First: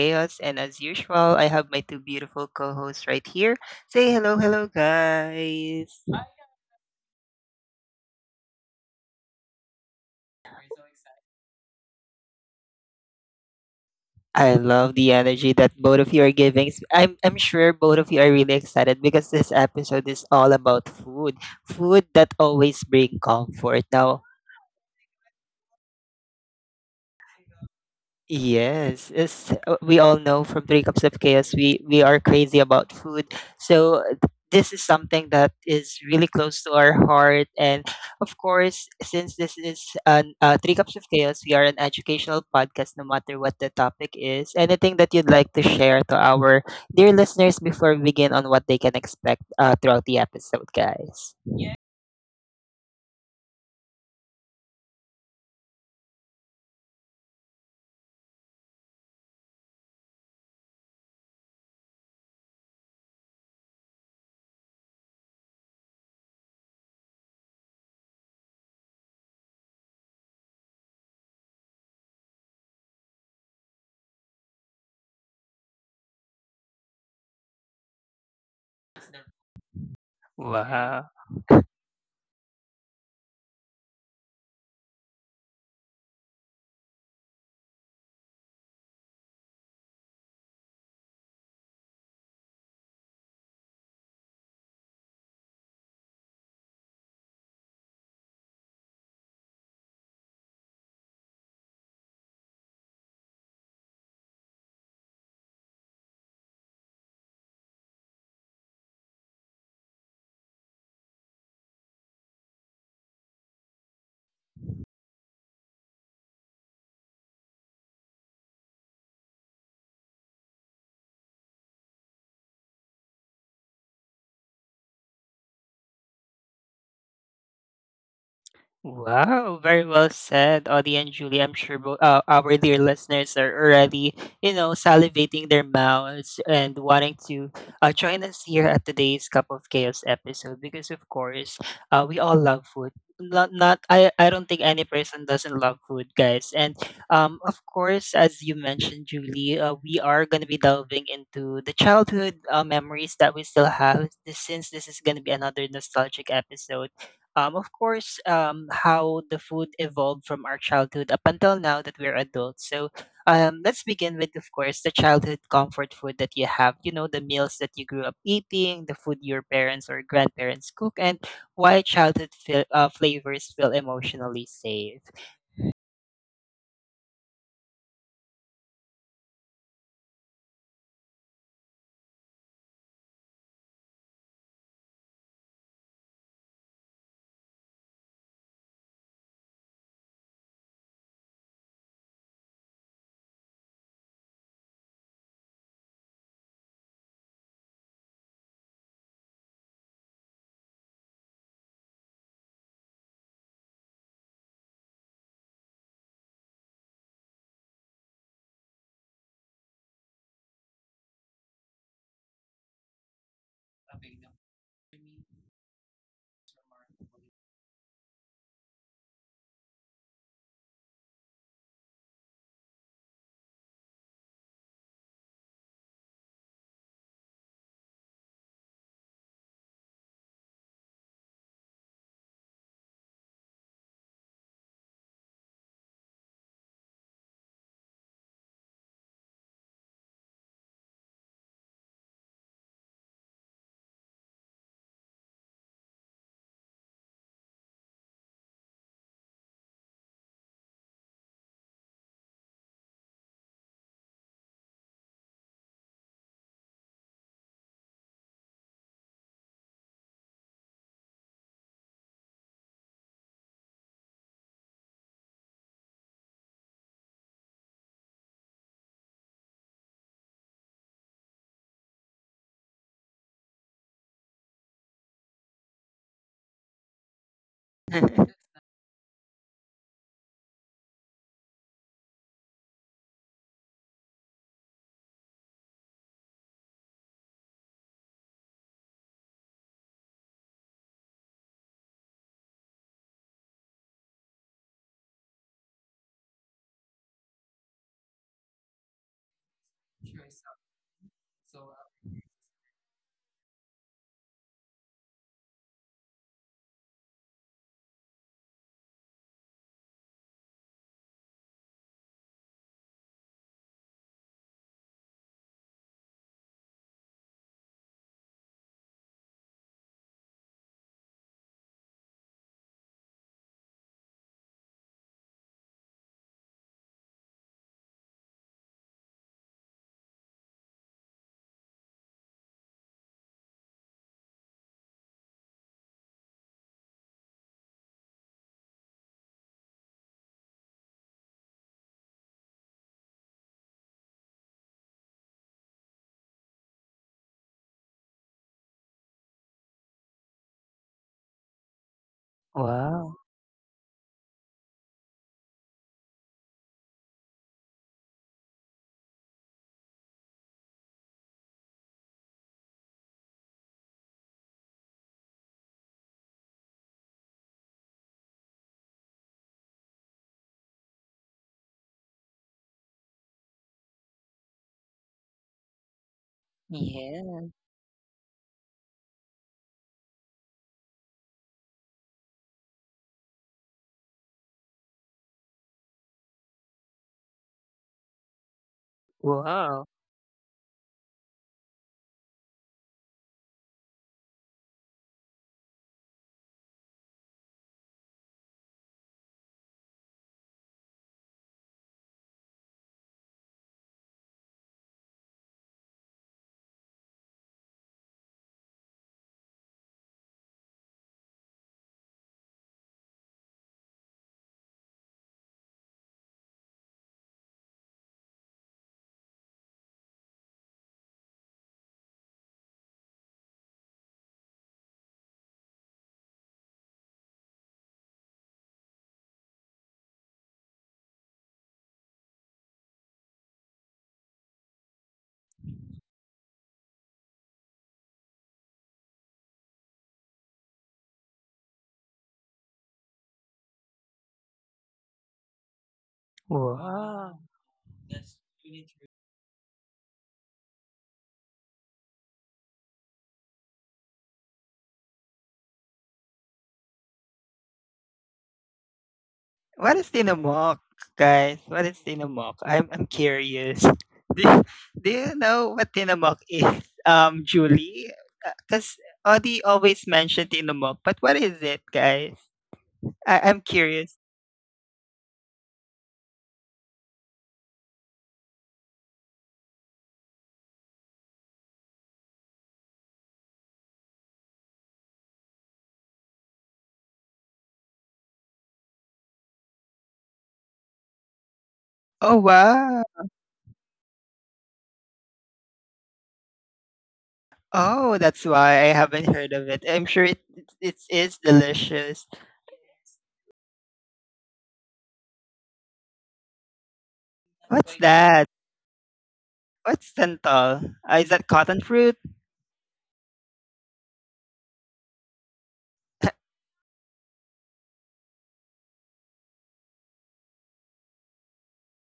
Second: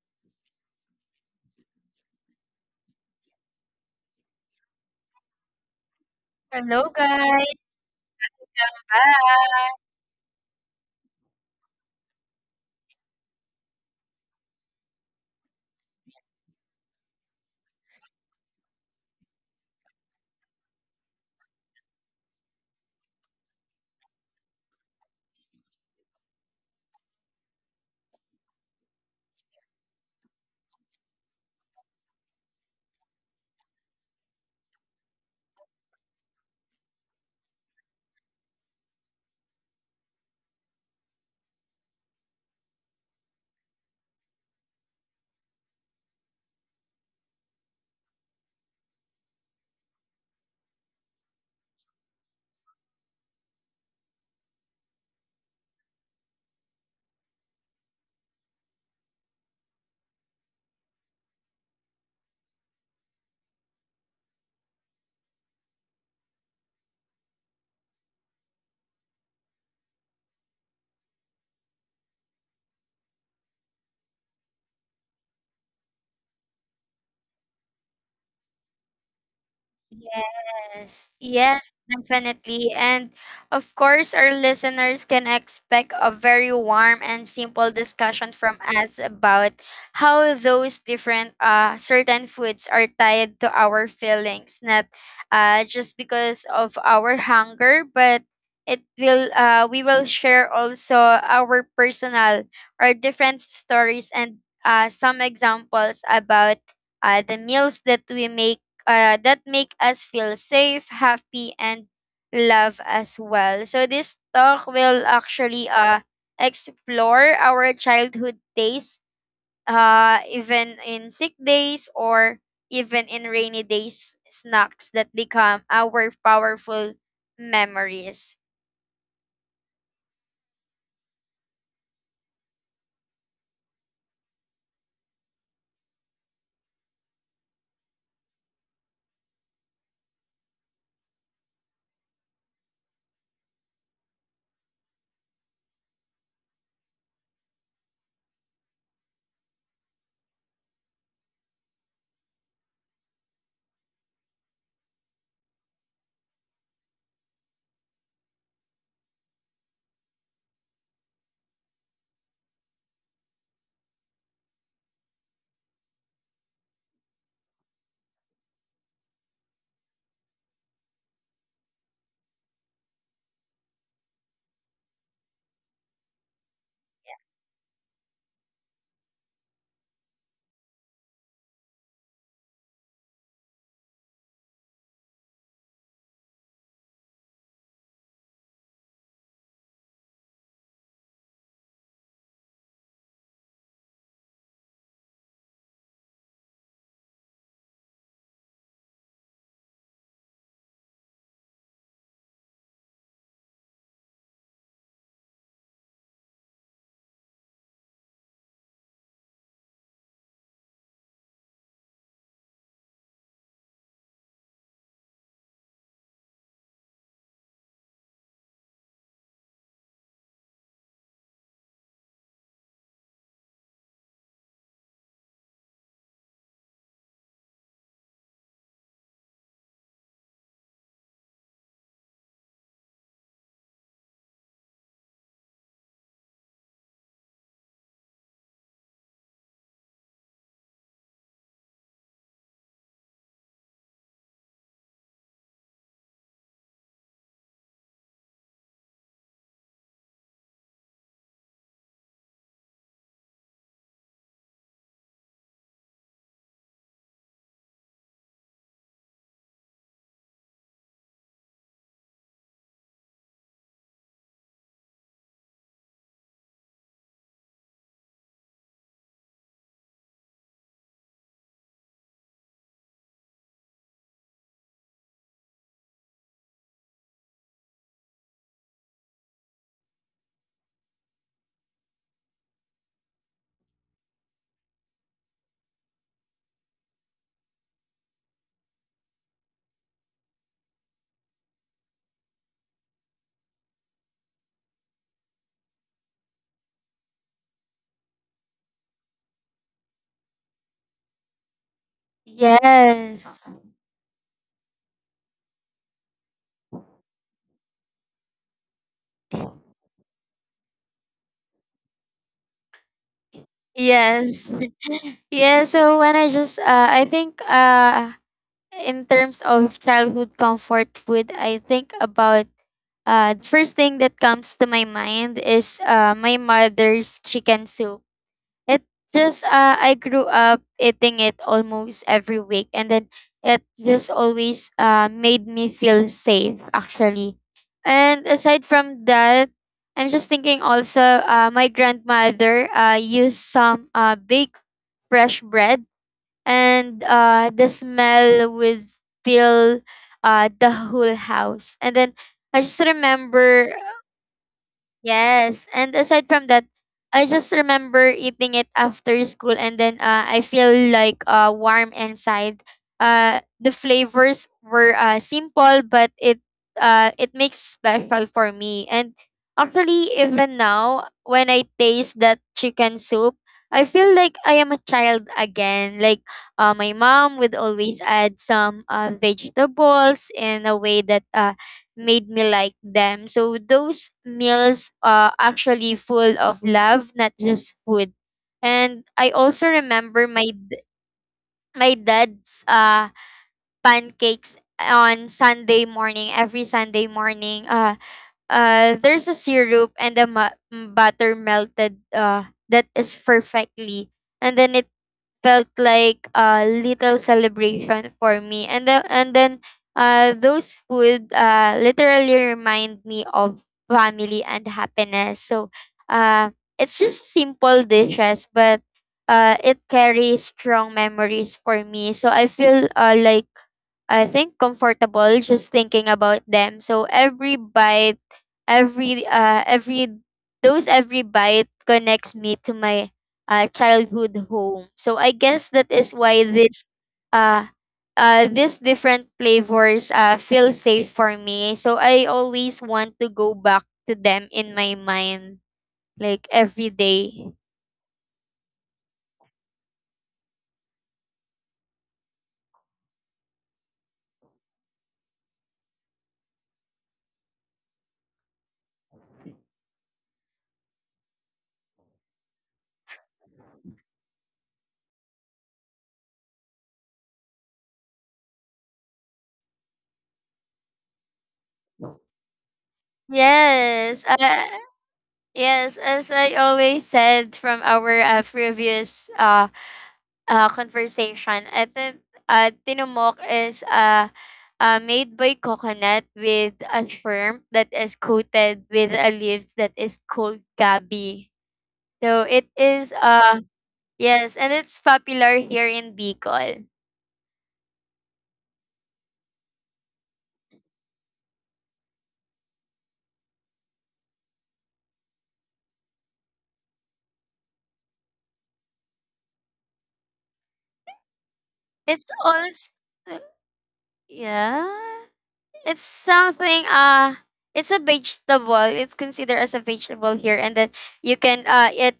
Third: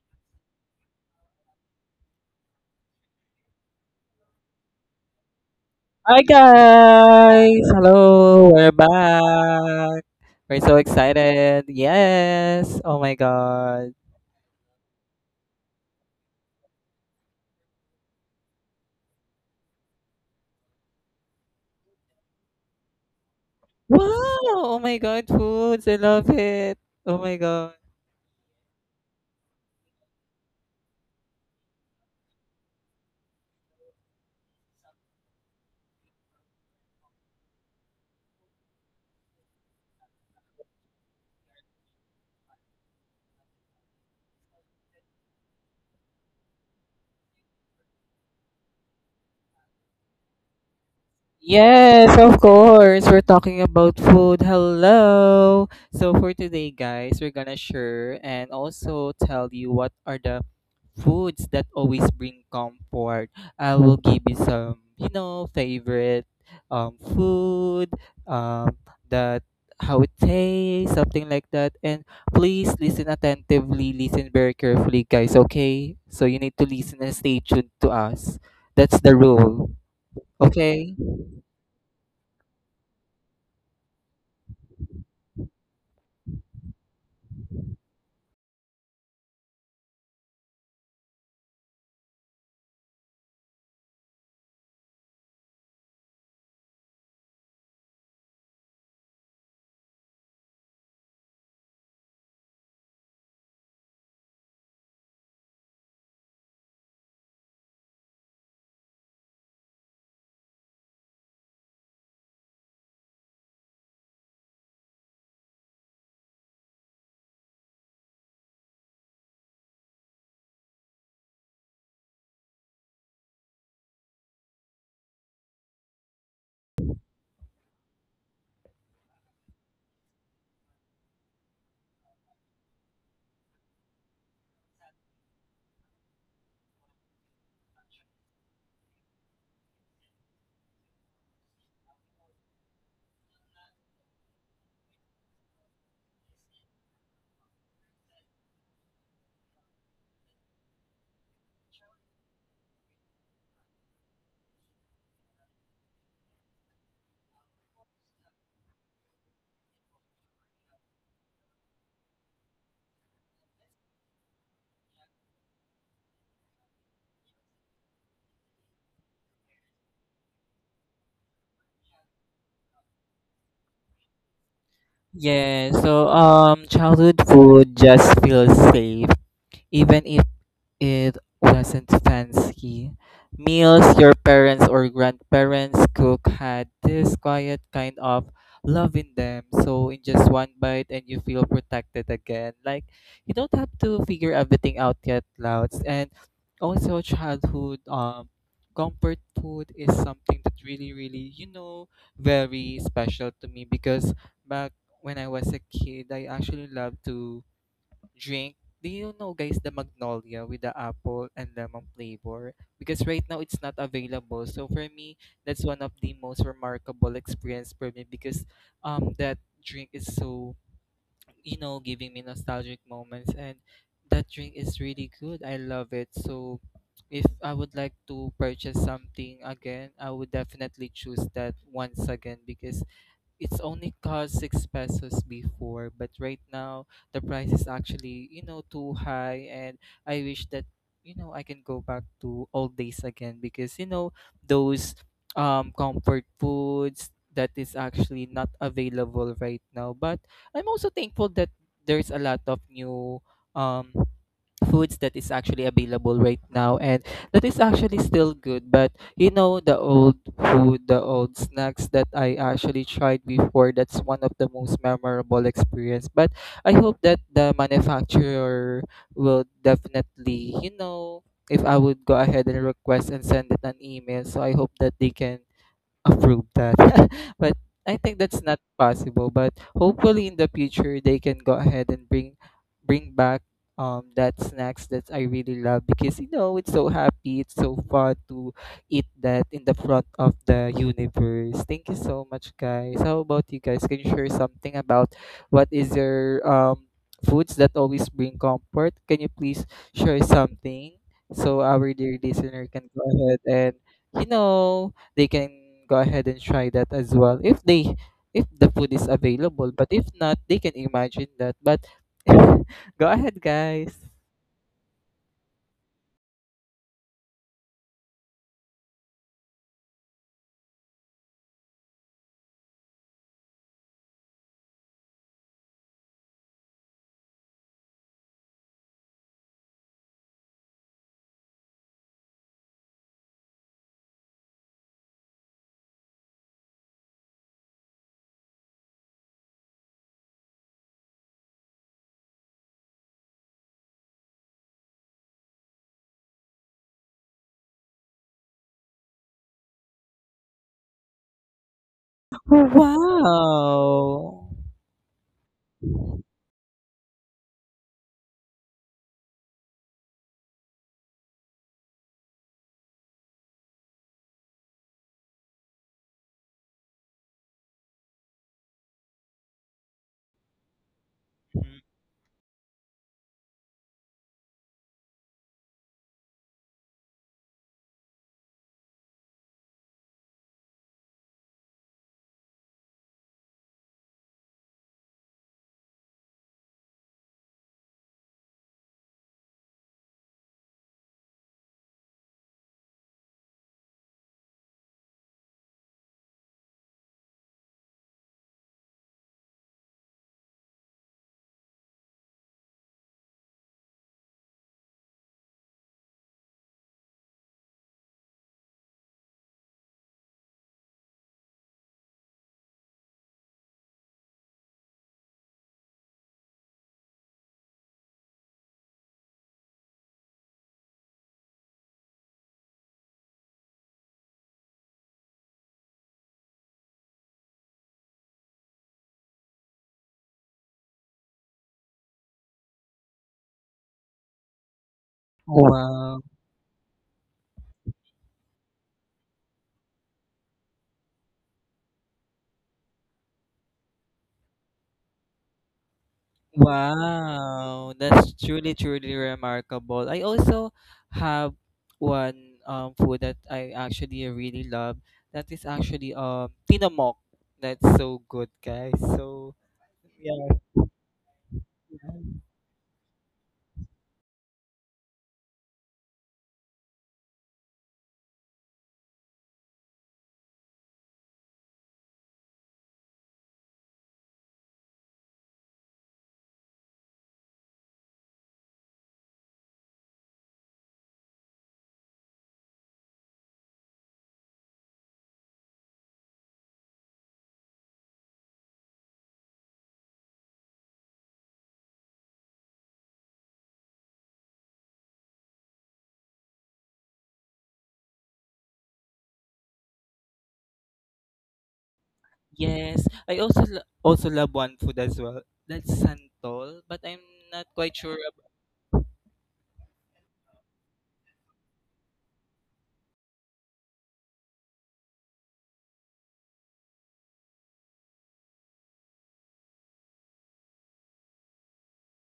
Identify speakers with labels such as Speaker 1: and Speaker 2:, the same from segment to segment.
Speaker 1: Chaos, and as usual, I have my two beautiful co hosts right here. Say hello, hello, guys.
Speaker 2: Hi,
Speaker 3: Hello, guys.
Speaker 2: guys! Hello! We're
Speaker 3: Hi.
Speaker 2: back! We're so excited! Yes! Oh my god!
Speaker 1: I love the energy that both of you are giving. I'm sure both of you are really excited because this episode is all about food. Food that always brings comfort
Speaker 2: Wow!
Speaker 1: now.
Speaker 2: Oh my god, foods! I love it! Oh my god!
Speaker 1: Yes, it's, we all know from Three Cups of Chaos, we are crazy about food. So this is something that is really close to our heart. And of course, since this is an, Three Cups of Chaos, we are an educational podcast no matter what the topic is. Anything that you'd like to share to our dear listeners before we begin on what they can expect throughout the episode, guys?
Speaker 2: Yes, of course. We're talking about food. Hello. So for today, guys, we're gonna share and also tell you what are the foods that always bring comfort. I will give you some, you know, favorite food, um that how it tastes, something like that. And please listen attentively, listen very carefully, guys, okay? So you need to listen and stay tuned to us. That's the rule. Okay?
Speaker 3: Yes,
Speaker 1: Wow.
Speaker 3: yes, definitely. And of course, our listeners can expect a very warm and simple discussion from us about how those different certain foods are tied to our feelings, not just because of our hunger, but it will we will share also our personal or different stories and some examples about the meals that we make that make us feel safe, happy, and love as well. So this talk will actually explore our childhood days, even in sick days or even in rainy days, snacks that become our powerful memories.
Speaker 1: Wow, very well said, Audie and Julie. I'm sure our dear listeners are already, salivating their mouths and wanting to join us here at today's Cup of Chaos episode because, of course, we all love food. Not I don't think any person doesn't love food, guys. And of course, as you mentioned, Julie, we are going to be delving into the childhood memories that we still have. Since this is going to be another nostalgic episode, of course, how the food evolved from our childhood up until now that we're adults. So, let's begin with, of course, the childhood comfort food that you have. You know, the meals that you grew up eating, the food your parents or grandparents cook, and why childhood flavors feel emotionally safe.
Speaker 2: Yeah, childhood food just feels safe, even if it wasn't fancy. Meals your parents or grandparents cook had this quiet kind of love in them. So in just one bite and you feel protected again. Like you don't have to figure everything out yet, Louds. And also childhood comfort food is something that really, you know, very special to me because back when I was a kid I actually loved to drink. Do you know, guys, the Magnolia with the apple and lemon flavor? Because right now it's not available. So for me, that's one of the most remarkable experience for me because that drink is so, you know, giving me nostalgic moments, and that drink is really good. I love it. So if I would like to purchase something again, I would definitely choose that once again because it's only cost 6 pesos before, but right now the price is actually, you know, too high, and I wish that, you know, I can go back to old days again because, you know, those comfort foods that is actually not available right now. But I'm also thankful that there's a lot of new um foods that is actually available right now and that is actually still good, but you know the old food, the old snacks that I actually tried before, that's one of the most memorable experience. But I hope that the manufacturer will definitely, you know, if I would go ahead and request and send it an email, so I hope that they can approve that. But I think that's not possible. But hopefully in the future they can go ahead and bring back that snacks that I really love because you know it's so happy, it's so fun to eat that in the front of the universe. Thank you so much, guys. How about you guys? Can you share something about what is your foods that always bring comfort? Can you please share something so our dear listener can go
Speaker 3: Yes.
Speaker 2: ahead and, you know, they can go ahead and try that as well if they, if the food is available, but if not they can imagine that. But go ahead, guys.
Speaker 3: Yes. Yeah, so when I just I think in terms of childhood comfort food, I think about the first thing that comes to my mind is my mother's chicken soup. It just I grew up eating it almost every week, and then it just always made me feel safe actually. And aside from that, I'm just thinking also my grandmother used some baked fresh bread and the smell would fill the whole house. And then I just
Speaker 1: Wow.
Speaker 3: remember.
Speaker 2: Wow.
Speaker 3: Yes, and aside from that, I just remember eating it after school, and then I feel like warm inside. The flavors were simple, but it makes special for me. And actually, even now, when I
Speaker 2: Mhm.
Speaker 3: taste that chicken soup, I feel like I am a child again. Like my mom
Speaker 1: Yeah.
Speaker 3: would always add some vegetables in a way that made me like them. So those meals are actually full of love, not just food. And I also
Speaker 1: Wow.
Speaker 3: remember my dad's pancakes on Sunday morning, every Sunday morning. There's a syrup and a butter melted that is perfectly, and then it felt like a little celebration for me. And then those food literally remind me of family and happiness. So uh, it's just simple dishes, but it carries strong memories for me. So I feel like I think comfortable just thinking about them. So every bite, every those every bite connects me to my childhood home. So I guess that is
Speaker 2: Wow.
Speaker 3: why this uh these different flavors feel safe for me. So I always want to go back to them in my mind like every
Speaker 1: Wow.
Speaker 3: day.
Speaker 2: Wow. That's truly, truly remarkable. I also have one food that I actually really love. That is actually tinamok. That's so good, guys. So
Speaker 1: What is tinamok, guys? What is
Speaker 2: yeah.
Speaker 1: tinamok? I'm curious. Do you, do you know what tinamok is, Julie? Because Audie always mentioned tinamok, but what is it, guys? I'm curious.
Speaker 3: Yes. Yes, as I always said from our previous conversation. At then, Tinumok is made by coconut with a shrimp that is coated with a leaves that is called gabi. So
Speaker 1: Oh,
Speaker 3: it
Speaker 1: wow!
Speaker 3: is yes, and it's popular here in Bicol.
Speaker 1: Oh, that's why I haven't heard of it. I'm sure it is delicious.
Speaker 2: Yes, I also also love one food as well. That's santol, but I'm not quite
Speaker 1: What's
Speaker 2: sure.
Speaker 1: that? What's santal? Is that cotton fruit?
Speaker 3: It's also yeah. It's something uh it's a vegetable. It's considered as a vegetable here, and then you can eat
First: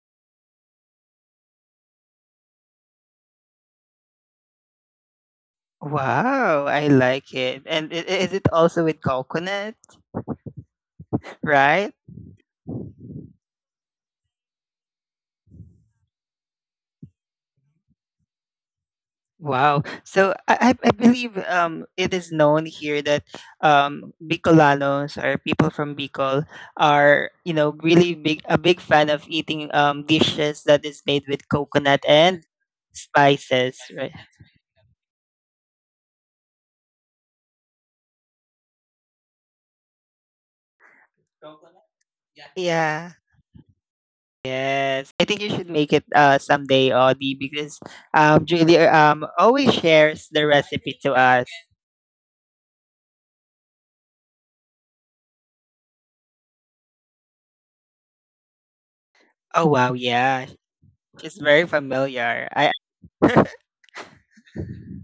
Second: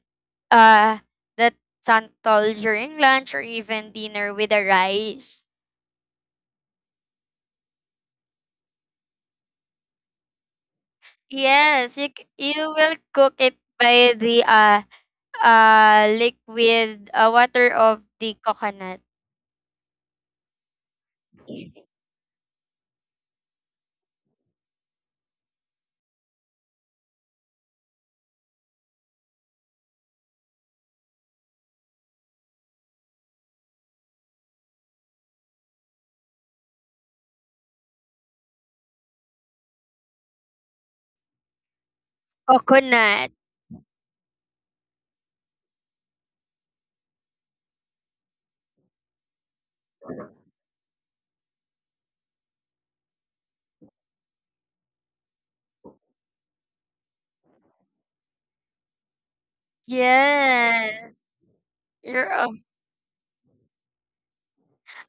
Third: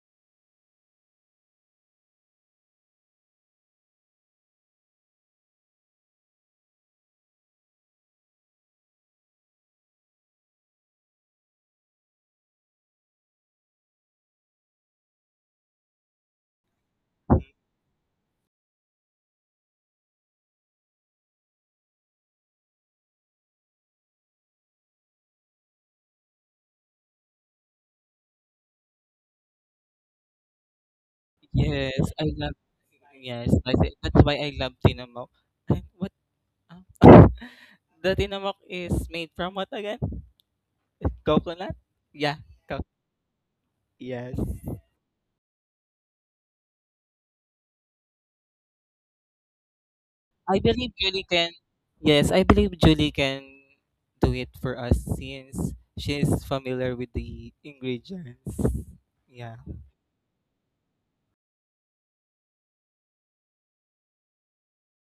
Speaker 3: uh that santol during lunch or even dinner with the rice.
Speaker 1: Wow, I like it. And is it also with coconut, right?
Speaker 3: Yes, you will cook it by the liquid
Speaker 2: Of,
Speaker 3: water of the coconut.
Speaker 1: Wow. So I believe it is known here that Bicolanos or people from Bicol are, you know, really big a big fan of eating dishes that is made with coconut
Speaker 2: yes, I
Speaker 1: and
Speaker 2: love. Yes, I
Speaker 1: spices, right?
Speaker 2: that's why I love tinamook. And what? Uh, the tinamook is made from what again? Coconut. Yeah. Co-
Speaker 1: Yeah.
Speaker 3: Coconut.
Speaker 2: yes.
Speaker 1: Yes, I think you should make it someday, Audie, because Julie always shares the
Speaker 2: I believe
Speaker 1: recipe to
Speaker 2: Julie can.
Speaker 1: us.
Speaker 2: Yes, I believe Julie can do it for us since she's familiar with the ingredients. Yeah.
Speaker 1: Oh wow, yeah,
Speaker 3: Yes.
Speaker 1: she's very
Speaker 3: You're
Speaker 1: familiar. I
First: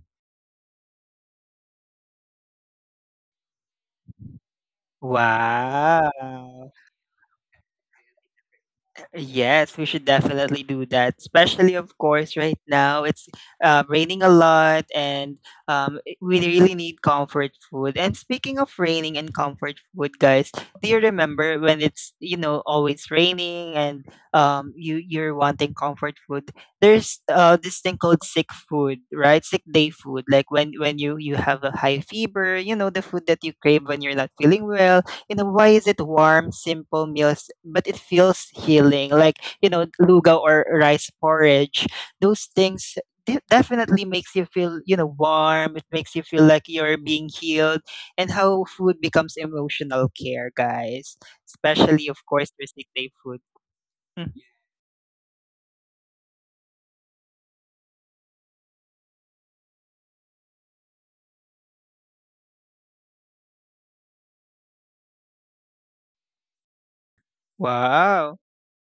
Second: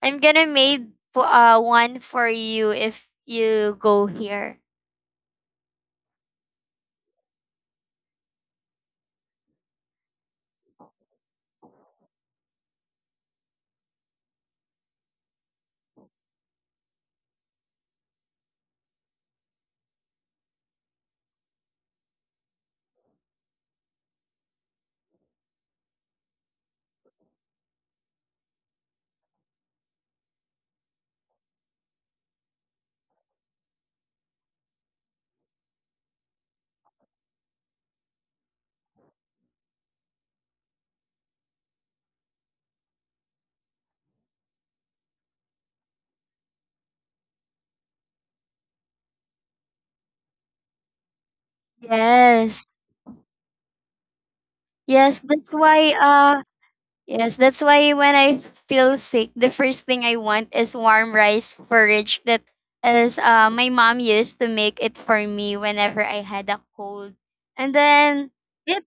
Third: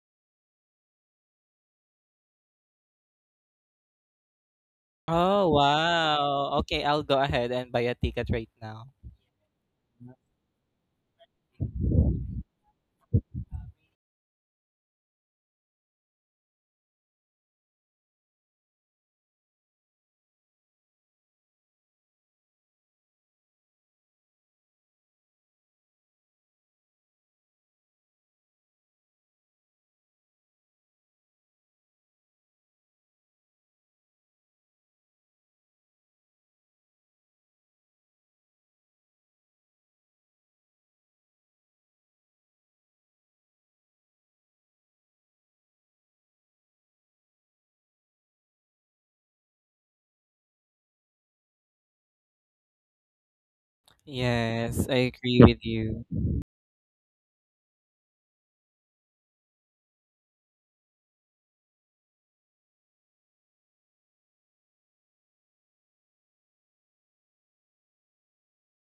Speaker 3: I'm gonna made po- one for you if you go here.
Speaker 2: Oh, wow.
Speaker 1: wow.
Speaker 2: Okay, I'll go ahead and buy a ticket right now.
Speaker 1: Yes, we should definitely do that. Especially, of course, right now it's raining a lot, and we really need comfort food. And speaking of raining and comfort food, guys, do you remember when it's, always raining and you're wanting comfort food? There's this thing called sick food, right? Sick day food, like when you have a high fever. You know the food that you crave when you're not feeling well. Why is it warm, simple meals, but it feels healing? Like, lugaw or rice porridge. Those things definitely makes you feel, warm. It makes you feel like you're being healed, and how food becomes emotional care, guys. Especially, of course,
Speaker 3: Yes.
Speaker 1: for sick day food. Mhm.
Speaker 2: Yes, I
Speaker 3: Yes,
Speaker 2: agree
Speaker 3: that's
Speaker 2: with
Speaker 3: why
Speaker 2: you.
Speaker 3: uh yes, that's why when I feel sick, the first thing I want is warm rice porridge that is my mom used to make it for me whenever I had a cold. And then
Speaker 1: Wow.
Speaker 3: it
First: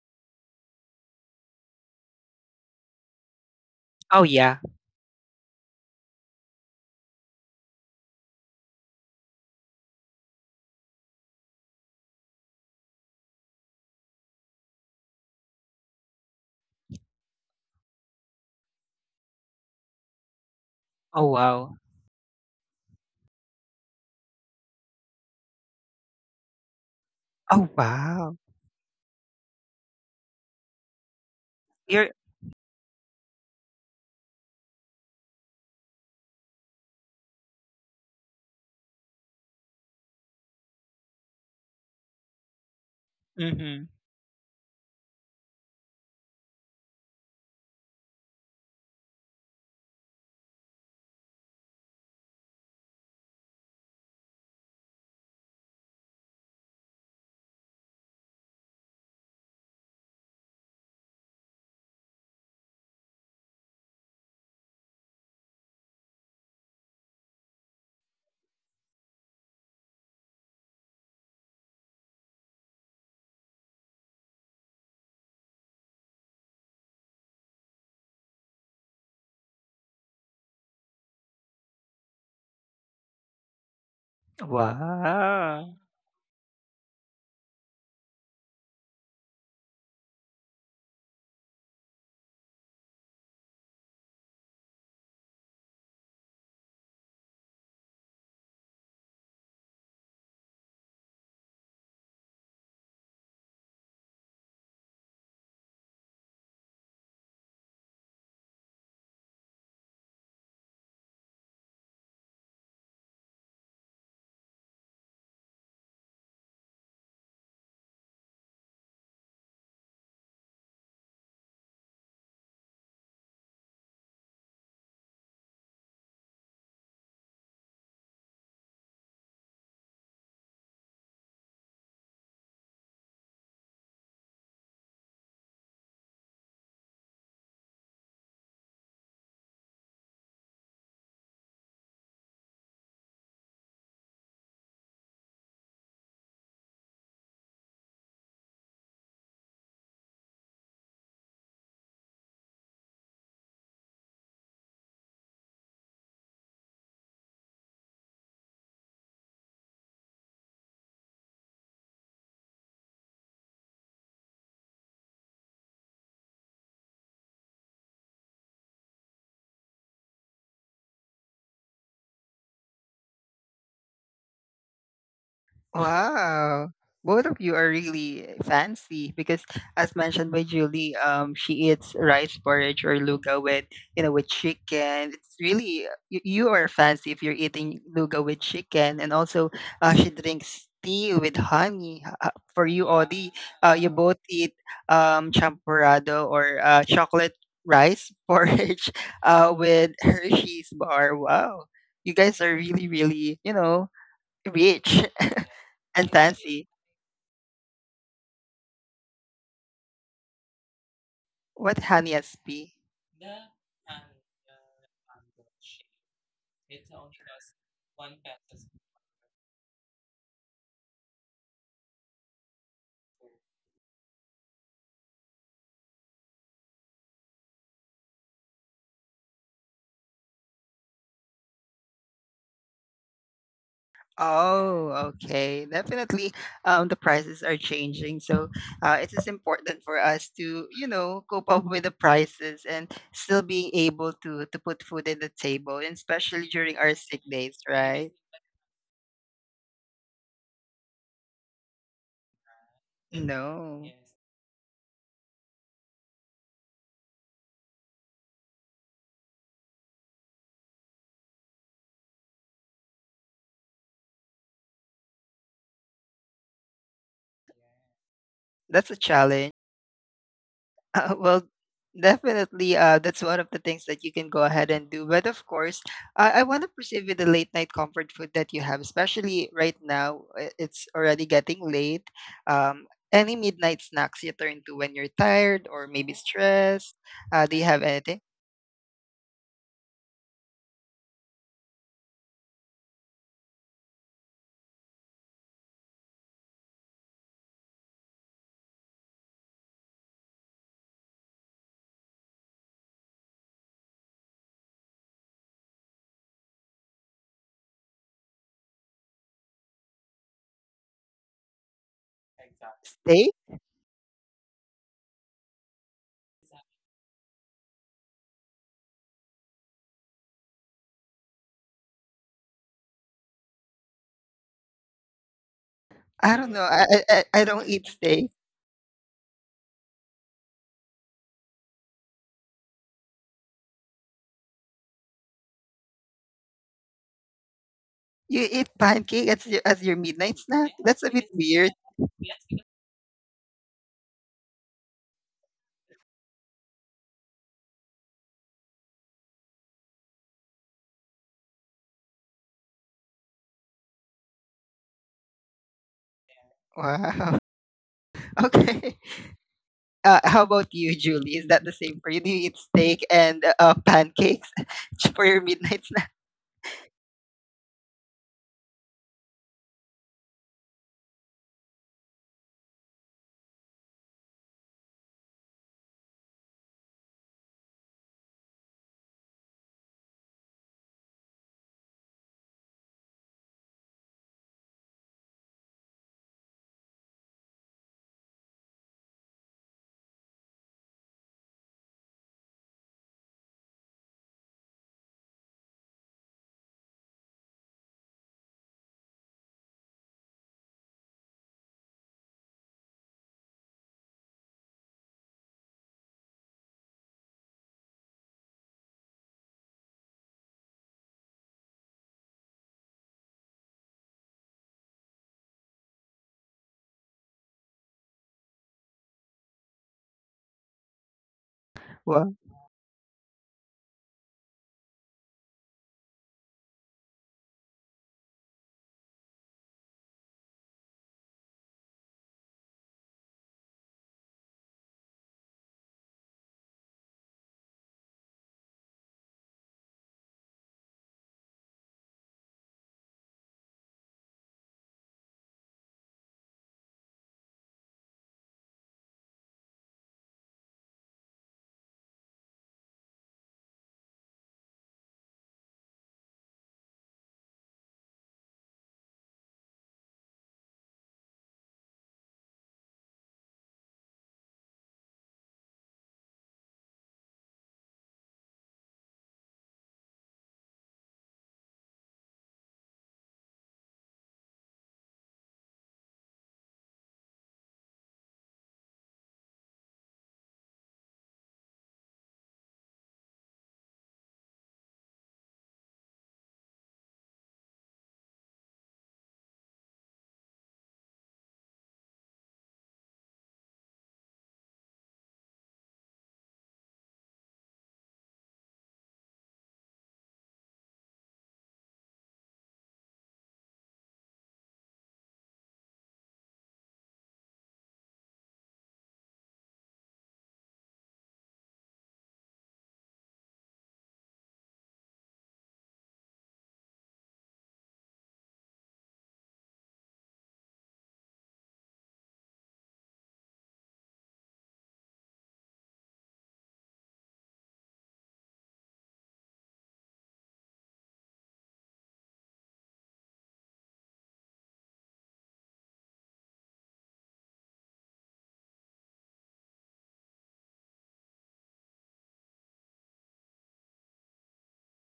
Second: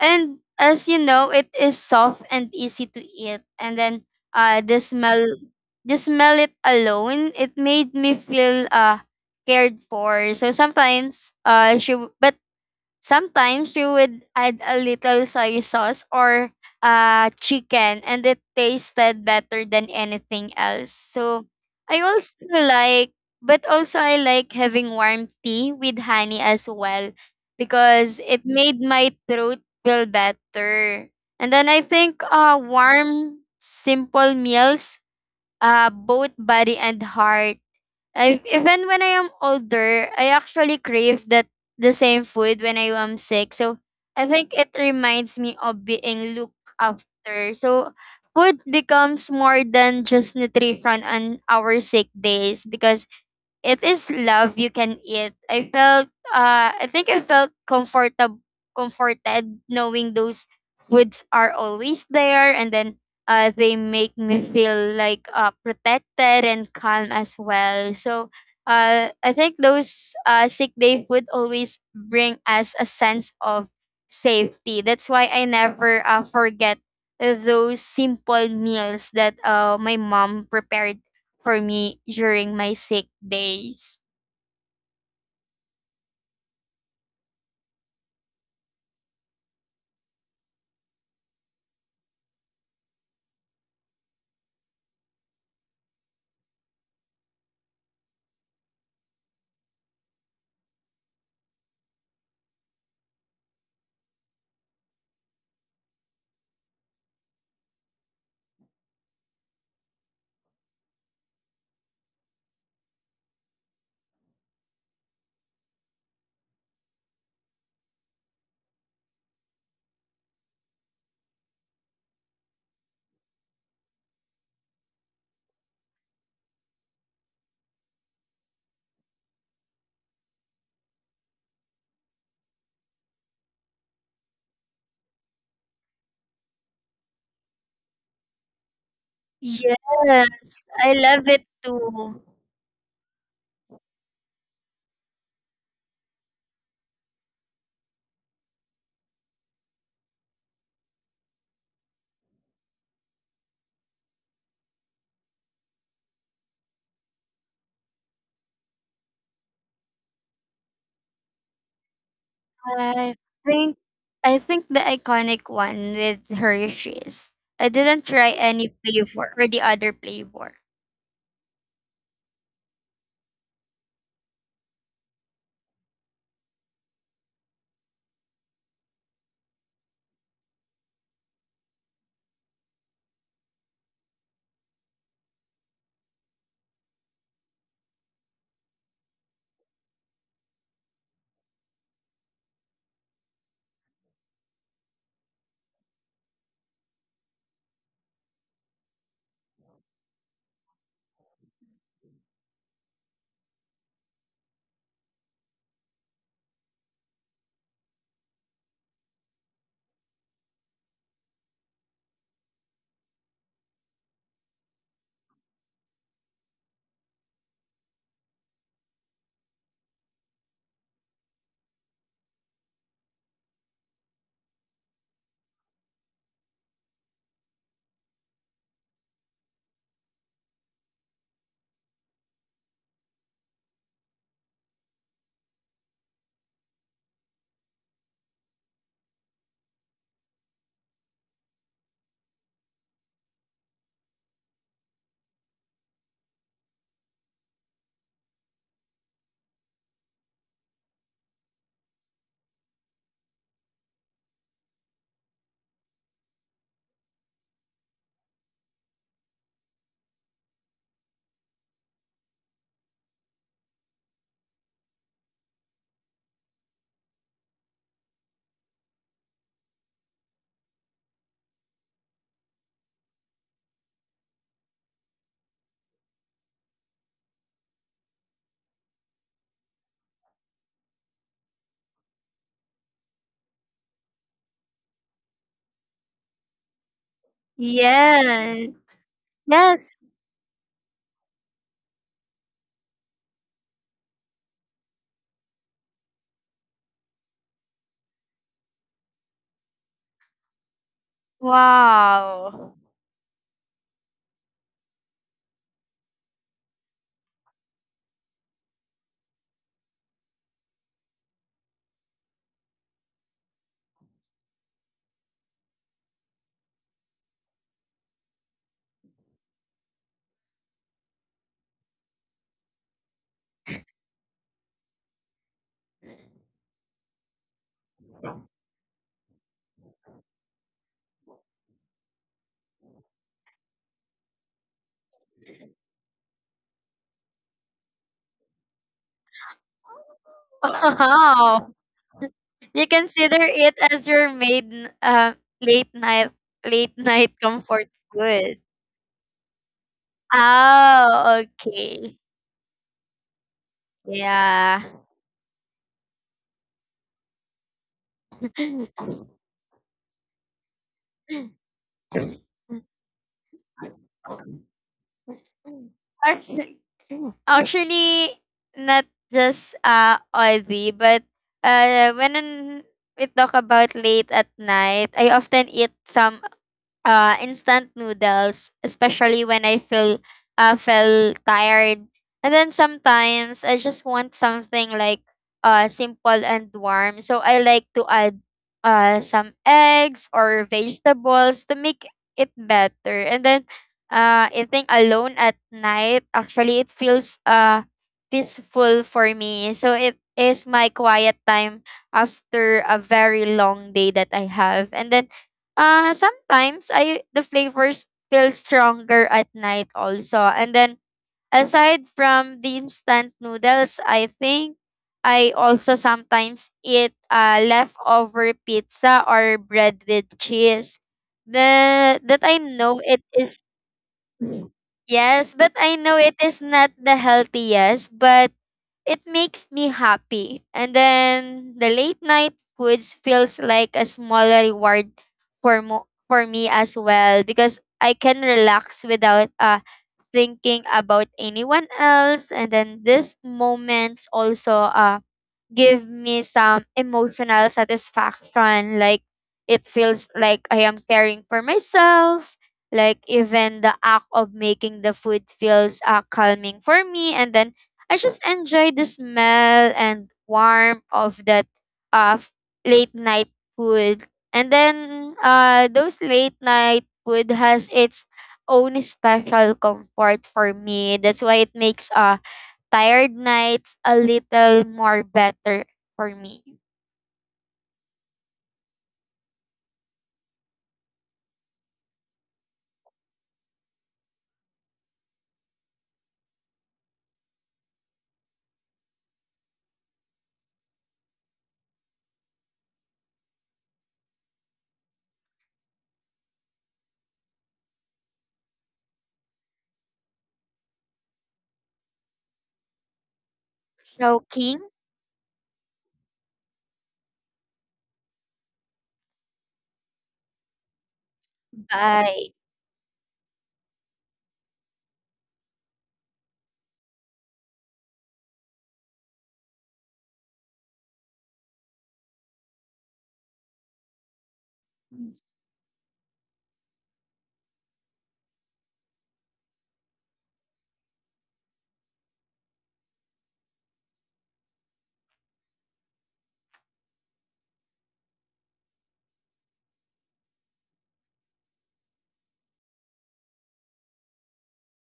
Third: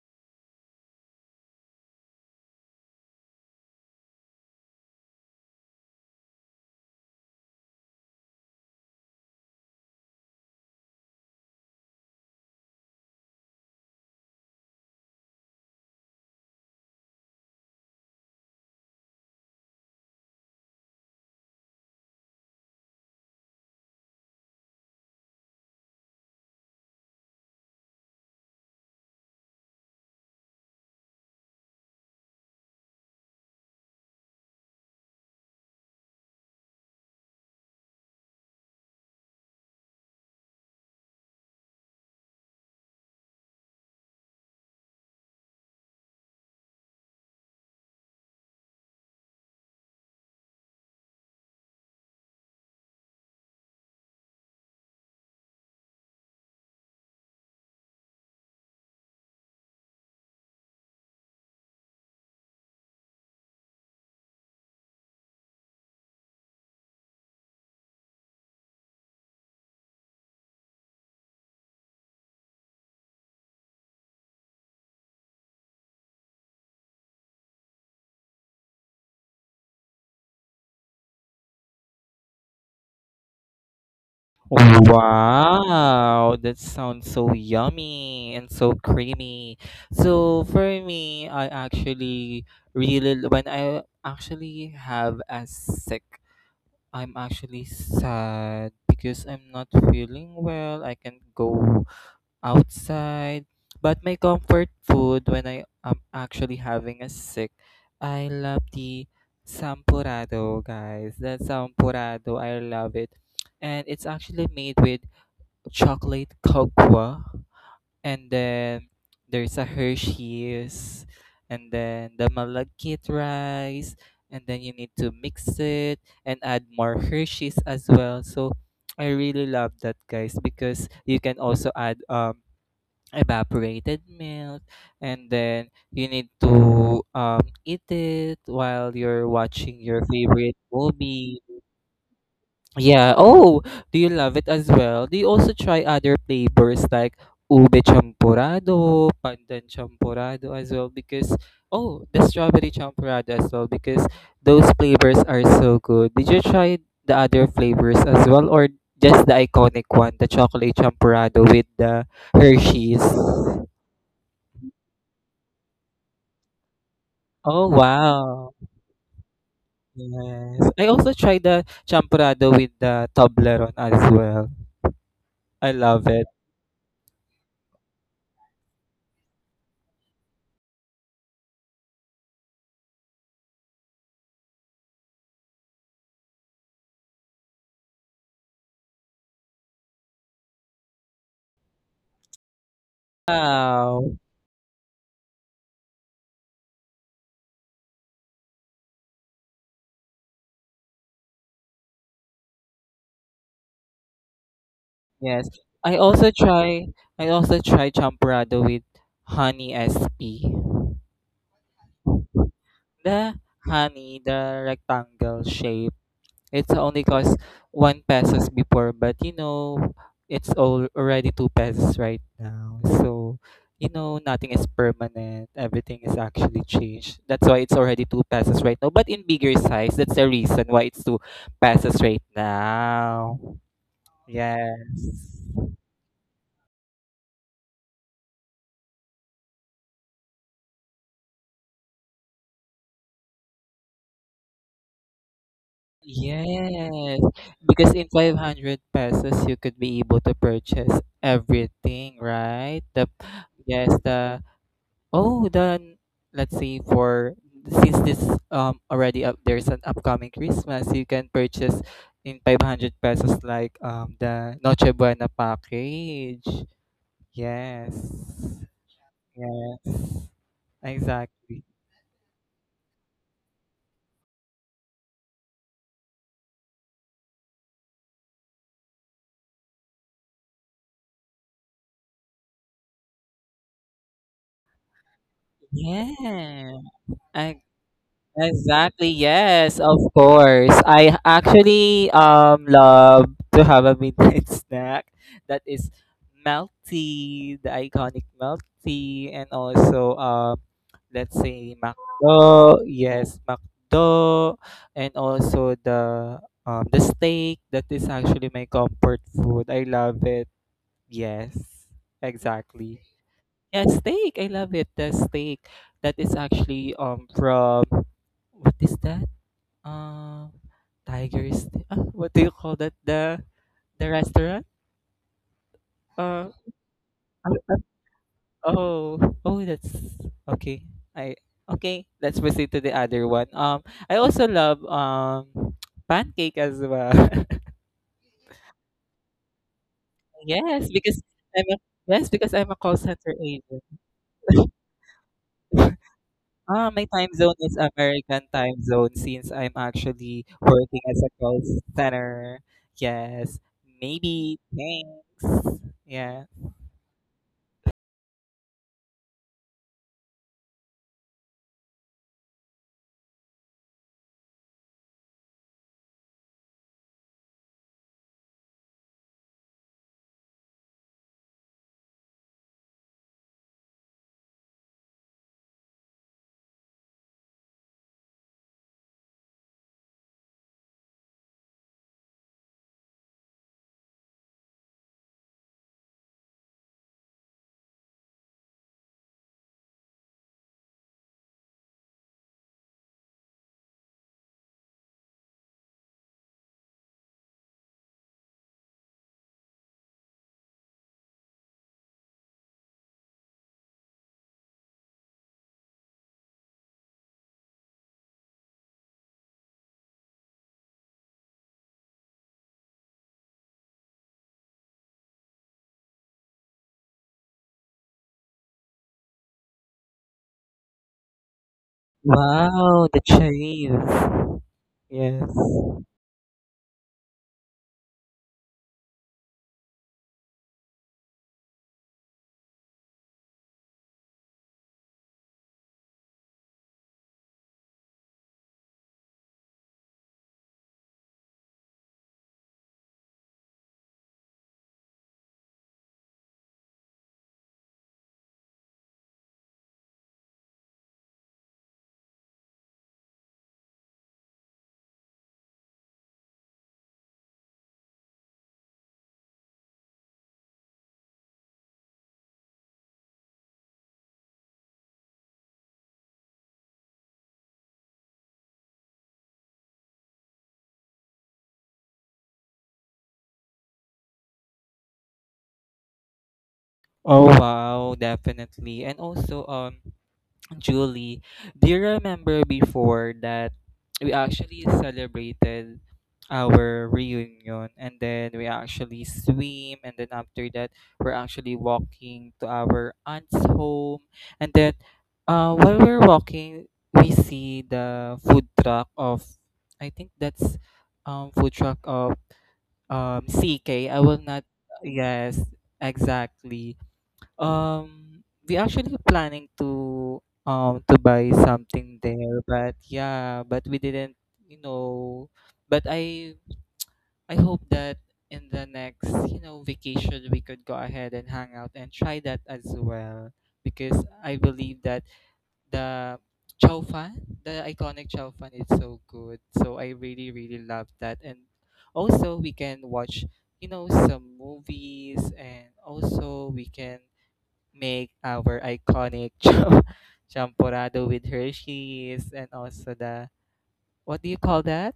Speaker 3: and as you know, it is soft and easy to eat. And then
Speaker 1: Oh, yeah.
Speaker 3: uh the smell the smell it alone, it made me feel cared for. So sometimes she w- but sometimes you would add a little soy sauce or chicken, and it tasted better than anything else.
Speaker 1: Oh,
Speaker 3: So
Speaker 1: wow.
Speaker 3: I also like, but also I like having warm tea with honey as well
Speaker 1: Oh,
Speaker 3: because
Speaker 1: wow.
Speaker 3: it made my throat feel better. And then I
Speaker 1: You're,
Speaker 3: think warm, simple meals, both body and heart. I even when I am older, I actually crave that the same food when I am sick. So
Speaker 1: mm-hmm.
Speaker 3: I think it reminds me of being looked after. So food becomes more than just nutrition on our sick days because it is love you can eat. I think I felt comfortable comforted knowing those foods are always there, and then they make me feel like protected and calm as well. So I think those sick day food always bring us a sense of safety. That's why I never forget those simple meals that my mom prepared for me during my sick days.
Speaker 1: Wow.
Speaker 2: Wow, that sounds so yummy and so creamy. So for me, I actually really when I actually have a sick, I'm actually sad because I'm not feeling well. I can't go outside. But my comfort food when I am actually having a sick, I love the sampurado, guys. That sampurado, I love it. And it's actually made with chocolate cocoa. And then there's a Hershey's. And then the malagkit rice. And then you need to mix it and add more Hershey's as well. So I really love that, guys, because you can also add evaporated milk, and then you need to eat it while you're watching
Speaker 3: Yes,
Speaker 2: your favorite
Speaker 3: I love
Speaker 2: movie.
Speaker 3: it too.
Speaker 2: Yeah. Oh, do you love it as well? Do you also try other flavors like ube champurado, pandan champurado as well? Because oh, the strawberry champurado as well, because those flavors are so good. Did you try the other flavors as well, or just the iconic one, the chocolate champurado with the Hershey's?
Speaker 3: I think I think the iconic one with Hershey's.
Speaker 2: Oh,
Speaker 3: I didn't try
Speaker 2: wow.
Speaker 3: any flavor or the other flavor.
Speaker 2: Yes. I also tried the champurrado with the Toblerone as well. I love it.
Speaker 1: Wow. Both of you are really fancy because as mentioned by Julie, she eats rice porridge or luga with chicken. It's really, you are fancy if you're eating luga with chicken. And also, she drinks tea with honey. For you, Audie, you both
Speaker 2: Wow.
Speaker 1: eat champurrado or chocolate rice porridge with Hershey's bar. Wow. You guys are really, really, rich.
Speaker 2: Yes. I
Speaker 1: And
Speaker 2: also
Speaker 1: fancy.
Speaker 2: try I also try champurrado with honey SP.
Speaker 1: What honey SP?
Speaker 2: The honey, the rectangle shape. It's only cost 1 pesos before, but you know, it's all already 2 pesos right now. So, you know, nothing is permanent. Everything is actually changed. That's why it's already 2 pesos right now. But in bigger size, that's the reason why it's 2 pesos right now.
Speaker 1: Oh,
Speaker 2: Yes.
Speaker 1: okay. Definitely, the prices are changing, so it is important for us to, cope up with the prices and still being able to put food in the table, and especially during our
Speaker 2: Yes,
Speaker 1: sick days,
Speaker 2: because in
Speaker 1: right?
Speaker 2: 500 pesos you could be able to purchase everything, right? The
Speaker 1: No,
Speaker 2: yes, the oh, then let's see. For since this already up there's an upcoming Christmas, you can purchase in 500 pesos like the Noche Buena package. Yes.
Speaker 1: that's a challenge.
Speaker 2: Yes.
Speaker 1: Well,
Speaker 2: Exactly.
Speaker 1: definitely, that's one of the things that you can go ahead and do. But of course, I want to proceed with the late night comfort food that you have, especially right now. It's already getting late. Um, any midnight snacks you turn to when you're tired or
Speaker 2: Yeah.
Speaker 1: maybe stressed? Do you have anything?
Speaker 3: Yes.
Speaker 2: Exactly. Yes, of
Speaker 3: Yes.
Speaker 2: course. I actually love to have a midnight snack that is melty, the iconic melty, and also let's say McDo.
Speaker 3: Wow.
Speaker 2: Yes, McDo, and also the steak that is actually my comfort food. I love it. Yes, exactly.
Speaker 1: Steak?
Speaker 2: Yeah, steak. I love it. The steak that is actually from what is that? Uh, Tiger's what do you call that? The restaurant?
Speaker 1: I
Speaker 2: Uh,
Speaker 1: don't know. I
Speaker 2: uh,
Speaker 1: don't
Speaker 2: uh,
Speaker 1: eat steak.
Speaker 2: oh, oh, that's okay. I okay. Let's proceed to the other one. I also love pancake as well.
Speaker 1: You eat pancake as as your midnight snack?
Speaker 2: Yes,
Speaker 1: That's a
Speaker 2: because
Speaker 1: bit
Speaker 2: I'm
Speaker 1: weird.
Speaker 2: a,
Speaker 3: Wow.
Speaker 2: yes because I'm a
Speaker 3: You
Speaker 2: call center
Speaker 3: consider it
Speaker 2: agent.
Speaker 3: as your maiden late night
Speaker 2: Ah,
Speaker 3: late
Speaker 2: my time
Speaker 3: night
Speaker 2: zone is
Speaker 3: comfort
Speaker 2: American
Speaker 3: food.
Speaker 2: time zone since I'm actually working as a
Speaker 3: Oh,
Speaker 2: call
Speaker 3: okay.
Speaker 2: center. Yes, maybe.
Speaker 3: Yeah.
Speaker 2: Thanks. Yeah.
Speaker 1: Wow. Okay. How about you, Julie? Is that the same for you? Do you eat steak and pancakes for your midnight snack?
Speaker 3: Actu- Actually, not just oily, but when we talk about late at night, I often eat some instant noodles, especially when I feel tired. And then sometimes I just want something like simple and warm. So I like to add some eggs or vegetables to make it better. And then eating alone at night, actually, it feels peaceful for me. So it is my quiet time after a very long day that I have. And then sometimes I the flavors feel stronger at night also. And then aside from the instant noodles, I think I also sometimes eat leftover pizza or bread with cheese. The
Speaker 1: Wow.
Speaker 3: that I know
Speaker 2: Wow, the
Speaker 3: it is
Speaker 2: cherries. Yes.
Speaker 3: yes, but I know it is not the healthiest, but it makes me happy. And then the late night foods feels like a smaller reward for me as well because I can relax without thinking about anyone else, and then these moments also give me some emotional satisfaction. Like it feels like I am caring for myself. Like even the act of making the food feels calming for me, and then I just enjoy the smell and warmth of that uh, f- late night food. And then those late night food has its own special comfort for me. That's why it makes tired nights a little more better for me.
Speaker 2: Oh wow, definitely. And also, Julie, do you remember before that we actually celebrated our reunion, and then we actually swim, and then after that we're actually walking to our aunt's home, and then while we're walking we see the food truck of, I think that's food truck of CK. I will not
Speaker 3: Choking
Speaker 2: yes, exactly. Um, we actually planning to buy something there,
Speaker 3: by
Speaker 2: but yeah, but we didn't, you know, but I hope that in the next, you know, vacation we could go ahead and hang out and try that as well because I believe that the chow fan, the iconic chow fan is so good. So I really, really love that. And also we can watch, you know, some movies, and also we can make our iconic chow champorado with Hershey's and also the what do you call that?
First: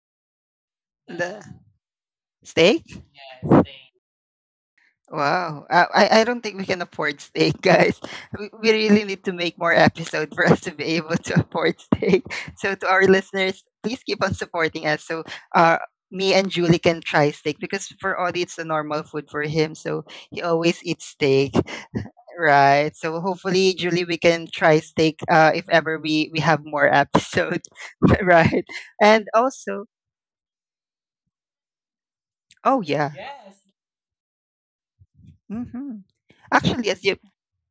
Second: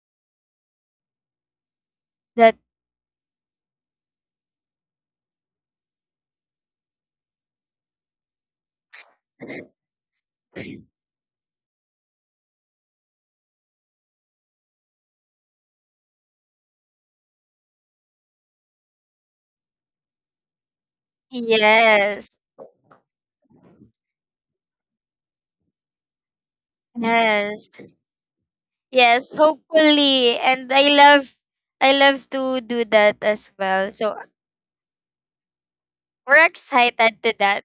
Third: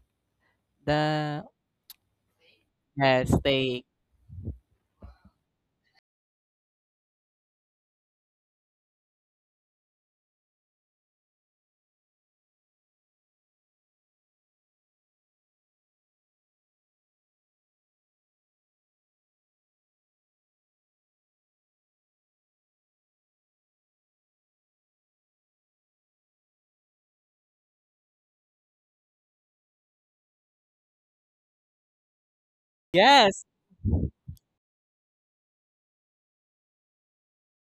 Speaker 1: The
Speaker 2: The
Speaker 3: that
Speaker 1: steak?
Speaker 2: yes, steak.
Speaker 1: Wow. I don't think we can afford steak, guys. We really need to make more episodes for us to be able to afford steak. So, to our listeners, please keep on supporting us so uh, me and Julie can try steak because for Ollie, it's a normal food for him. So, he always eats steak.
Speaker 3: yes.
Speaker 1: Right. So hopefully, Julie, we can try steak if ever we have more episodes.
Speaker 3: Yes.
Speaker 1: Right. And
Speaker 3: Yes,
Speaker 1: also,
Speaker 3: hopefully. And I love to
Speaker 1: oh
Speaker 3: do
Speaker 1: yeah.
Speaker 3: that
Speaker 2: Yes.
Speaker 3: as well. So
Speaker 1: hmm
Speaker 3: we're
Speaker 1: Actually, as you
Speaker 3: excited to that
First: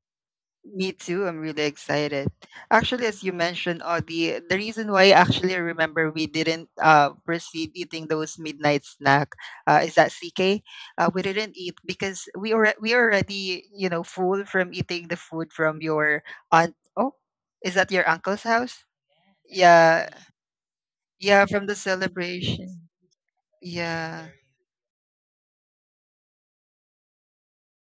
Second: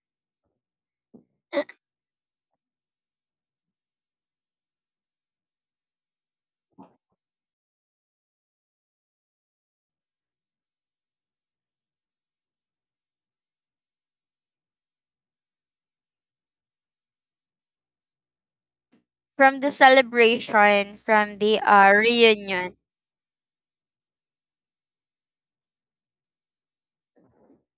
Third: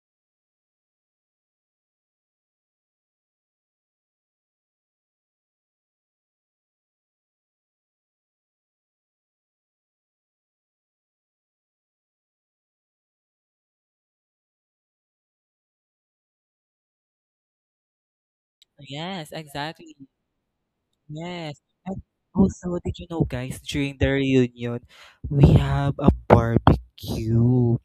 Speaker 1: Me too. I'm really excited. Actually, as you mentioned, oh, the reason why actually I remember we didn't proceed eating those midnight snack is that CK, we didn't eat because we already full from eating the food from your aunt. Oh, is that your uncle's house?
Speaker 2: Yes,
Speaker 3: from the
Speaker 2: exactly.
Speaker 1: Yeah,
Speaker 3: celebration, from
Speaker 1: yeah,
Speaker 2: Yes.
Speaker 1: from
Speaker 3: the
Speaker 1: the
Speaker 2: And also,
Speaker 3: reunion.
Speaker 1: celebration.
Speaker 2: did you know, guys, during the
Speaker 1: Yeah,
Speaker 2: reunion, we have a barbecue.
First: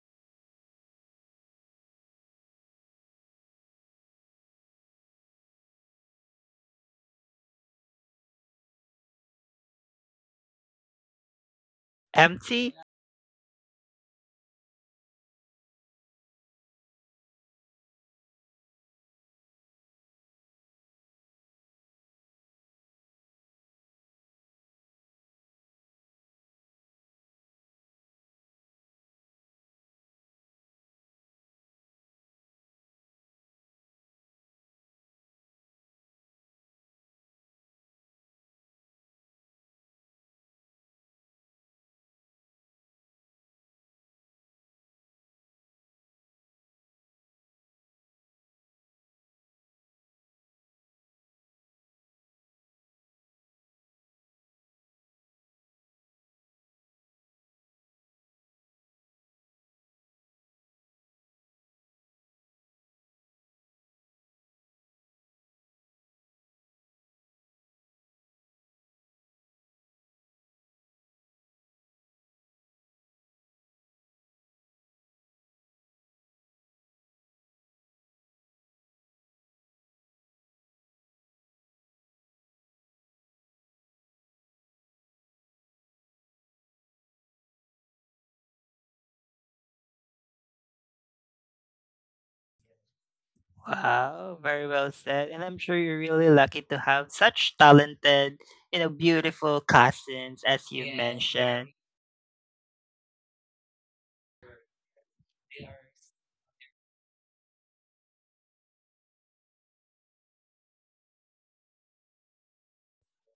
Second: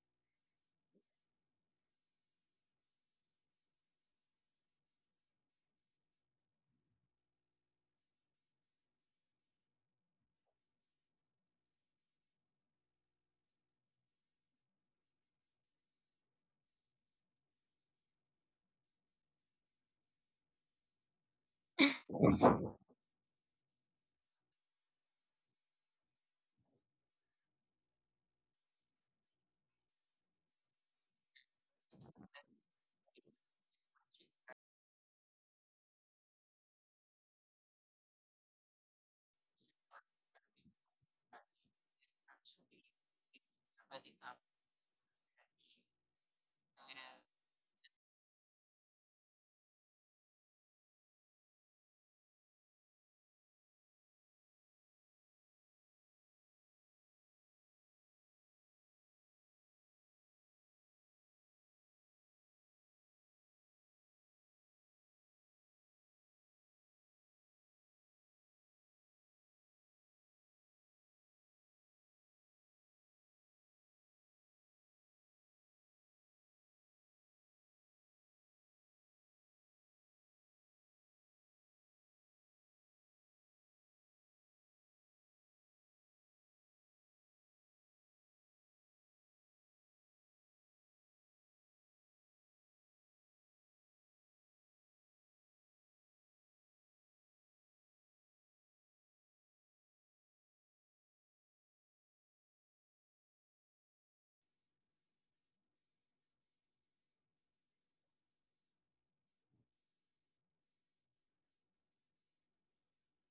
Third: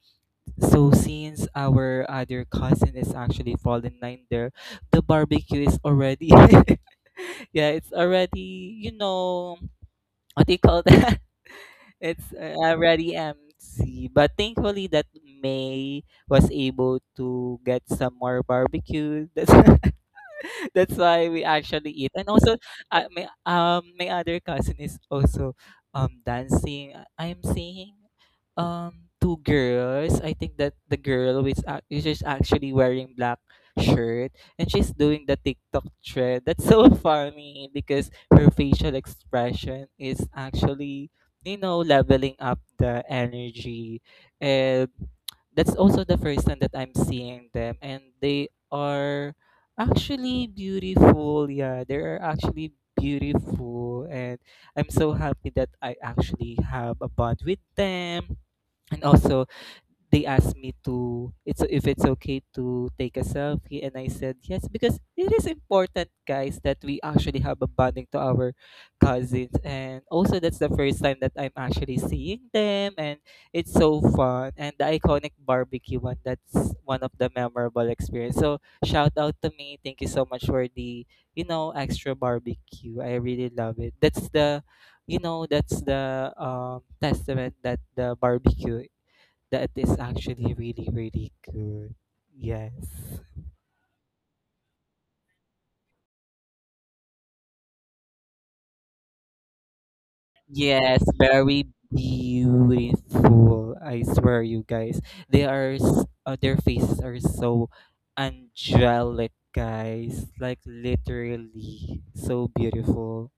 Speaker 2: So, since our other cousin is actually fallen nine there, the barbecue is already, yeah, it's already, you know, what do you call that? It's
Speaker 1: empty.
Speaker 2: already empty. But thankfully that May was able to get some more barbecue. That's that's why we actually eat. And also, my my other cousin is also dancing. I am seeing two girls. I think that the girl which which is actually wearing black shirt, and she's doing the TikTok trend. That's so funny because her facial expression is actually, you know, leveling up the energy. And that's also the first time that I'm seeing them, and they are actually beautiful. Yeah, they are actually beautiful, and I'm so happy that I actually have a bond with them. And also they asked me to, it's if it's okay to take a selfie, and I said yes because it is important, guys, that we actually have a bonding to our cousins. And also that's the first time that I'm actually seeing them, and it's so fun, and the iconic barbecue one, that's one of the memorable experience. So shout out to me, thank you so much for the, you know, extra barbecue. I really love it. That's the, you know, that's the, testament that the barbecue that is actually really, really good. Yes.
Speaker 1: Wow, very well said. And I'm sure you're really lucky to have such talented, beautiful cousins as you've
Speaker 2: Yes, very
Speaker 1: mentioned.
Speaker 2: beautiful. I swear, you guys. They are, their faces are so angelic, guys. Like, literally, so beautiful.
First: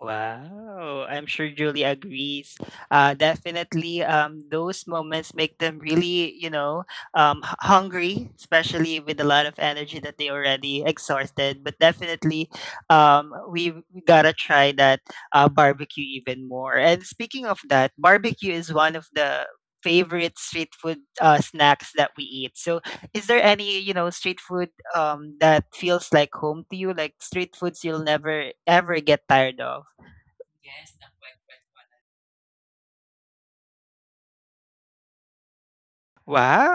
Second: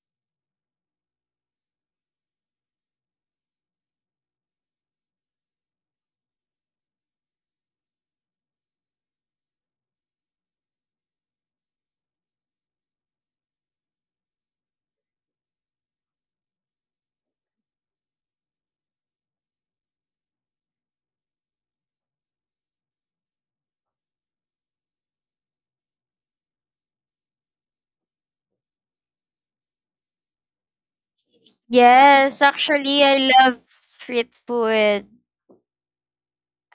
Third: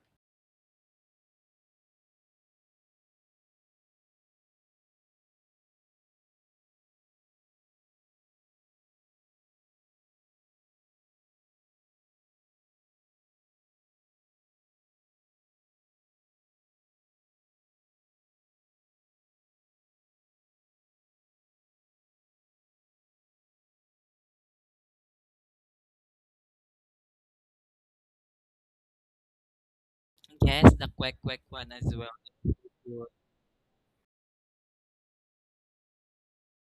Speaker 1: Wow, I'm sure Julie agrees. Definitely, those moments make them really, hungry, especially with a lot of energy that they already exhausted. But definitely, we gotta try that barbecue even more. And speaking of that, barbecue is one of the favorite street food snacks that we eat. So, is there any, street food that feels like home to you, like street foods you'll never ever get tired of?
Speaker 2: Yes, the quack quack one as well.
Speaker 3: Yes, actually I love street food.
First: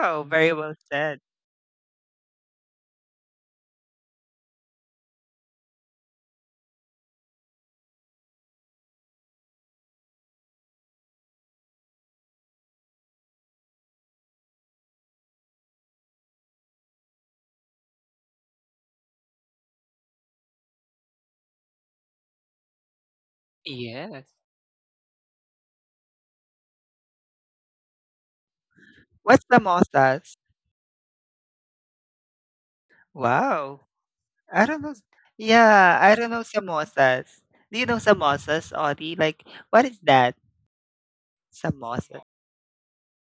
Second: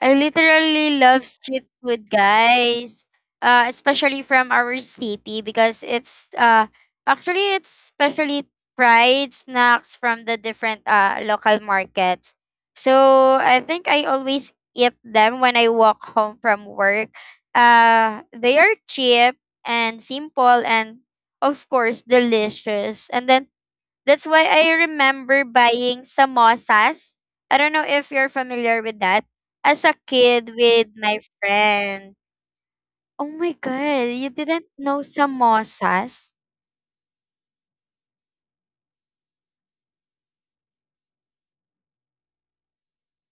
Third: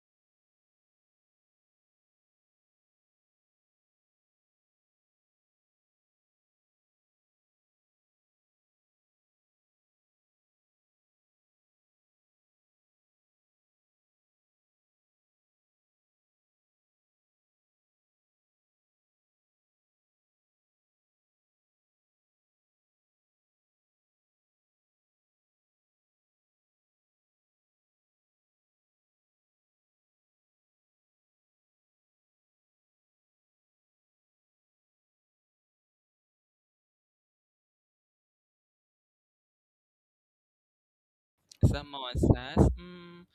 Speaker 3: I
Speaker 1: very well
Speaker 3: literally
Speaker 1: said.
Speaker 3: love street food, guys. Especially from our city because it's actually it's especially fried snacks from the different local markets. So I think I always eat them when I walk home from work. They are cheap and simple and of course delicious. And then that's why I remember buying samosas. I don't know if you're familiar with that.
Speaker 1: What's
Speaker 3: As a
Speaker 1: samosas?
Speaker 3: kid with my friend. Oh my
Speaker 1: Wow.
Speaker 3: god, you
Speaker 1: I
Speaker 3: didn't
Speaker 1: don't know.
Speaker 3: know
Speaker 1: Yeah, I don't
Speaker 3: samosas?
Speaker 1: know samosas. Do you know samosas, Audie? Like, what is that? Samosas.
Speaker 2: Samosas. Mm,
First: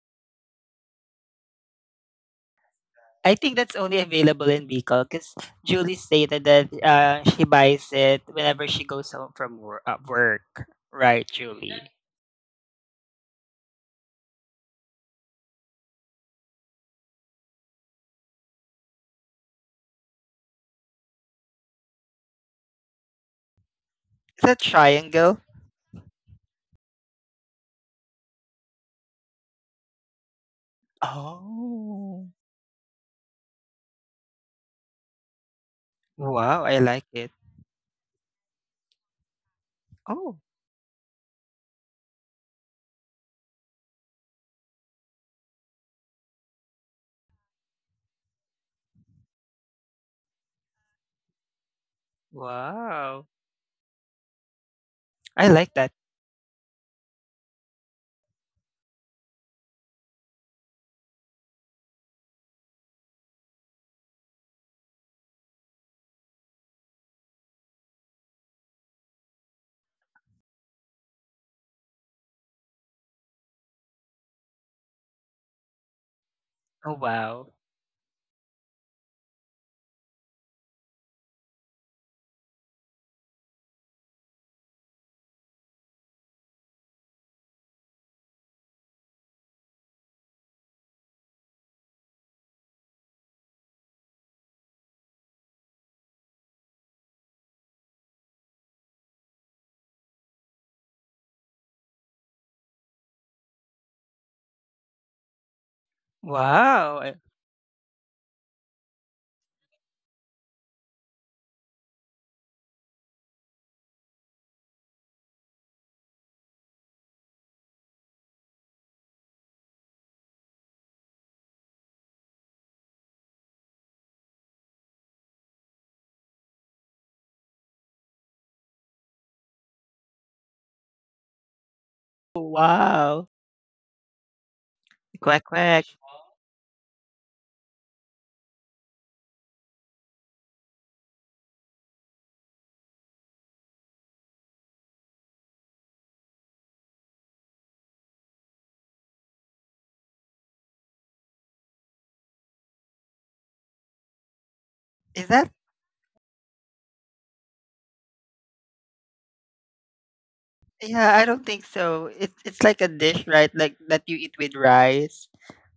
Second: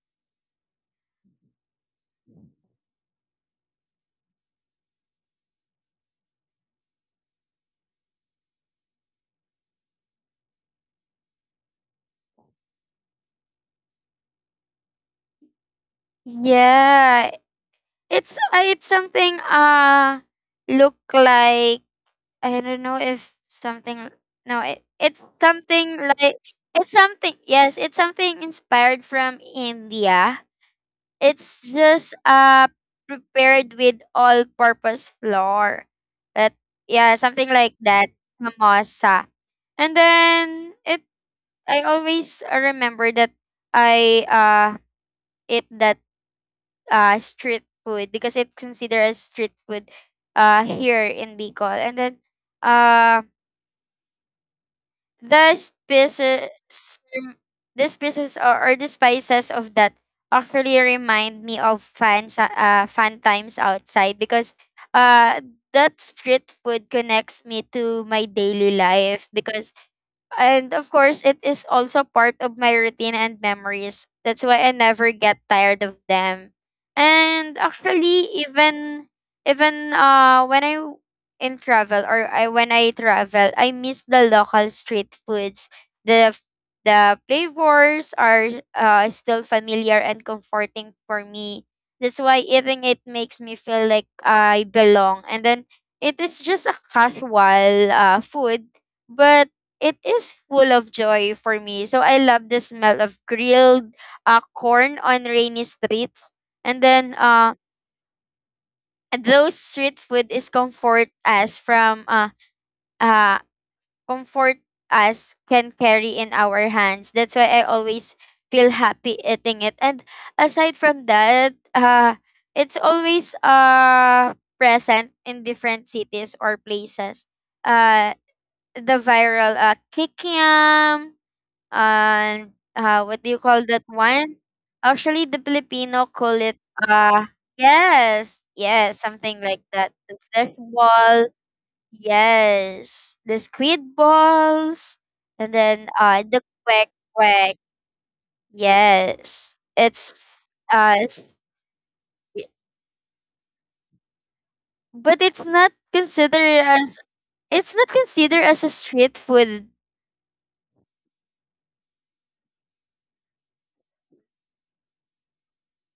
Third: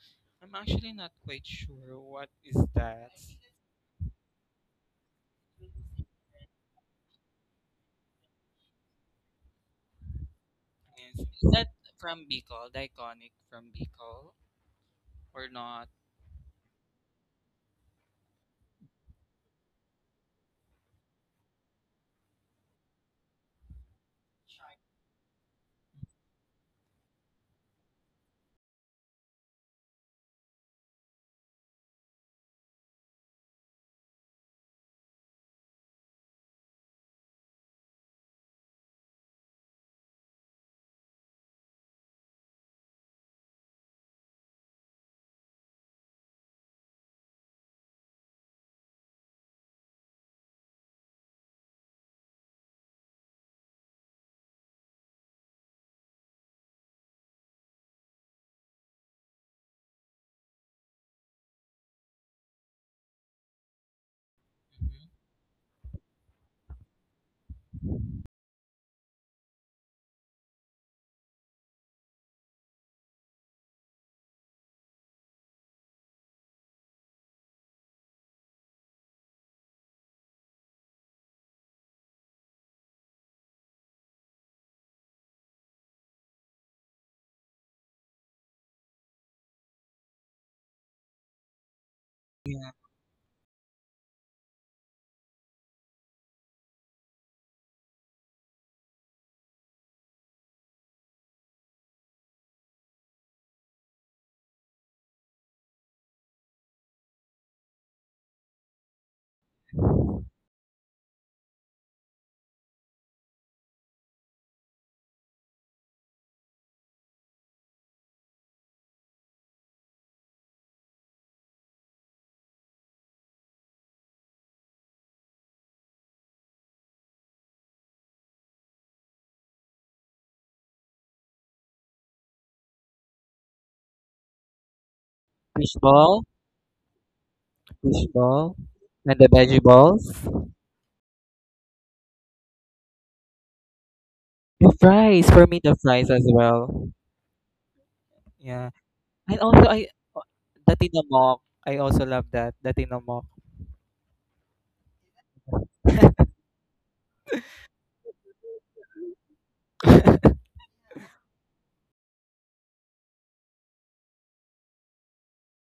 Speaker 2: I'm actually not quite sure what is that.
Speaker 1: I think that's only available in Bicol because Julie stated that she buys it whenever she goes home from work.
Speaker 2: Yes.
Speaker 1: Right,
Speaker 2: Is
Speaker 1: Julie?
Speaker 2: that
Speaker 1: Is
Speaker 2: from Bicol? The iconic from Bicol? Or not.
Speaker 3: Yeah, it's something look like. I don't know if something
Speaker 1: that
Speaker 3: no it, it's
Speaker 1: triangle?
Speaker 3: something like it's something yes, it's something inspired from India. It's just
Speaker 1: Oh,
Speaker 3: prepared with all purpose flour. But
Speaker 1: wow. I like
Speaker 3: yeah,
Speaker 1: it.
Speaker 3: something like that. Samosa. And
Speaker 1: Oh,
Speaker 3: then it I always remember that I ate that street food because it's considered as street food here in Bicol. And then uh
Speaker 1: wow.
Speaker 3: the
Speaker 1: I like that.
Speaker 3: spices the spices or the spices of that actually remind me of fun times outside because
Speaker 2: Mhm.
Speaker 3: uh that street food connects me to my daily life because. And of course, it is also part of my routine and memories. That's why I never get tired of them.
Speaker 1: Oh,
Speaker 3: And
Speaker 1: wow.
Speaker 3: actually, even in travel, or I when I travel, I miss the local street foods. The f- the flavors are still familiar and comforting for me. That's why eating
Speaker 2: Yeah,
Speaker 3: it makes me feel like I belong. And then it is just a casual food, but it is full of joy for me. So I love the smell of grilled corn on rainy streets. And then
Speaker 1: Wow.
Speaker 3: those street food is comfort us from uh, comfort us can carry in our hands. That's why I always feel happy eating it. And aside from that, it's always present in different cities or places. Uh, the viral kikiam and what do you
Speaker 1: Wow.
Speaker 3: call that one? Actually, the
Speaker 1: Quack
Speaker 2: fish
Speaker 1: quack.
Speaker 3: Filipino call
Speaker 2: ball,
Speaker 3: it uh
Speaker 2: fish
Speaker 3: yes,
Speaker 2: ball,
Speaker 3: yes,
Speaker 2: and
Speaker 3: something
Speaker 2: the
Speaker 3: like
Speaker 2: veggie
Speaker 3: that. The
Speaker 2: balls.
Speaker 3: fish ball, yes, the squid
Speaker 2: The
Speaker 3: balls,
Speaker 2: fries
Speaker 3: and
Speaker 2: for me,
Speaker 3: then
Speaker 2: the fries
Speaker 3: the
Speaker 2: as
Speaker 3: quack
Speaker 2: well.
Speaker 3: quack,
Speaker 2: Yeah,
Speaker 3: yes.
Speaker 2: and also I uh, the tinamok. I also love
Speaker 3: I-
Speaker 2: that the tinamok.
Speaker 3: but it's
Speaker 1: Is that?
Speaker 3: not considered as a street food.
Speaker 1: Yeah, I don't think so. It's like a dish, right? Like that you eat with rice.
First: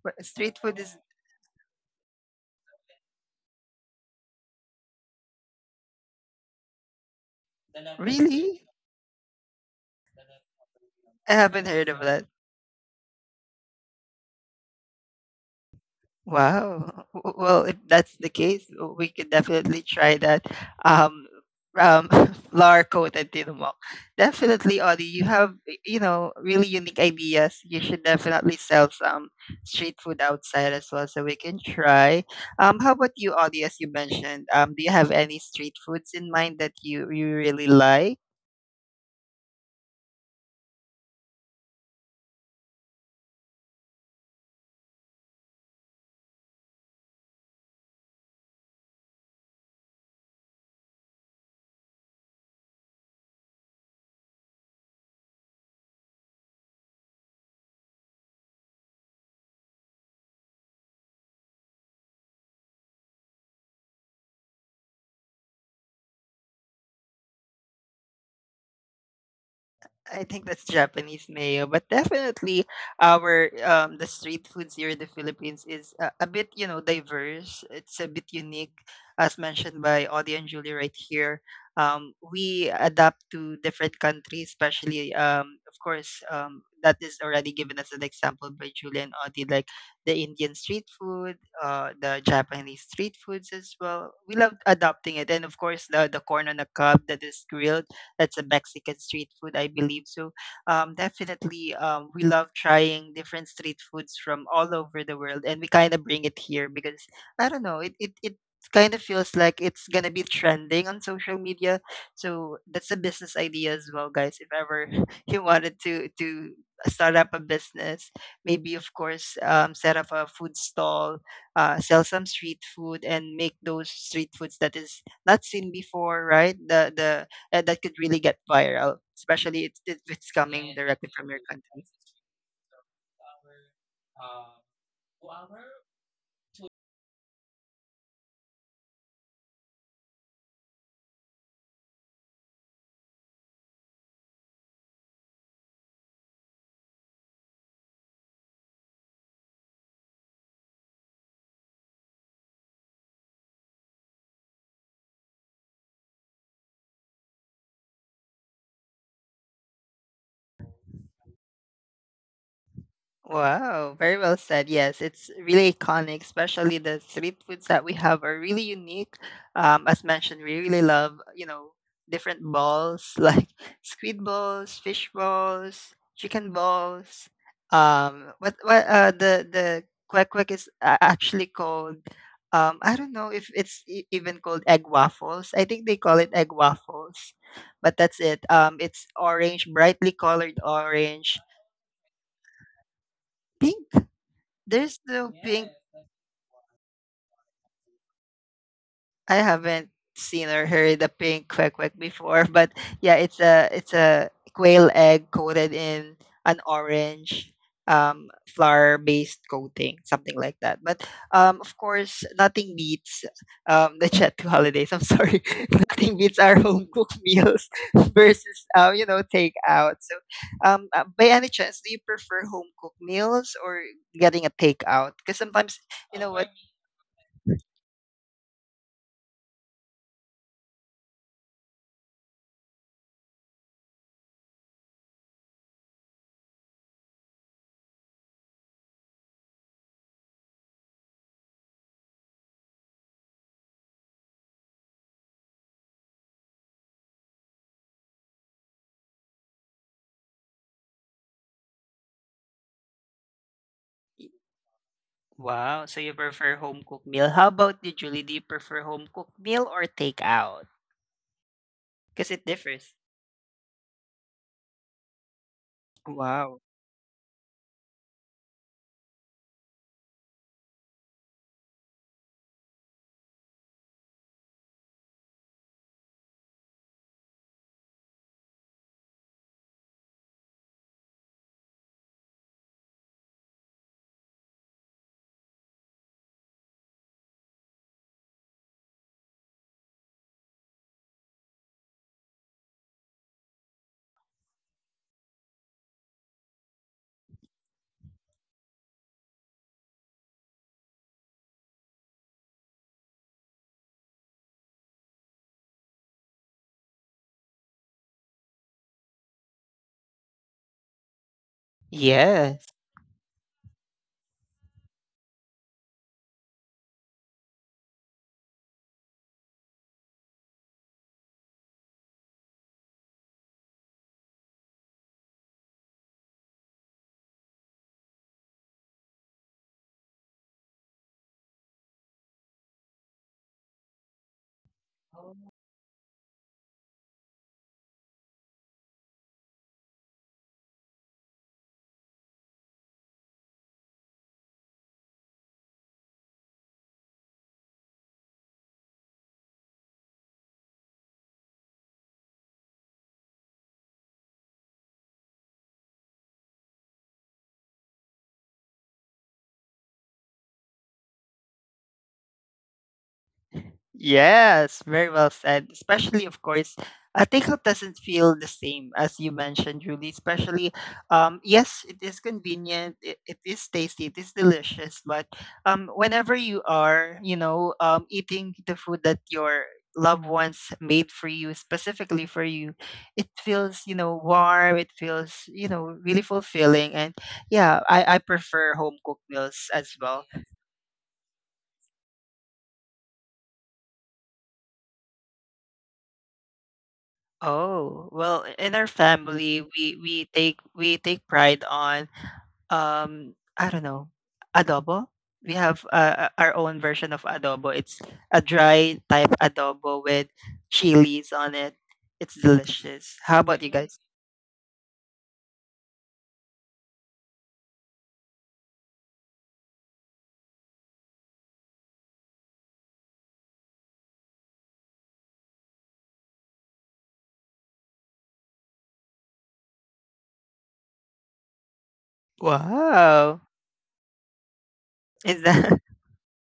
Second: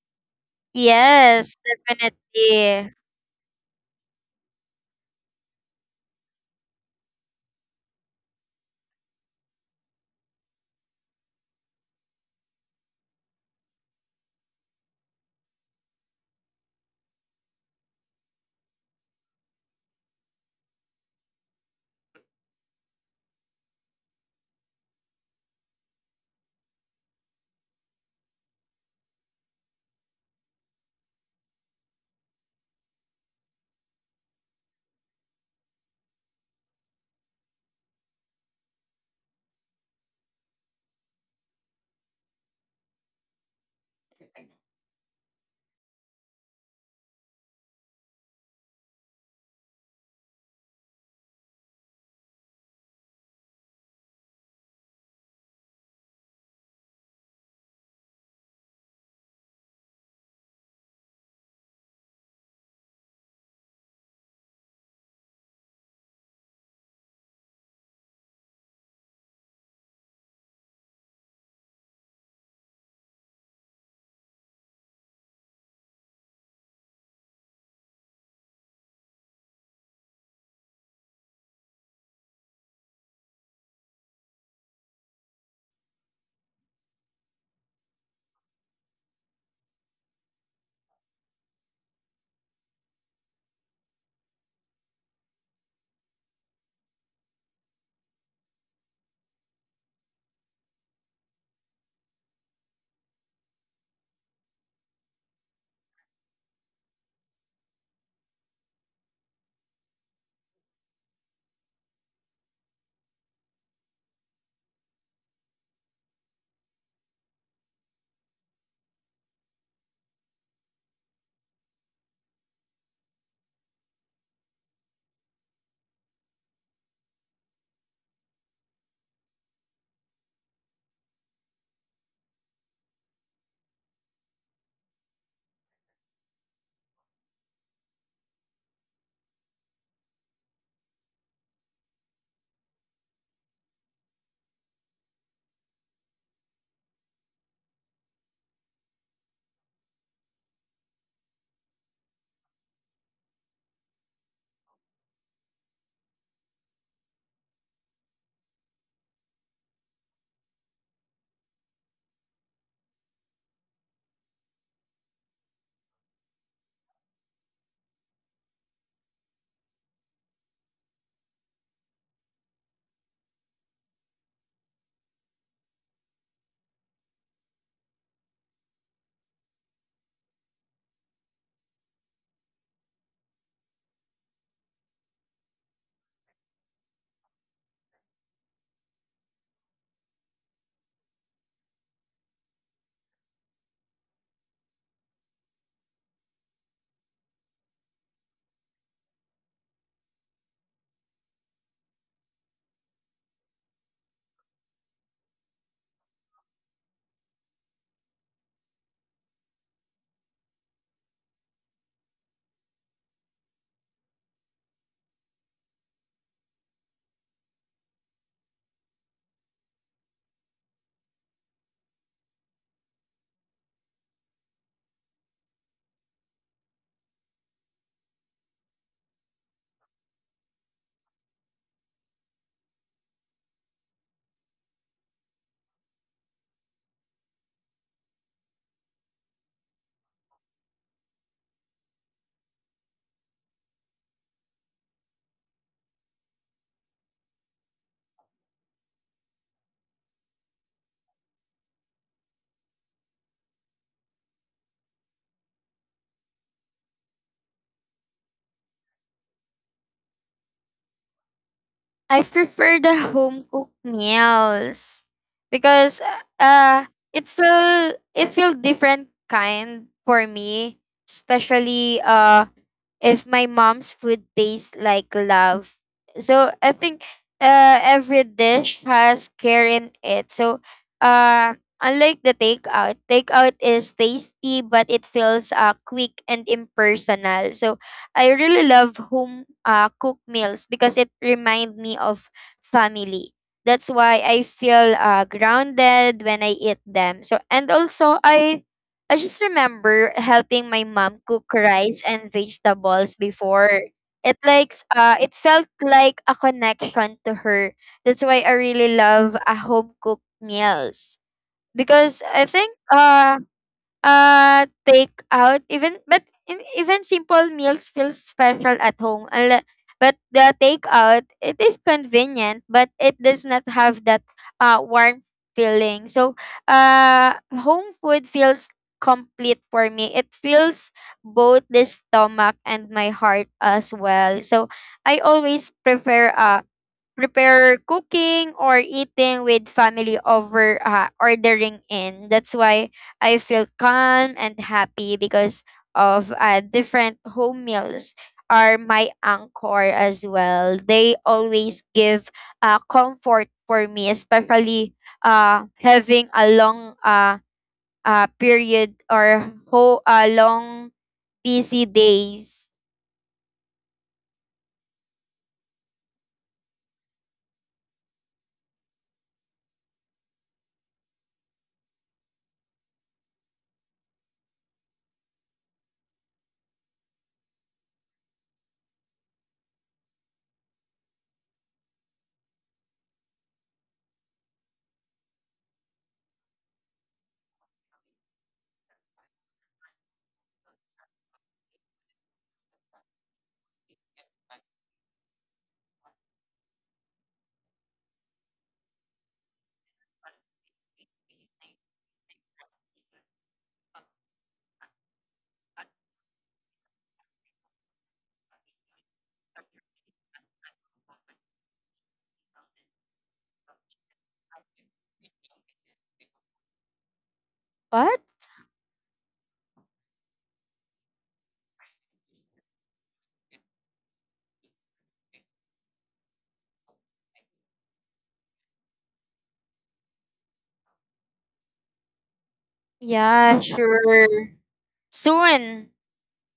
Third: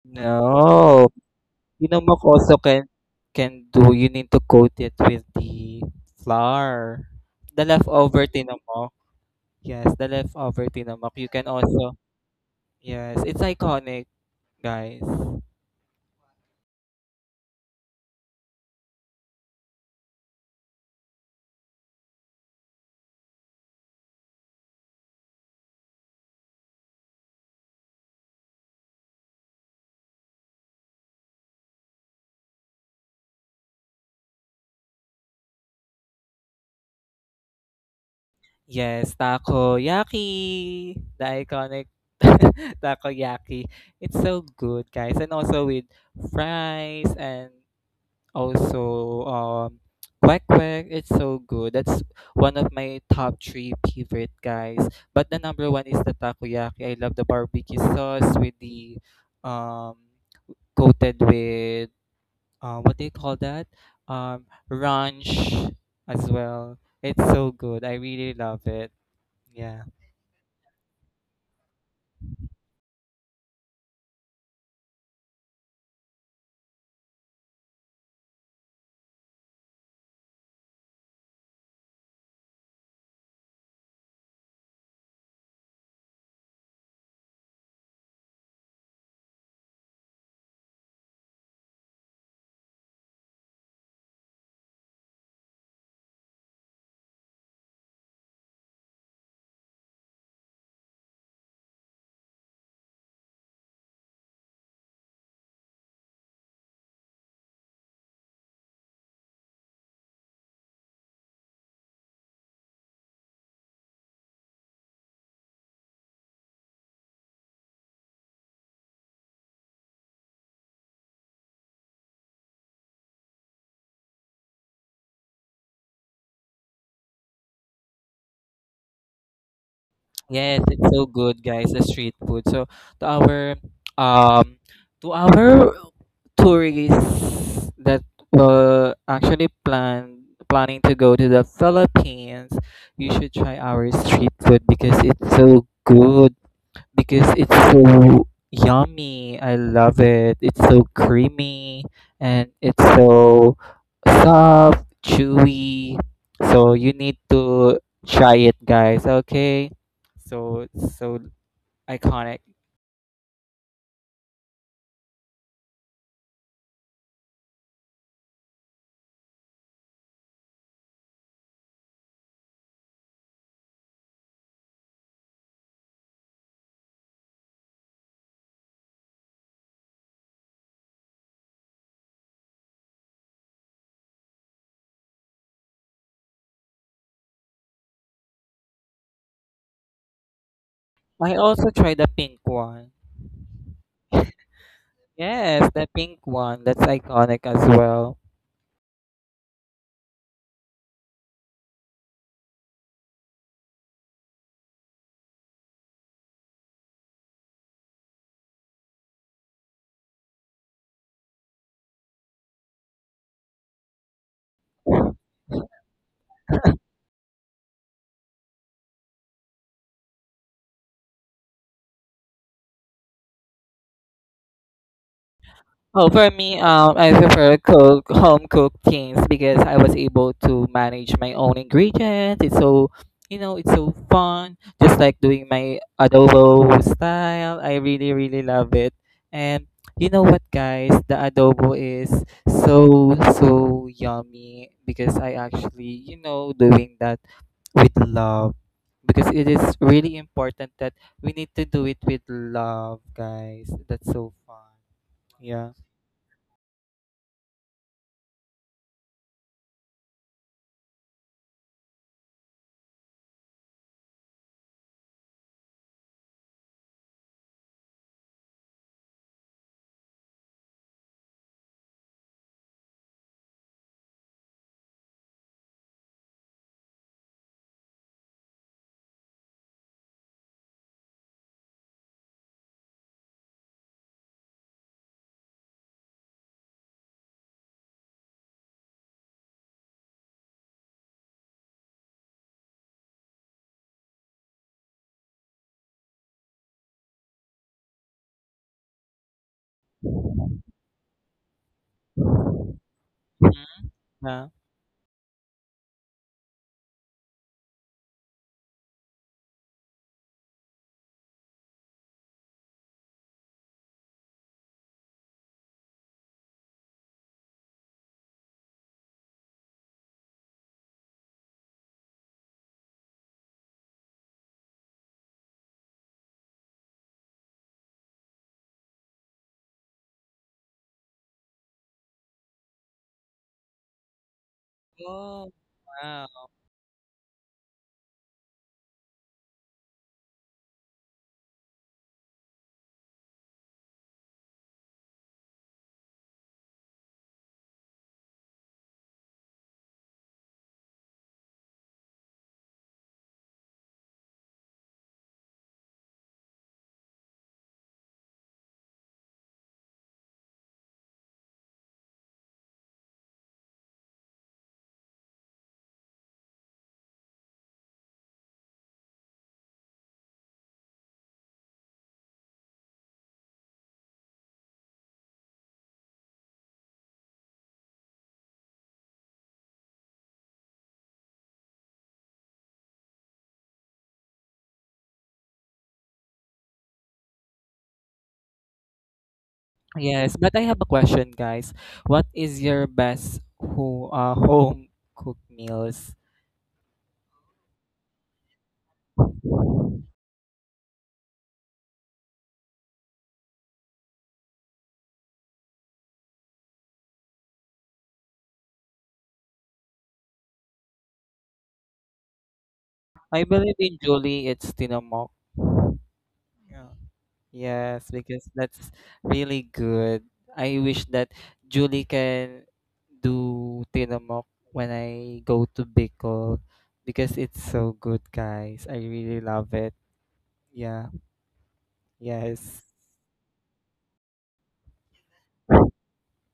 Speaker 1: But street food is
Speaker 2: No,
Speaker 3: Yes,
Speaker 2: tinamok also
Speaker 3: definitely.
Speaker 2: can do. You need to coat it with the flour. The leftover
Speaker 1: really?
Speaker 2: tinamok. Yes, the leftover tinamok. You
Speaker 1: I
Speaker 2: can
Speaker 1: haven't heard
Speaker 2: also,
Speaker 1: of that.
Speaker 2: yes, it's iconic, guys.
Speaker 1: Wow. Well, if that's the case, we could definitely try that. Um, um, flour coated tinumak. Definitely, Audie, you have really unique ideas. You should definitely sell some street food outside as well, so we can try. How about you, Audie? As you mentioned, do you have any street foods in mind that you really like?
Speaker 2: Yes, takoyaki, the iconic takoyaki. It's so good, guys. And also with fries and also kwek kwek, it's so good. That's one of my top three favorite, guys. But the number one is the takoyaki. I love the barbecue sauce with the um coated with what do you call that? Ranch as well. It's so good. I really love it. Yeah.
Speaker 1: I think that's Japanese mayo, but definitely our the street foods here in the Philippines is a bit, diverse. It's a bit unique, as mentioned by Audie and Julie right here. We adapt to different countries, especially of course that is already given as an example by Julie and Audie, like the Indian street food, the Japanese street foods as well. We love adopting it, and of course the corn on the cob that is grilled. That's a Mexican street food, I believe. So definitely, we love trying different street foods from all over the world, and we kind of bring it here because I don't know, it kind of feels like it's gonna be trending on social media. So that's a business idea as well, guys. If ever you wanted to start up a business, maybe of course set up a food stall, sell some street food, and make those street foods that is not seen before, right? The That could really get viral, especially if it's
Speaker 2: Yes,
Speaker 1: coming
Speaker 2: it's so
Speaker 1: directly from your
Speaker 2: good, guys. The
Speaker 1: content.
Speaker 2: street food. So to our um to our tourists that were actually planning to go to the Philippines, you should try our street food because it's so good because it's so yummy. I love it. It's so creamy and it's so soft, chewy. So you need to try it, guys. Okay. So it's so iconic.
Speaker 1: Wow, very well said. Yes, it's really iconic, especially the street foods that we have are really unique. As mentioned, we really love, different balls like squid balls, fish balls, chicken balls. What the kwek kwek is actually called I don't know if it's even called egg waffles. I think they call it egg waffles. But that's it. It's orange, brightly colored
Speaker 2: I
Speaker 1: orange.
Speaker 2: also tried the pink one.
Speaker 1: Pink? There's no pink.
Speaker 2: Yes, the pink one. That's iconic as well.
Speaker 1: I haven't seen or heard a pink quack quack before, but yeah, it's a quail egg coated in an orange flour based coating, something like that. But of course nothing beats the chat to holidays. I'm sorry. Nothing beats our home cooked meals versus takeout. So by any chance do you prefer home cooked meals or getting a takeout? Because sometimes
Speaker 2: Oh,
Speaker 1: you
Speaker 2: for
Speaker 1: know what.
Speaker 2: me, I prefer cook home cooked things because I was able to manage my own ingredients. It's so, you know, it's so fun. Just like doing my adobo style, I really, really love it. And you know what, guys, the adobo is so, so yummy because I actually, you know, doing that with love because it is really important that we need to do it with love, guys. That's so fun. Yeah.
Speaker 1: Wow, so you prefer home cooked meal. How about you, Julie? Do you prefer home cooked meal or takeout? Because
Speaker 3: I
Speaker 1: it
Speaker 3: prefer
Speaker 1: differs.
Speaker 3: the home cooked meals because
Speaker 1: Wow.
Speaker 3: uh it feel different kind for me, especially if my mom's food tastes like love. So I think every dish has care in it. So uh, unlike the takeout, takeout is tasty, but it feels quick and impersonal. So I really love home cooked meals because it reminds me of family. That's why I feel grounded when I eat them. So and also I just remember helping my mom cook rice and vegetables before. It
Speaker 2: Yeah.
Speaker 3: likes it felt like a connection to her. That's why I really love a home cooked meals. Because I
Speaker 1: Yeah.
Speaker 3: think take out even even simple meals feel special at home. But the takeout, it is convenient, but it does not have that warm feeling. So, home food feels complete for me. It fills both the stomach and my heart as well. So, I
Speaker 2: Oh,
Speaker 3: always
Speaker 2: wow.
Speaker 3: prefer prepare cooking or eating with family over ordering in. That's why I feel calm and happy because of different home meals are my anchor as well. They always give comfort for me, especially having a long period or long busy days.
Speaker 1: Yes, very well said. Especially, of course, a takeout doesn't feel the same as you mentioned, Julie. Especially, yes, it is convenient, it is tasty, it is delicious. But whenever you are, you know, eating the food that your loved ones made for you, specifically for you, it feels, you know, warm. It feels, you know, really fulfilling. And yeah, I prefer home cooked meals as well.
Speaker 2: Yes, but I have a question, guys. What is your best ho home cooked meals?
Speaker 1: Oh, well, in our family, we take pride on, I don't know, adobo. We have our own version of adobo. It's a dry type adobo with chilies on it. It's delicious. How
Speaker 2: I
Speaker 1: about you
Speaker 2: believe
Speaker 1: guys?
Speaker 2: in Julie, it's tinomok. Yeah. Yes,
Speaker 3: What?
Speaker 2: because that's really good. I wish that Julie can do tinomok when I go to Bicol because it's so good, guys. I really love it. Yeah. Yes.
Speaker 1: Wow.
Speaker 3: Yeah, sure.
Speaker 1: Is that
Speaker 3: Soon.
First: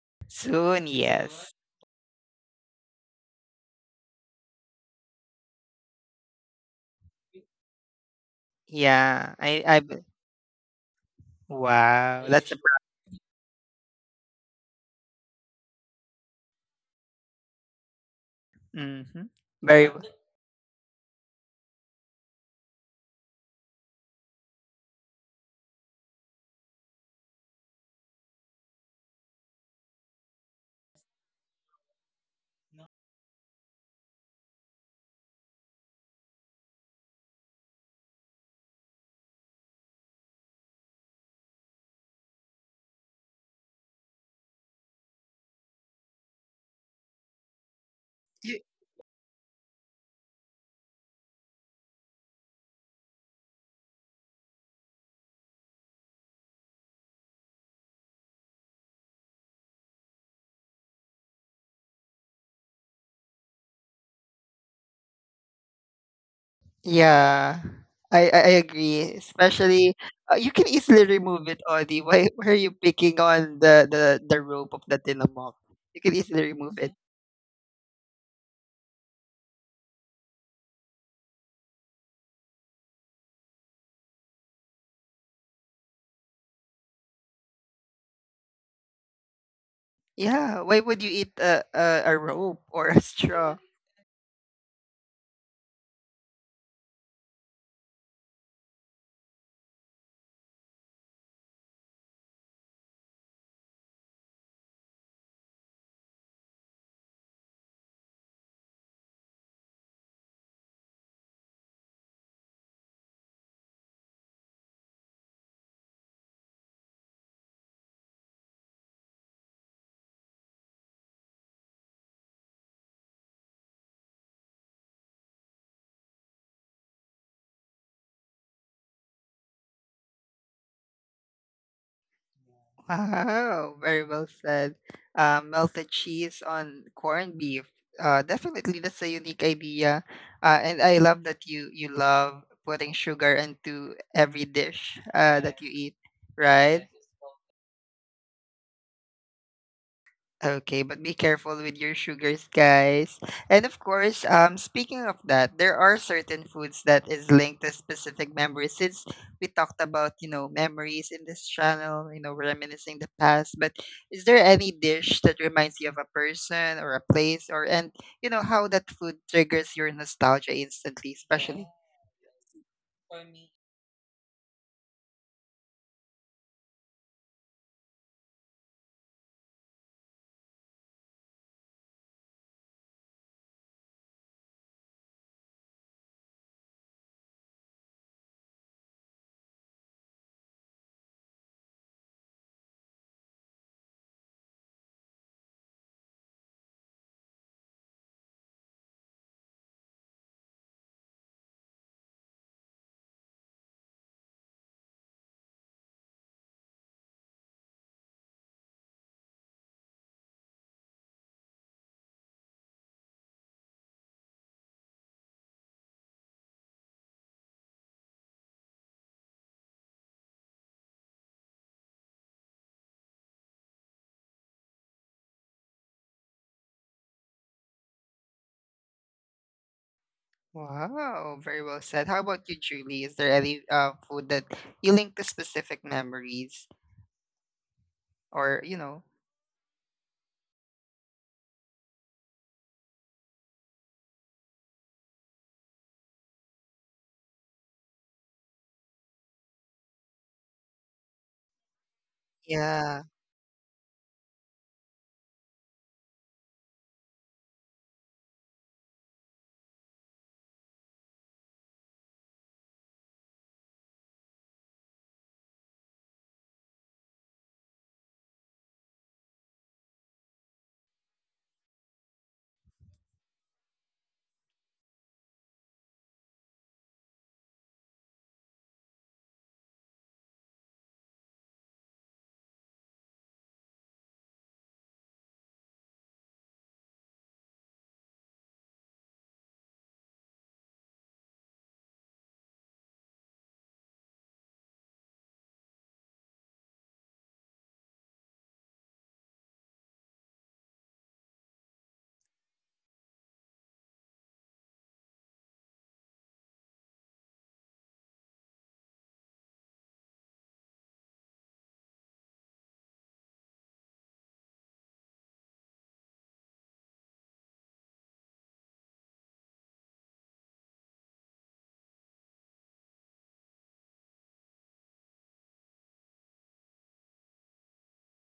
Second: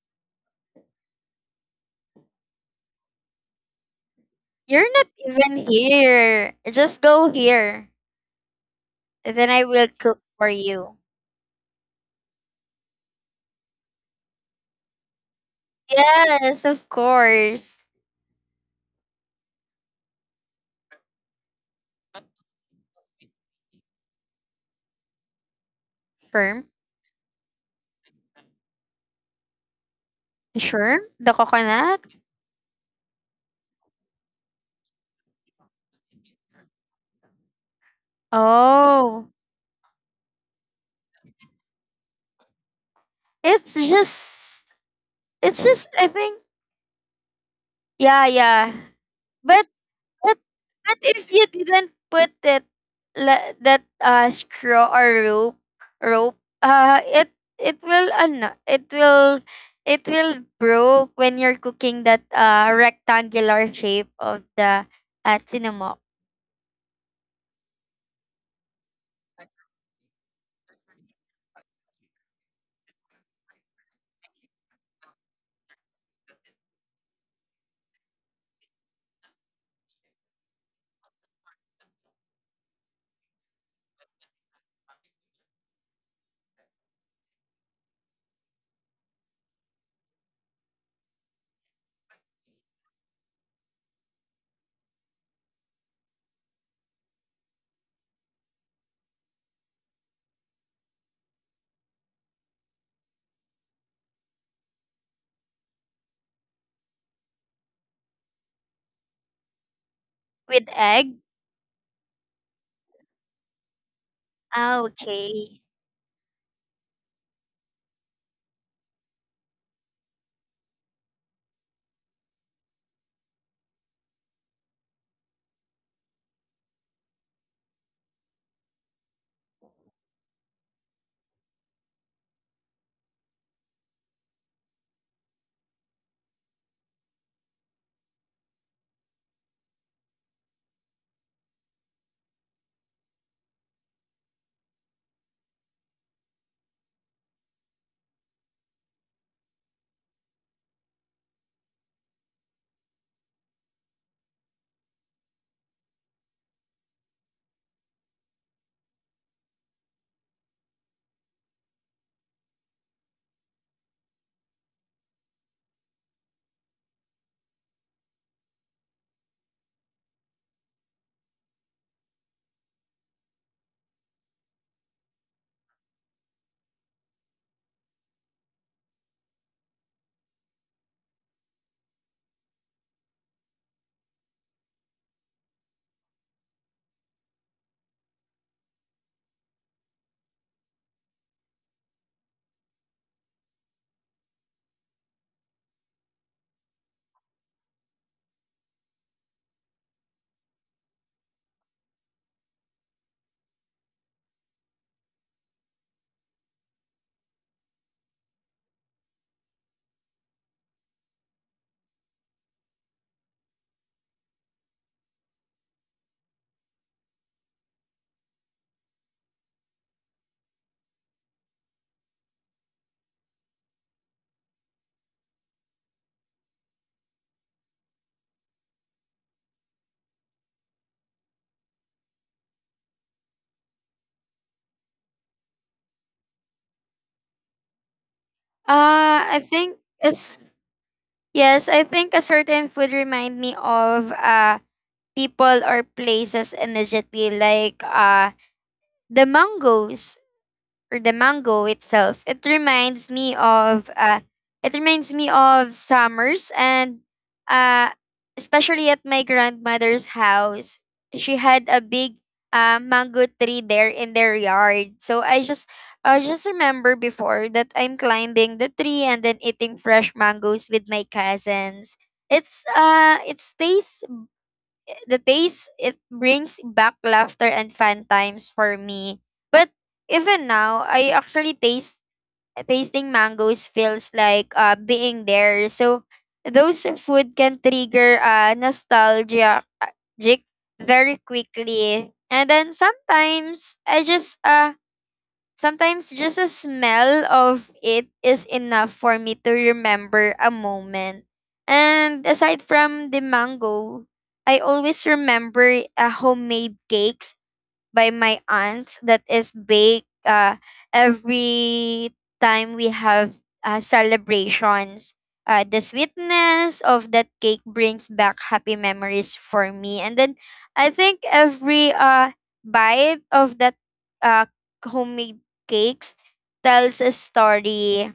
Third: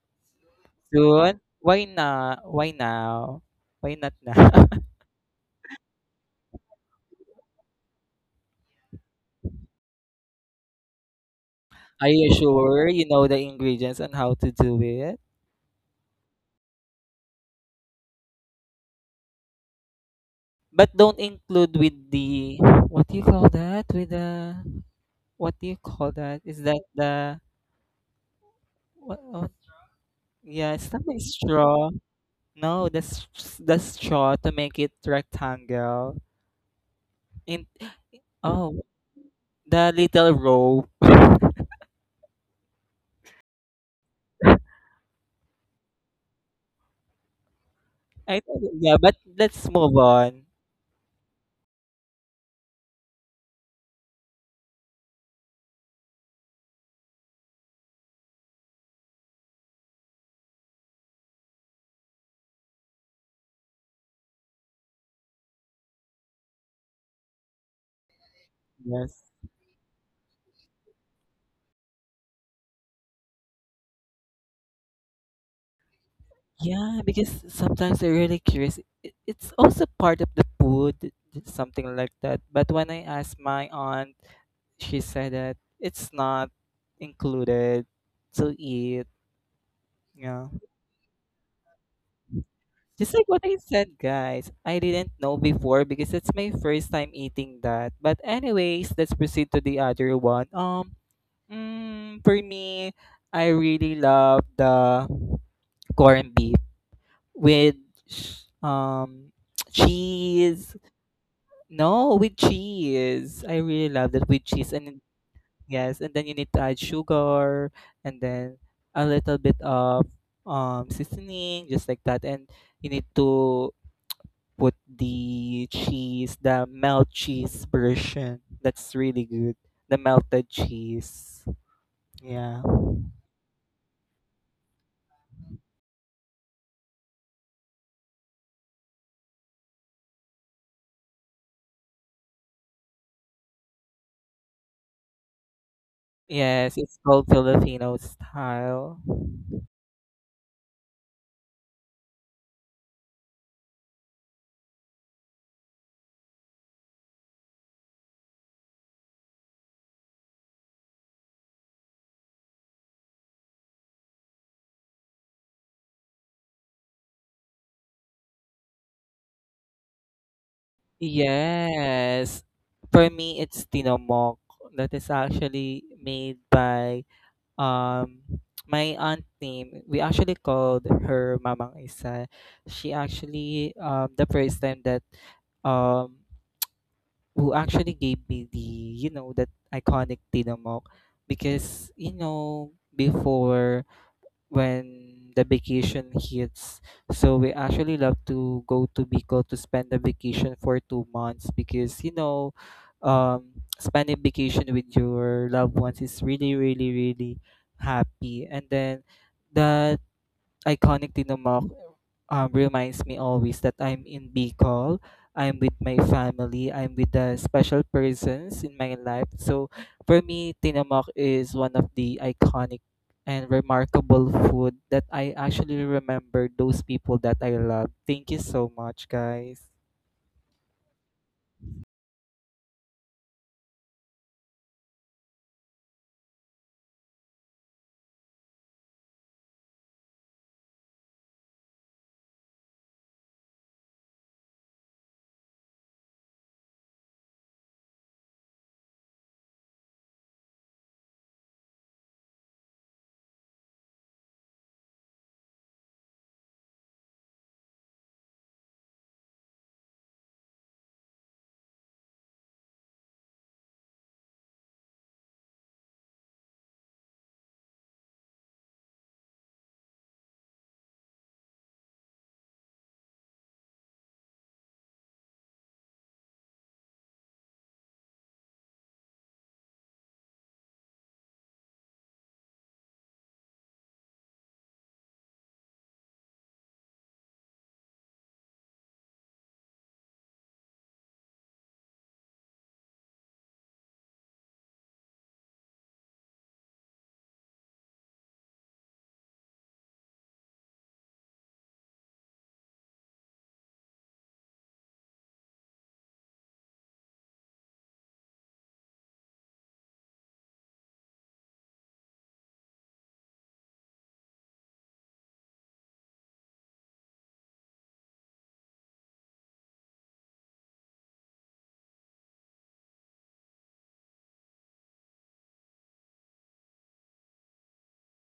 Speaker 1: soon?
Speaker 2: Soon?
Speaker 1: Yes.
Speaker 2: Why not? Why not now?
Speaker 3: You're not even here. Just go here.
Speaker 1: Yeah.
Speaker 3: And then I will cook for you.
Speaker 2: Are
Speaker 1: Wow.
Speaker 2: you
Speaker 1: That's a
Speaker 2: sure you know the ingredients and how to do it?
Speaker 3: Yes, of course.
Speaker 1: mm-hmm. Very well.
Speaker 2: But don't include with the, what do you call that? With the, what do you call that? Is
Speaker 3: Shrimp?
Speaker 2: that the what yeah, it's not
Speaker 3: Shrimp?
Speaker 2: a
Speaker 3: The
Speaker 2: straw.
Speaker 3: coconut?
Speaker 2: No, the the straw to make it rectangle. In, oh,
Speaker 3: Oh.
Speaker 2: the little rope.
Speaker 3: It's just it's just I think yeah,
Speaker 2: I think
Speaker 3: yeah.
Speaker 2: yeah, but let's
Speaker 3: But
Speaker 2: move
Speaker 3: But
Speaker 2: on.
Speaker 3: but if you didn't put it that straw or rope it will ano it will broke when you're cooking that rectangular shape of the cinnamon
Speaker 1: Yeah, I
Speaker 2: Yes.
Speaker 1: agree. Especially, you can easily remove it, Audie. Why are you picking on the rope of the tilamok? You can easily remove it.
Speaker 2: Yeah, because sometimes I are really curious. It- It's also part of the food, something like that. But when I asked my aunt, she said that it's not included to eat. Yeah.
Speaker 1: Yeah, why would you eat a rope or a
Speaker 2: Just like what
Speaker 1: straw?
Speaker 2: I said, guys, I didn't know before because it's my first time eating that. But anyways, let's proceed to the other one. For me, I really love the corned beef with sh- um
Speaker 3: with
Speaker 2: cheese.
Speaker 3: egg.
Speaker 2: No, with cheese. I really love that with cheese.
Speaker 3: Ah,
Speaker 2: And then,
Speaker 3: okay.
Speaker 2: yes, and then you need to add sugar and then a little bit of seasoning, just like that. And you need to put the cheese, the melt cheese version. That's really good. The melted cheese. Yeah.
Speaker 1: Wow, very well said. Melted cheese on corned beef. Definitely, that's a unique idea. And I love that you love putting sugar into every dish that you eat,
Speaker 2: Yes,
Speaker 1: right?
Speaker 2: it's called Filipino style.
Speaker 1: Okay, but be careful with your sugars, guys. And of course, speaking of that, there are certain foods that is linked to specific memories. Since we talked about, you know, memories in this channel, you know, reminiscing the past. But is there any dish that reminds you of a person or a place, or and you know how that food triggers your nostalgia instantly, especially?
Speaker 2: Yes. For me, it's tinomok. That is actually made by um my aunt name, we actually called her Mamang Isa. She actually, the first time that, um who actually gave me the, you know, that iconic tinamok, because you know before, when the vacation hits. So we actually love to go to Bicol to spend the vacation for 2 months because you know, um, spending vacation with your loved ones is really, really, really happy. And then the iconic Tinomak, reminds me always that I'm in Bicol. I'm with my family. I'm with the special persons in my life. So for me, Tinamak is one of the iconic and remarkable food that I actually remember those people that I love. Thank you so much, guys.
Speaker 1: Wow, very well said. How about you, Julie? Is there any food that you link to specific memories, or you know?
Speaker 3: I think yes, yes. I think a certain food remind me of people or places immediately, like the mangoes, or the mango itself. It
Speaker 1: Yeah.
Speaker 3: reminds me of summers and, uh, especially at my grandmother's house, she had a big, mango tree there in their yard. So I just remember before that I'm climbing the tree and then eating fresh mangoes with my cousins. It's it stays the taste. It brings back laughter and fun times for me. But even now, I actually taste tasting mangoes feels like being there. So those food can trigger nostalgia jic- very quickly. And then sometimes just a smell of it is enough for me to remember a moment. And aside from the mango, I always remember a homemade cake by my aunt that is baked every time we have celebrations. The sweetness of that cake brings back happy memories for me. And then I think every bite of that uh, homemade cakes tells a story.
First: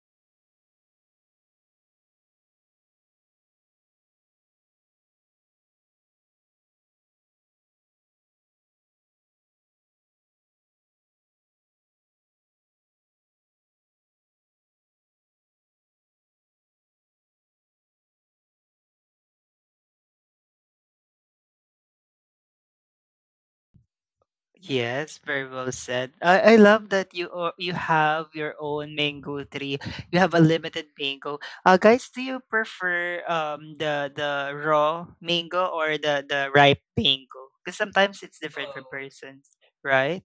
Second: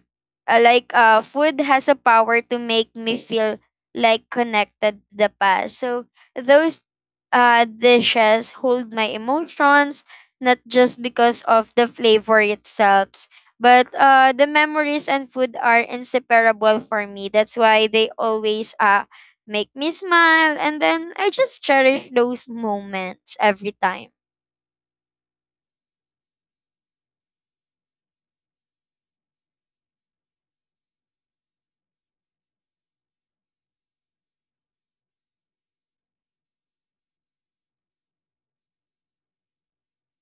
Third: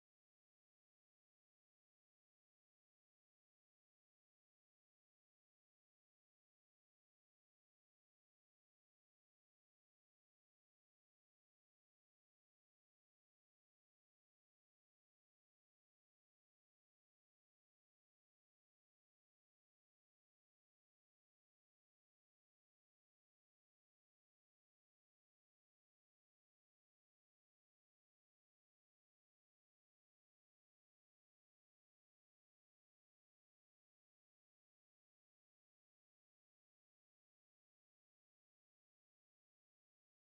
Speaker 3: Like food has a power to make me feel like connected to the past. So those dishes hold my emotions, not just because of the flavor itself, but the memories and food are inseparable for me. That's why they always make me smile, and then I just cherish those moments every time.
Speaker 1: Yes, very well said. I love that you have your own mango tree. You have a limited mango. Guys, do you prefer the raw mango or the ripe mango? Because sometimes it's different for persons, right?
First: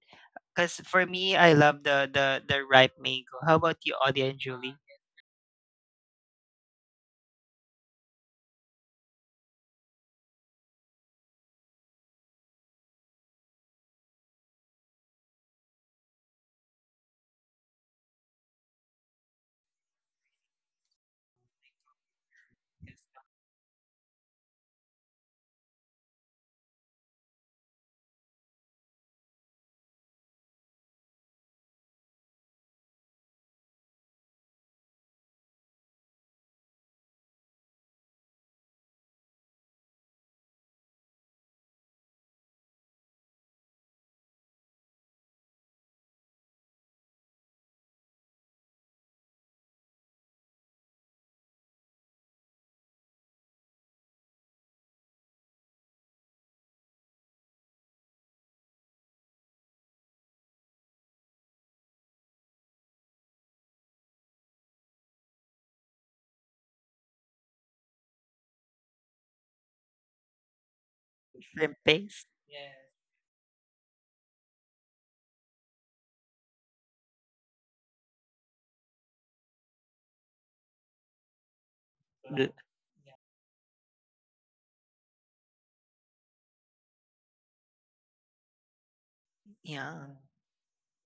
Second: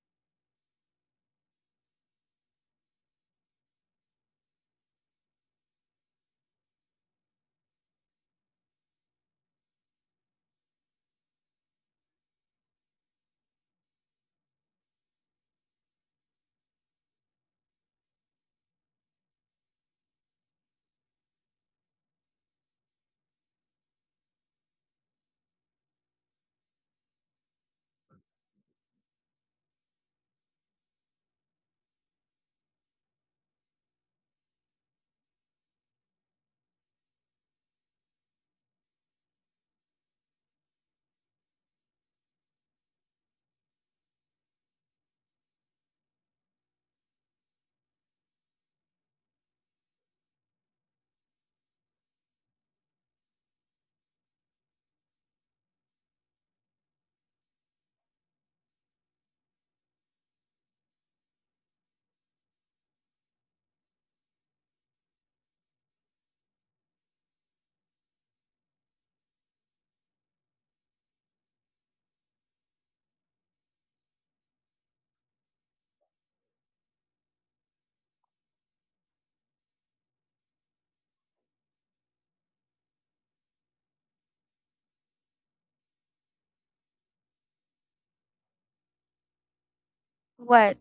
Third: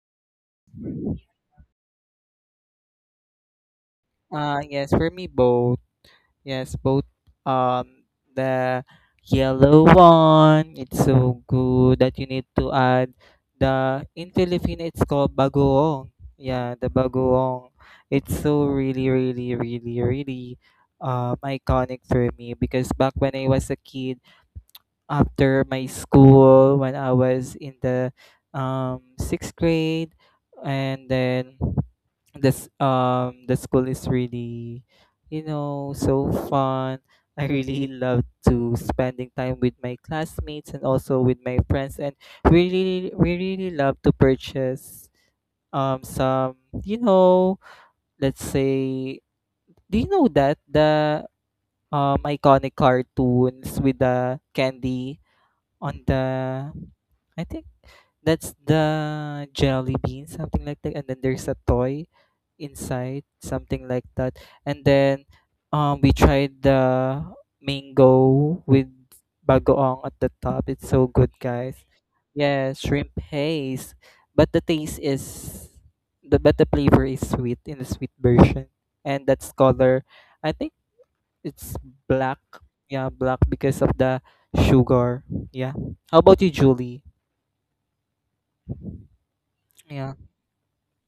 Speaker 1: Because for me, I love the ripe mango. How about you, Audie and Julie?
Speaker 2: Yes, for me both. Yes, both, um the yellow one. It's so good that you need to add the, in Filipino it's called bagoong. Yeah, the bagoong. It's so really, really, really, really iconic for me because back when I was a kid, after my school when I was in the, sixth grade, and then this, the school is really, you know, so fun. I really love to spending time with my classmates and also with my friends, and we really love to purchase some, you know, let's say, do you know that the, iconic cartoons with the candy on the, I think that's the jelly bean, something like that. And then there's a toy inside, something like that. And then, we tried the mango with bagoong at the top. It's so good, guys.
Speaker 1: Shrimp paste.
Speaker 2: Yeah, shrimp haze. But the taste is the but the flavor is sweet in the sweet version. And that's color. I think it's black. Yeah, black because of the sugar. Yeah. How about you, Julie?
Speaker 1: Yeah.
Speaker 2: Yeah.
Speaker 3: What?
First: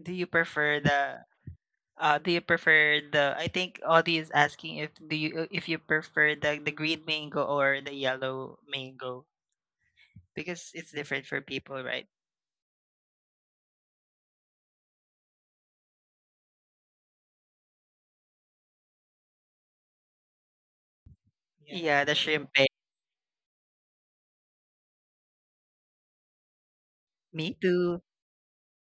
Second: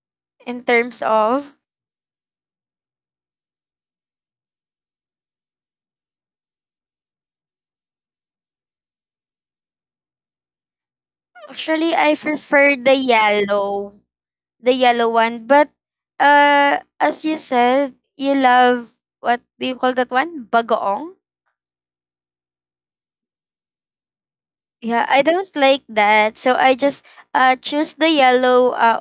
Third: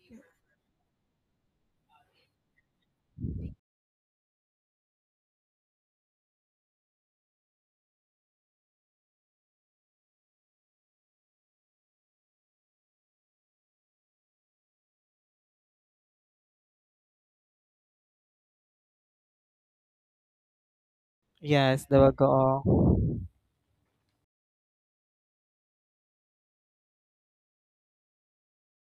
Speaker 1: Do you
Speaker 3: In
Speaker 1: prefer
Speaker 3: terms
Speaker 1: the.
Speaker 3: of?
Speaker 1: Do you prefer the? I think Audie is asking if do you if you prefer the green mango or the yellow mango because it's different for people,
Speaker 3: Actually,
Speaker 1: right?
Speaker 3: I prefer the yellow one, but as you said, you love what do you call that one? Bagoong?
Speaker 2: Yes, the
Speaker 1: Yeah, the shrimp. Egg.
Speaker 2: bagoong.
Speaker 3: Yeah, I don't like that. So I just
Speaker 1: Me
Speaker 3: choose
Speaker 1: too.
Speaker 3: the yellow uh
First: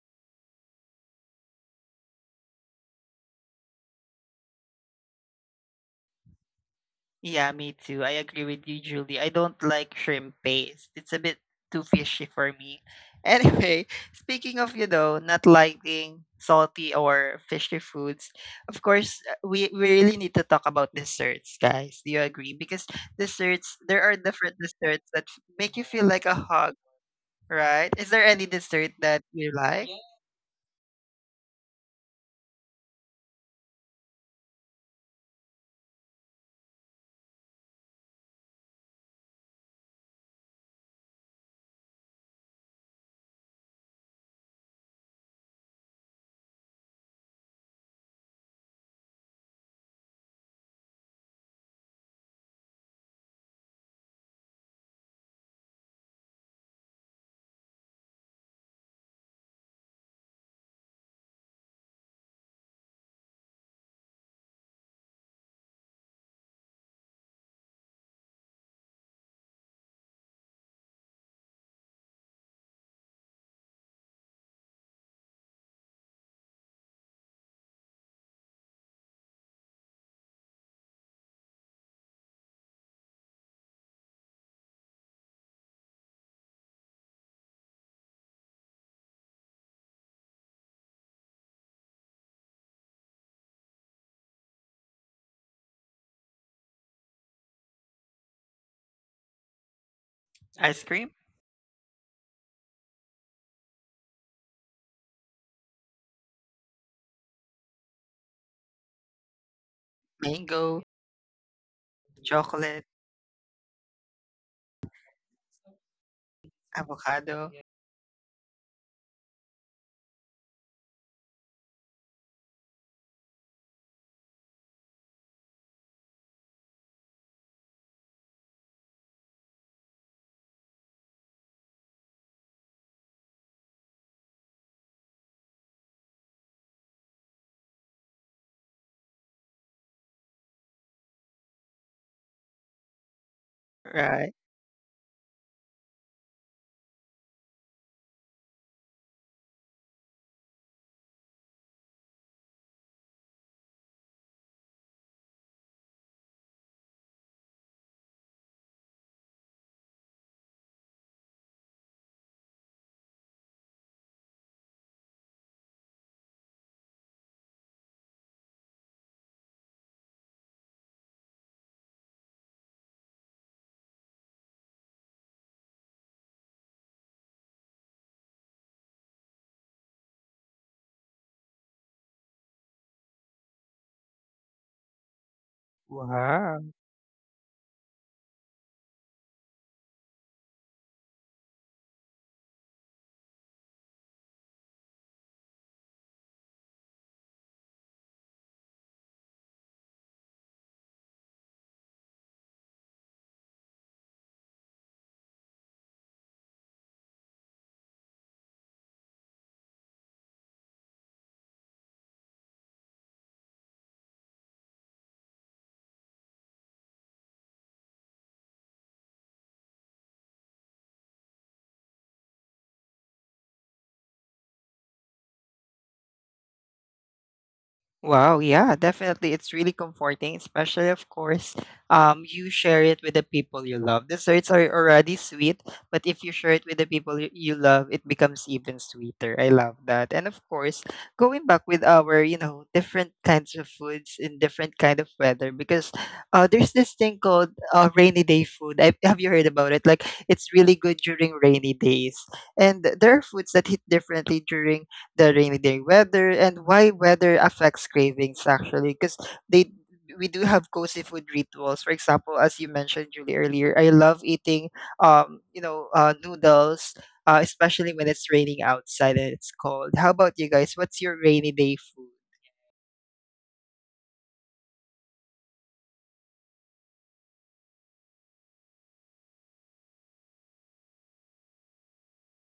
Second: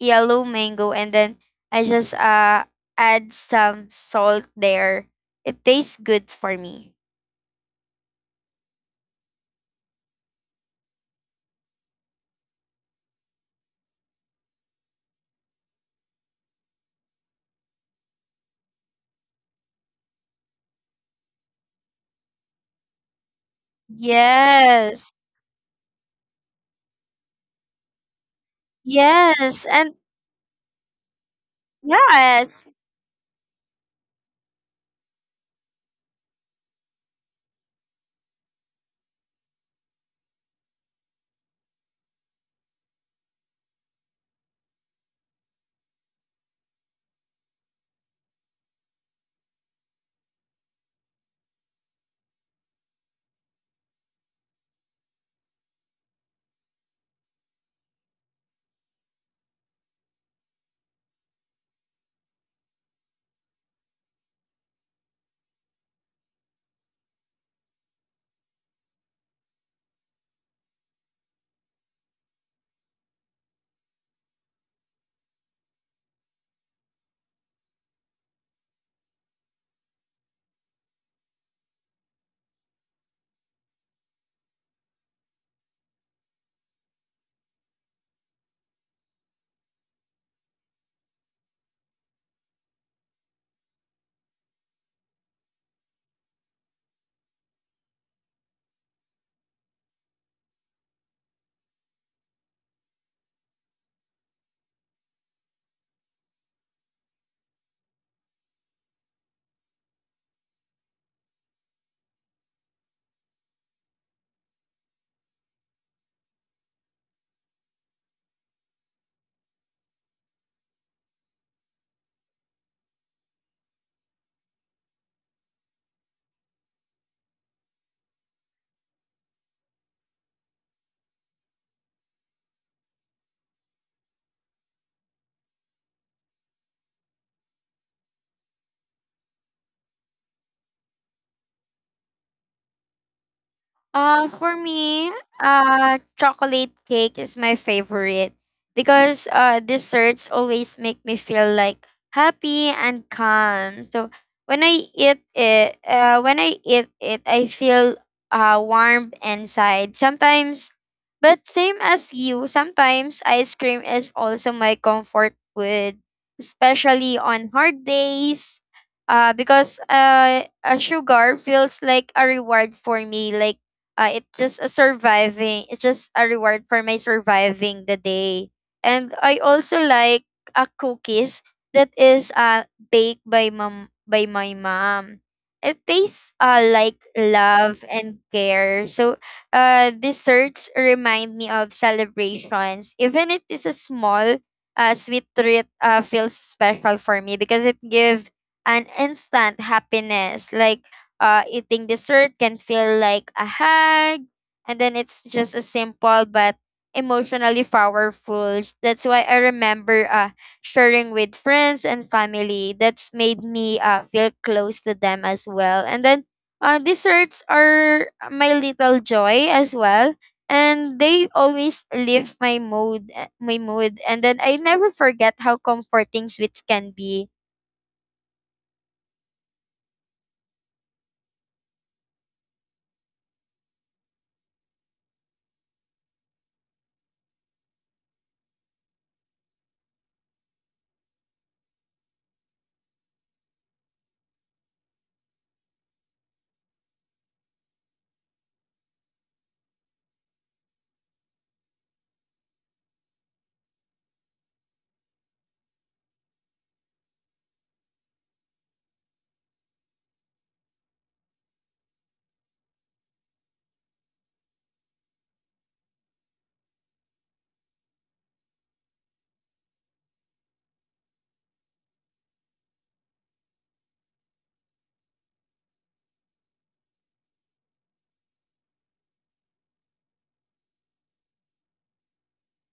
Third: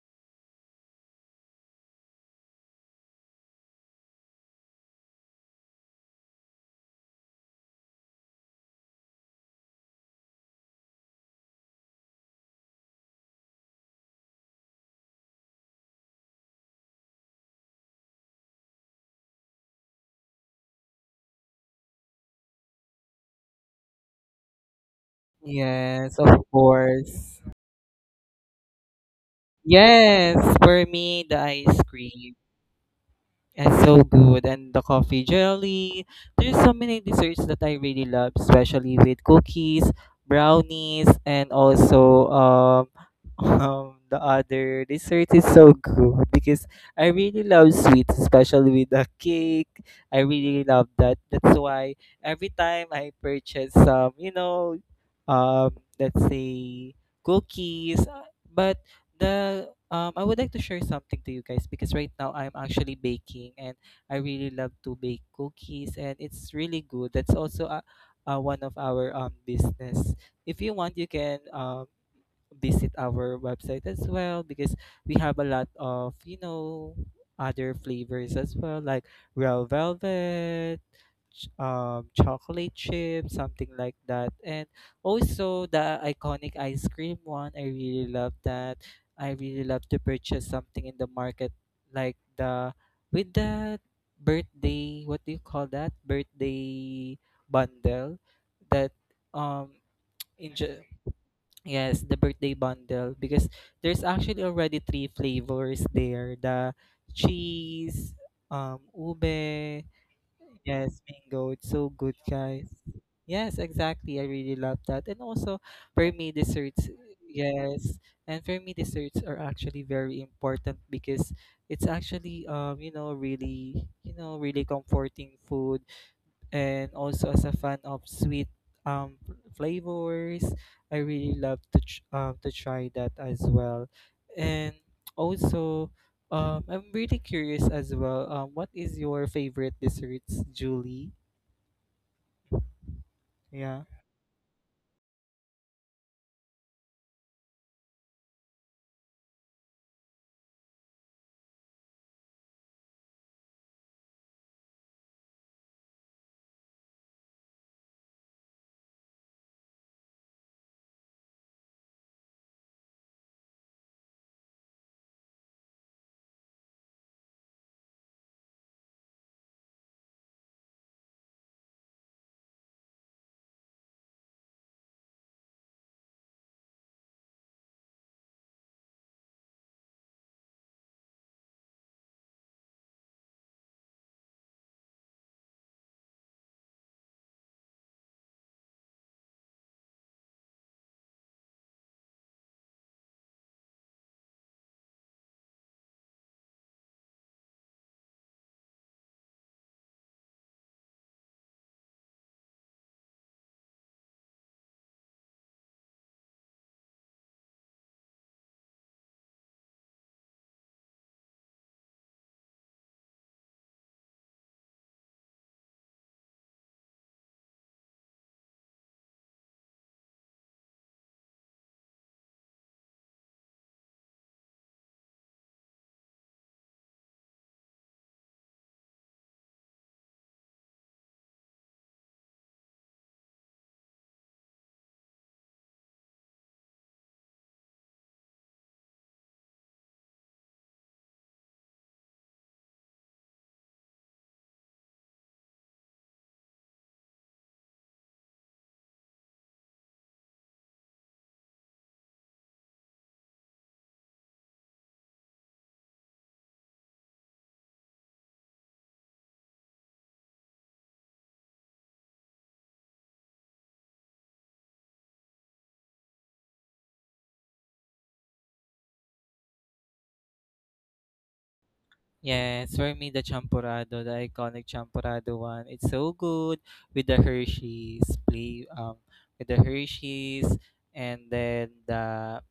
Speaker 3: yellow mango and then I just add some salt there. It tastes good for me.
Speaker 1: Yeah, me too. I agree with you, Julie. I don't like shrimp paste. It's a bit too fishy for me. Anyway, speaking of, you know, not liking salty or fishy foods, of course, we really need to talk about desserts, guys. Do you agree? Because desserts, there are different
Speaker 3: Yes.
Speaker 1: desserts that make you feel
Speaker 2: Yes,
Speaker 1: like a
Speaker 2: of
Speaker 1: hug,
Speaker 2: course.
Speaker 1: right? Is there any dessert that
Speaker 3: Yes.
Speaker 1: you
Speaker 3: And
Speaker 1: like?
Speaker 2: Yes, for me, the ice cream.
Speaker 3: yes.
Speaker 2: It's so good. And the coffee jelly. There's so many desserts that I really love, especially with cookies, brownies, and also the other dessert is so good because I really love sweets, especially with the cake. I really love that. That's why every time I purchase some, you know, um, let's say cookies, but the I would like to share something to you guys because right now I'm actually baking and I really love to bake cookies and it's really good. That's also a, one of our business. If you want, you can visit our website as well because we have a lot of, you know, other flavors as well like real velvet, chocolate chip, something like that. And also the iconic ice cream one, I really love that. I really love to purchase something in the market like the, with the birthday, what do you call that? Birthday bundle that, um in
Speaker 1: Ice cream,
Speaker 2: Yes, the birthday bundle because there's actually already three flavors there. The cheese, ube,
Speaker 1: mango,
Speaker 2: yes, mango. It's so good, guys.
Speaker 1: chocolate,
Speaker 2: Yes, exactly. I really love that. And also, for me, desserts,
Speaker 1: avocado,
Speaker 2: yes. And for me, desserts are actually very important because it's actually, you know, really comforting food and also as a fan of sweet flavors. I really love to to try that as well. And also, I'm really curious as well, what is your favorite desserts, Julie? Yeah.
Speaker 3: For
Speaker 1: right?
Speaker 3: me, chocolate cake is my favorite because desserts always make me feel like happy and calm. So when I eat it, I feel warm inside. Sometimes, but same as you, sometimes ice cream is also my comfort food, especially on hard days. Because a sugar feels like a reward for me, like it's just a reward for my surviving the day. And I also like a cookies that is baked by mom by my mom. It tastes like love and care. So desserts remind me of celebrations. Even it is a small sweet treat, feels special for me because it gives an instant happiness, like eating dessert can feel like a hug. And then it's just a simple but emotionally powerful. That's why I remember sharing with friends and family. That's made me feel close to them as well. And then desserts are my little joy as well. And they always lift my mood, my mood. And then I never forget how comforting sweets can be.
Speaker 1: Wow, yeah, definitely. It's really comforting, especially of course, you share it with the people you love. The desserts are already sweet, but if you share it with the people you love, it becomes even sweeter. I love that. And of course, going back with our, you know, different kinds of foods in different kind of weather, because there's this thing called rainy day food. I, have you heard about it? Like it's really good during rainy days, and there are foods that hit differently during the rainy day weather and why weather affects cravings actually because they we do have cozy food rituals, for example, as you mentioned Julie earlier, I love eating noodles, especially when it's raining outside and it's cold. How about you guys? What's your rainy day food?
Speaker 2: Yes, for me, the champorado, the iconic champorado one, it's so good with the Hershey's play, with the Hershey's, and then the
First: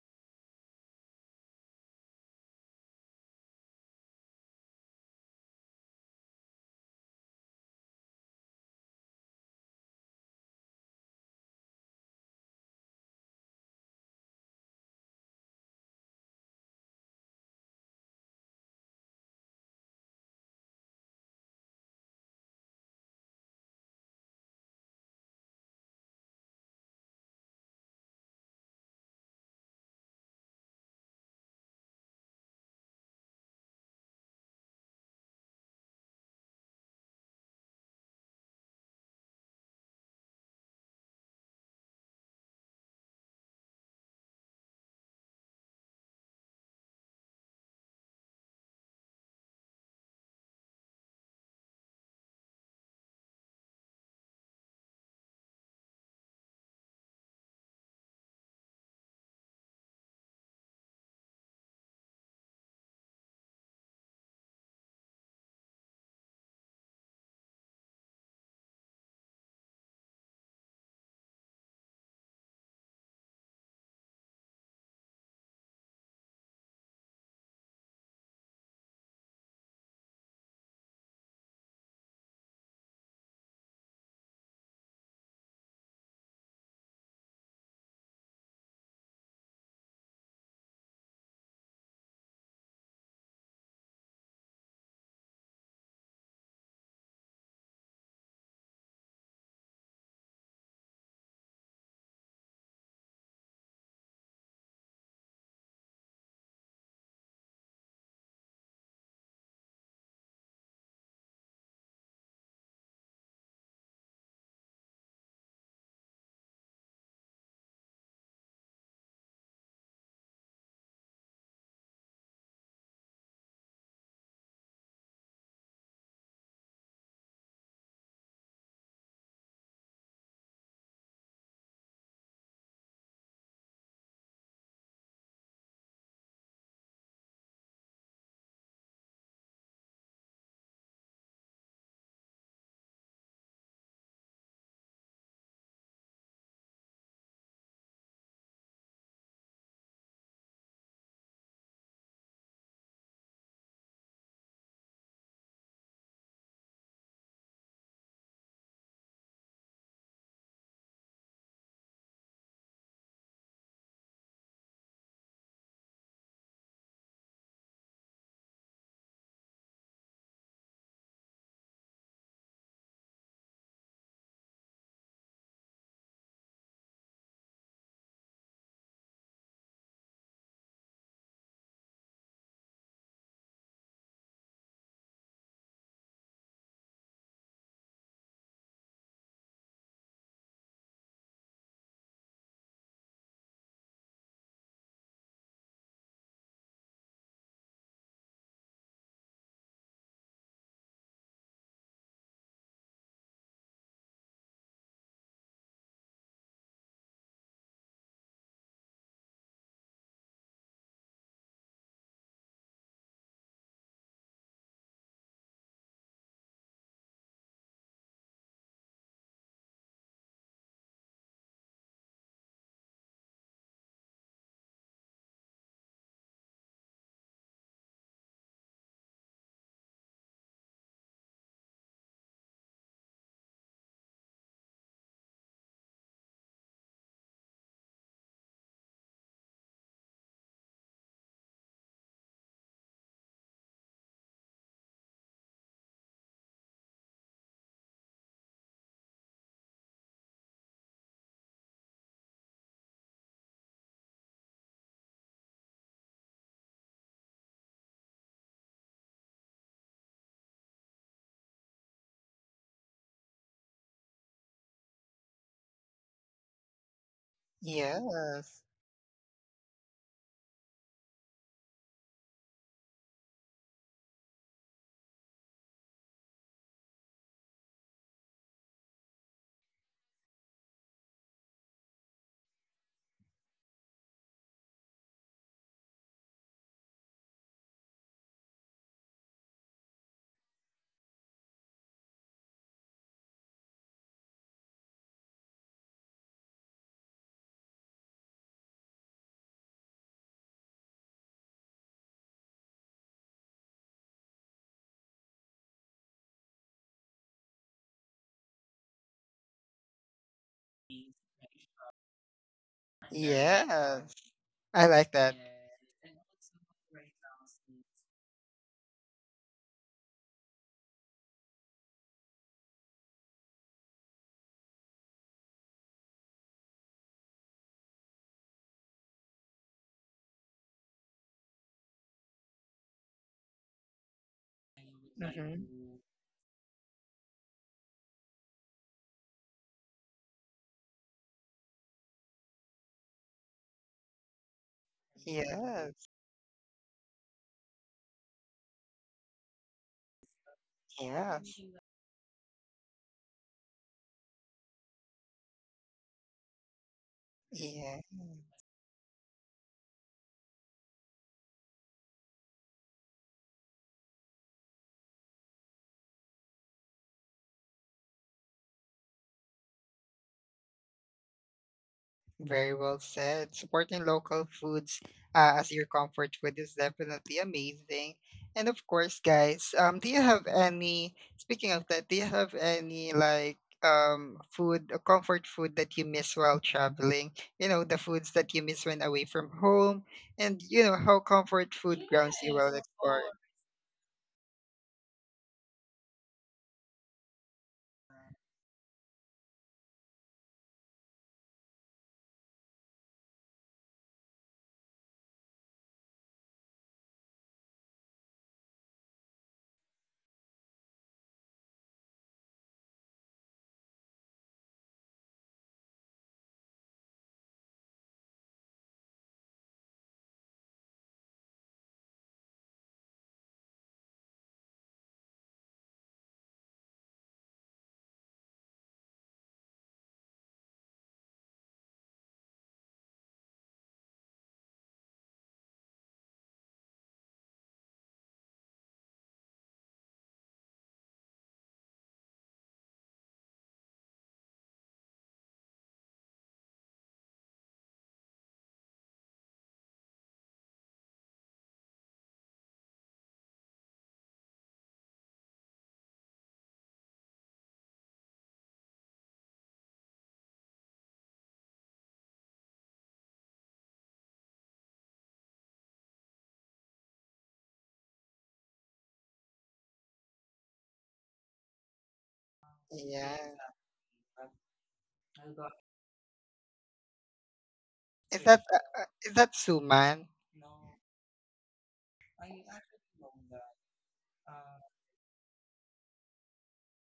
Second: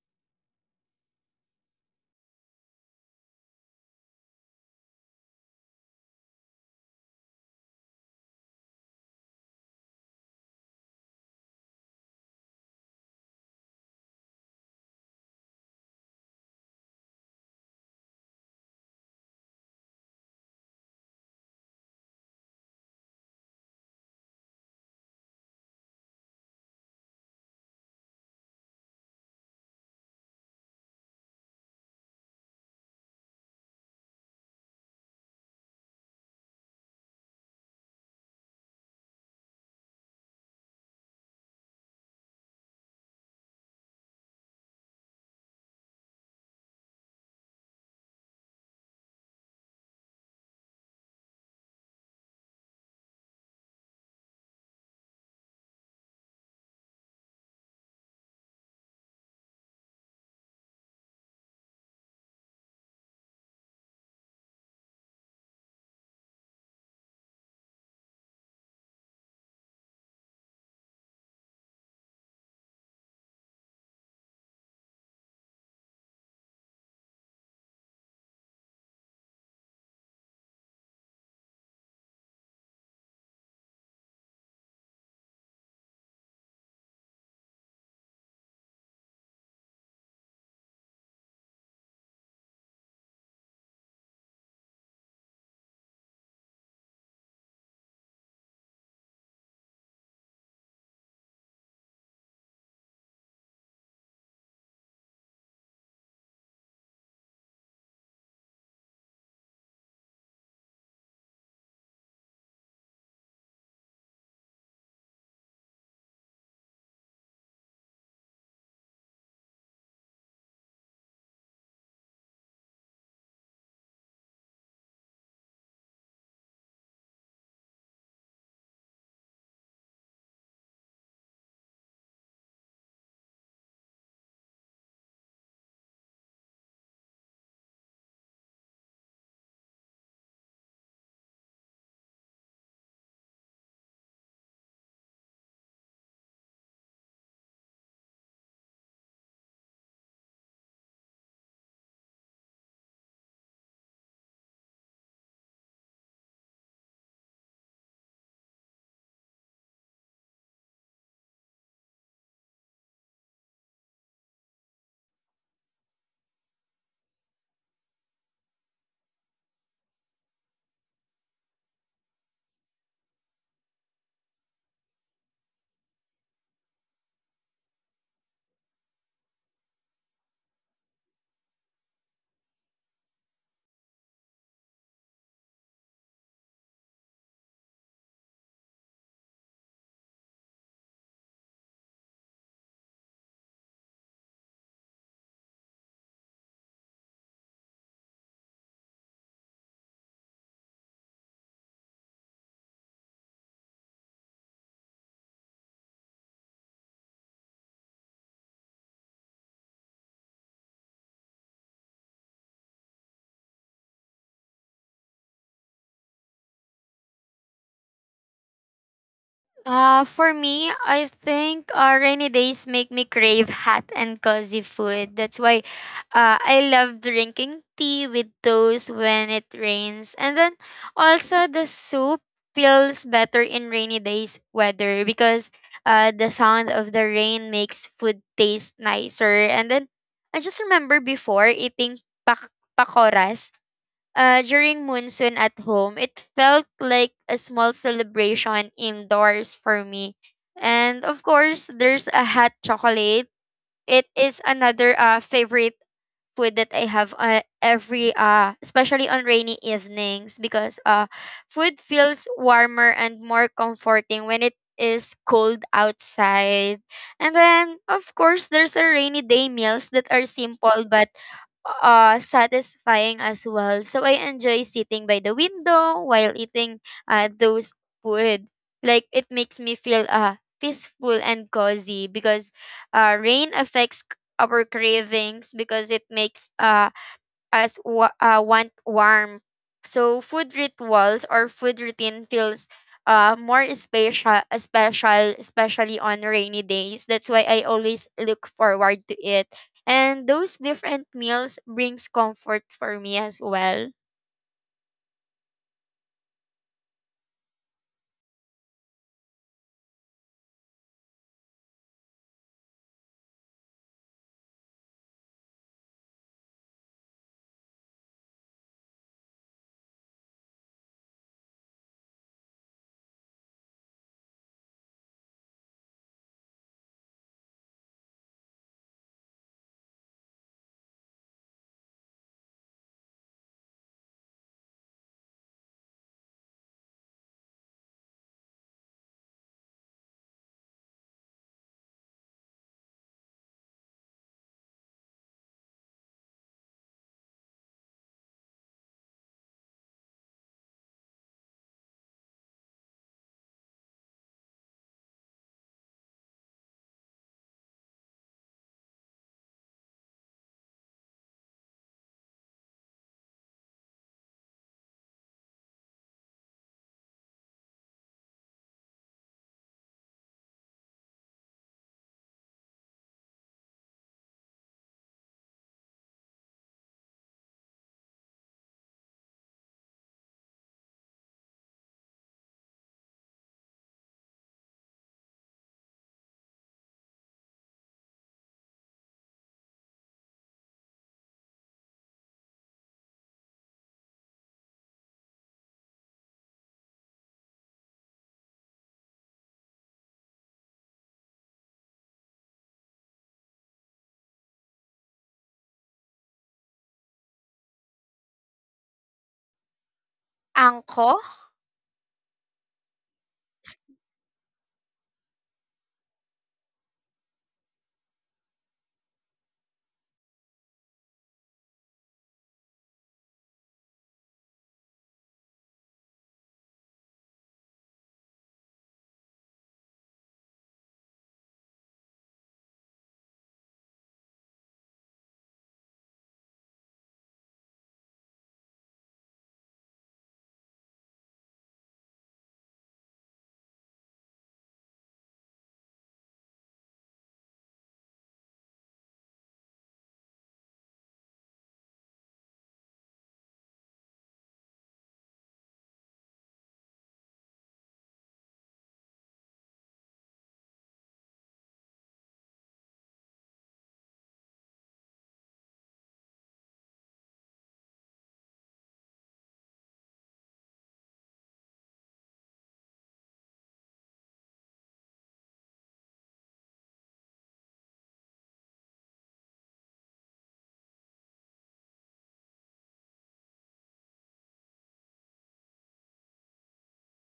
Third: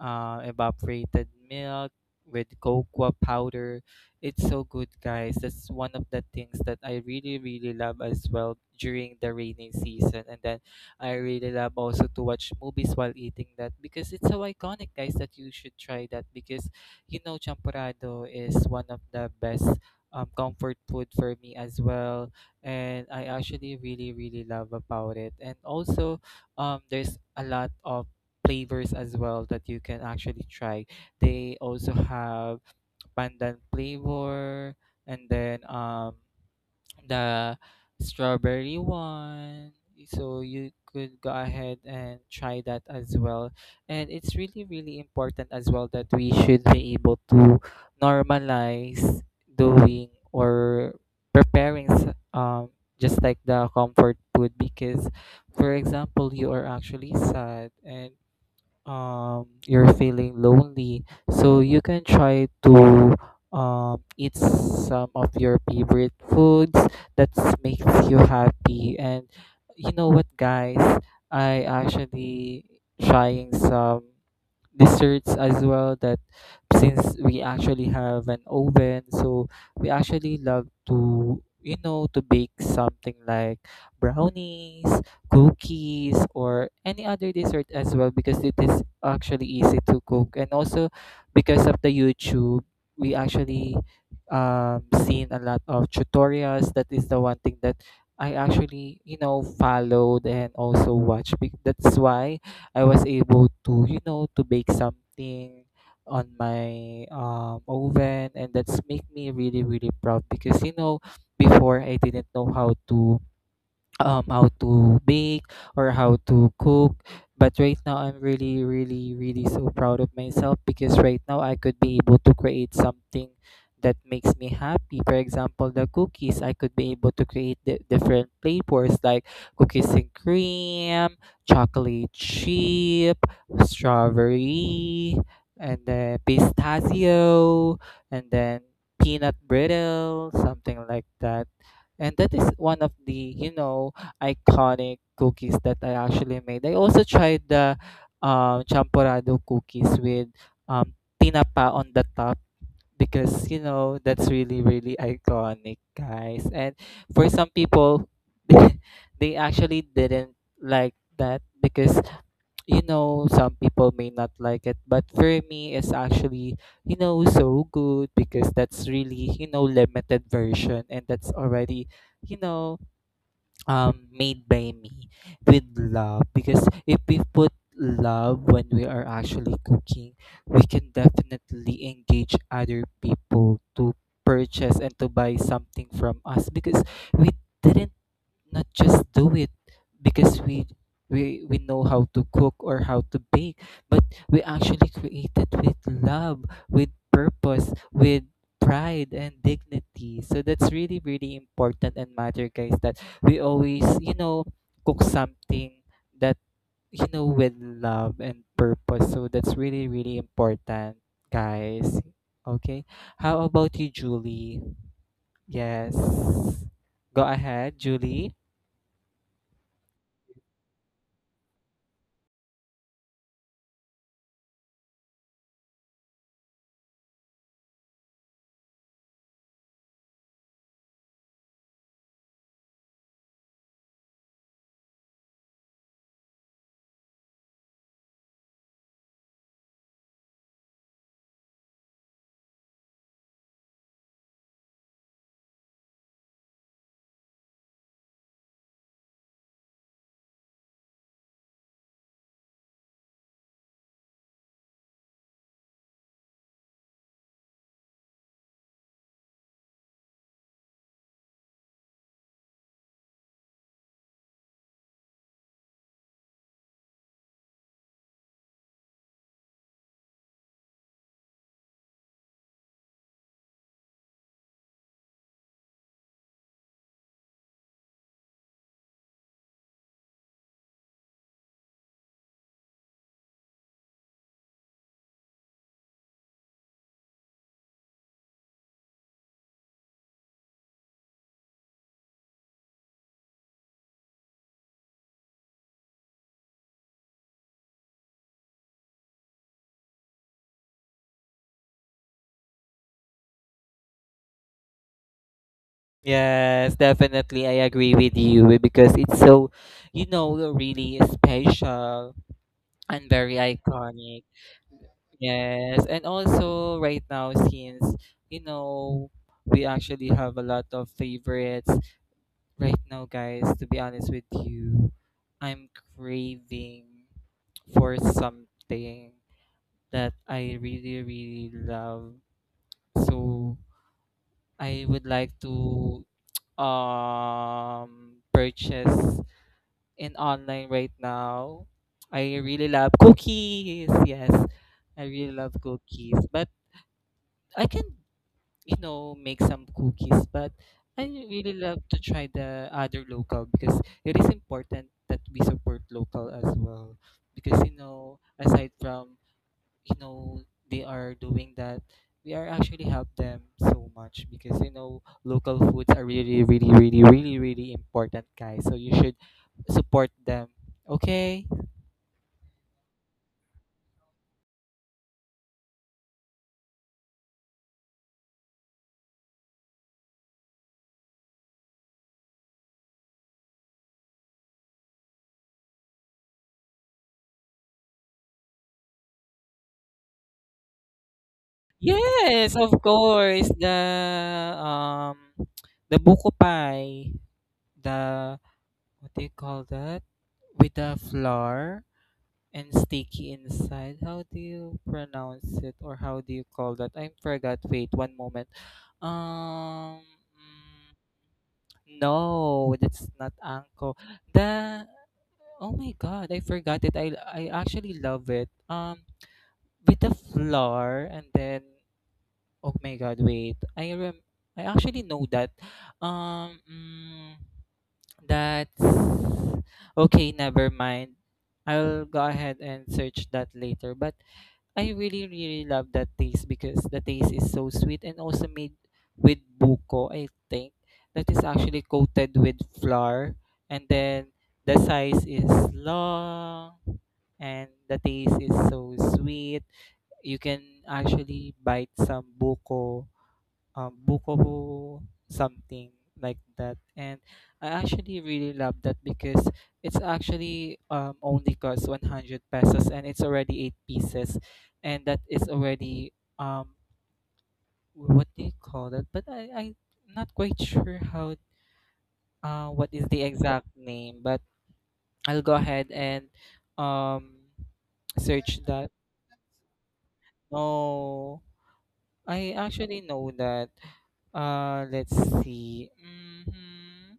Speaker 2: evaporated milk with cocoa powder. It's so good, guys. That's one of the things that I really, really love as well during the rainy season. And then I really love also to watch movies while eating that because it's so iconic, guys, that you should try that because you know, champorado is one of the best comfort food for me as well. And I actually really, really love about it. And also, there's a lot of flavors as well that you can actually try. They also have pandan flavor and then the strawberry one. So you could go ahead and try that as well. And it's really, really important as well that we should be able to normalize doing or preparing just like the comfort food because for example you are actually sad and you're feeling lonely, so you can try to eat some of your favorite foods that makes you happy. And you know what, guys, I actually trying some desserts as well. That since we actually have an oven, so we actually love to, you know, to bake something like brownies, cookies, or any other dessert as well because it is actually easy to cook. And also, because of the YouTube, we actually seen a lot of tutorials. That is the one thing that I actually, you know, followed and also watched. That's why I was able to, you know, to bake something on my, oven, and that's make me really really proud because, you know, before I didn't know how to bake or how to cook, but right now I'm really, really, really so proud of myself because right now I could be able to create something that makes me happy. For example, the cookies, I could be able to create the different flavors like cookies and cream, chocolate chip, strawberry, and then pistachio, and then peanut brittle, something like that. And that is one of the, you know, iconic cookies that I actually made. I also tried the, champorado cookies with, um, tinapa on the top because, you know, that's really, really iconic, guys. And for some people, they they actually didn't like that because, some people may not like it, but for me it's actually, so good, because that's really, limited version, and that's already you know made by me with love. Because if we put love when we are actually cooking, we can definitely engage other people to purchase and to buy something from us. Because we didn't, not just do it because we know how to cook or how to bake, but we actually create it with love, with purpose, with pride and dignity. So that's really, really important and matter, guys, that we always, cook something that, with love and purpose. So that's really, really important, guys. Okay, how about you, Julie? Yes, go ahead, Julie.
Speaker 3: For me, I think rainy days make me crave hot and cozy food. That's why I love drinking tea with toast when it rains. And then also the soup feels better in rainy days weather because the sound of the rain makes food taste nicer. And then I just remember before eating pakoras during monsoon at home. It felt like a small celebration indoors for me. And of course, there's a hot chocolate. It is another favorite food that I have every especially on rainy evenings, because food feels warmer and more comforting when it is cold outside. And then of course
Speaker 1: Yes.
Speaker 3: there's a rainy day meals that are simple but satisfying as well. So I enjoy sitting by the window while eating those food. Like it makes me feel peaceful and cozy because rain affects our cravings, because it makes us want warm. So food rituals or food routine feels more especially on rainy days. That's why I always look forward to it. And those different meals brings comfort for me as well.
Speaker 2: Yes, definitely. I agree with you, eh, because it's so, really special and very
Speaker 1: Yes.
Speaker 2: iconic.
Speaker 1: I like that.
Speaker 2: Yes, and also right now, since you know we actually have a lot of favorites right now, guys. To be honest with you, I'm craving for something that I really, really love. So I would like
Speaker 1: Hmm.
Speaker 2: to purchase in online right now. I really love cookies. Yes, I really love
Speaker 1: Yes.
Speaker 2: cookies, but I can, make some cookies, but I really
Speaker 1: Yes.
Speaker 2: love to try the other local, because it is important that we support local as well. Because,
Speaker 1: Yeah.
Speaker 2: aside from, you know they are doing that, we are actually help them so much, because, local foods are really, really, really, really, really important, guys. So you should support them. Okay.
Speaker 1: Very well said. Supporting local foods as your comfort food is definitely amazing. And of course, guys, do you have any, speaking of that, do you have any like food, comfort food that you miss while traveling? You know, the foods that you miss when away from home, and you know how comfort food grounds
Speaker 2: Yes,
Speaker 1: you
Speaker 2: of
Speaker 1: while exploring.
Speaker 2: course, um the buko pie, the, what do you call that, with the flour and sticky inside? How do you pronounce it or how do you call that? I forgot. Wait, one moment. Um, mm,
Speaker 3: Angko?
Speaker 2: no, that's not anko. The, oh my god, I forgot it. I actually love it. With the flour, and then, oh my god, wait. I actually know that. Um, mm, that's okay. Never mind. I'll go ahead and search that later. But I really, really love that taste, because the taste is so sweet, and also made with buko, I think. That is actually coated with flour, and then the size is long and the taste is so sweet. You can actually bite some buko, bukobo, something like that. And I actually really love that, because it's actually, only costs 100 pesos and it's already eight pieces. And that is already, um, what do you call that? But I'm not quite sure how, what is the
Speaker 1: Yeah.
Speaker 2: exact name. But I'll go ahead and um, search that.
Speaker 1: Is that suman?
Speaker 2: No, I actually know that. Let's see. Mm-hmm.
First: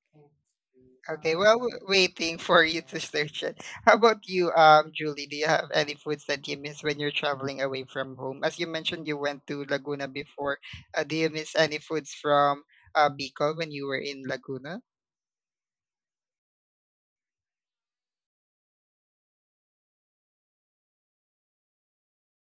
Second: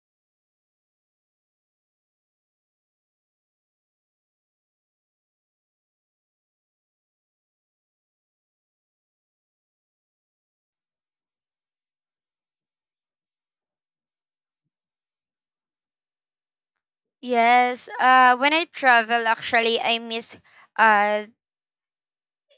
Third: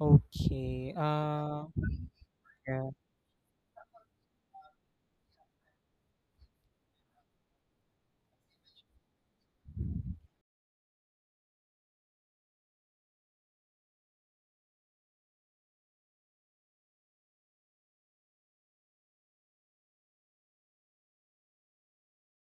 Speaker 2: Okay,
Speaker 1: Okay, well, we waiting for you
Speaker 2: yeah.
Speaker 1: to search it. How about you, Julie? Do you have any foods that you miss when you're traveling away from home? As you mentioned, you went to Laguna before. Do you miss any foods from Bicol when you were in Laguna?
Speaker 3: Yes. When I travel, actually, I miss uh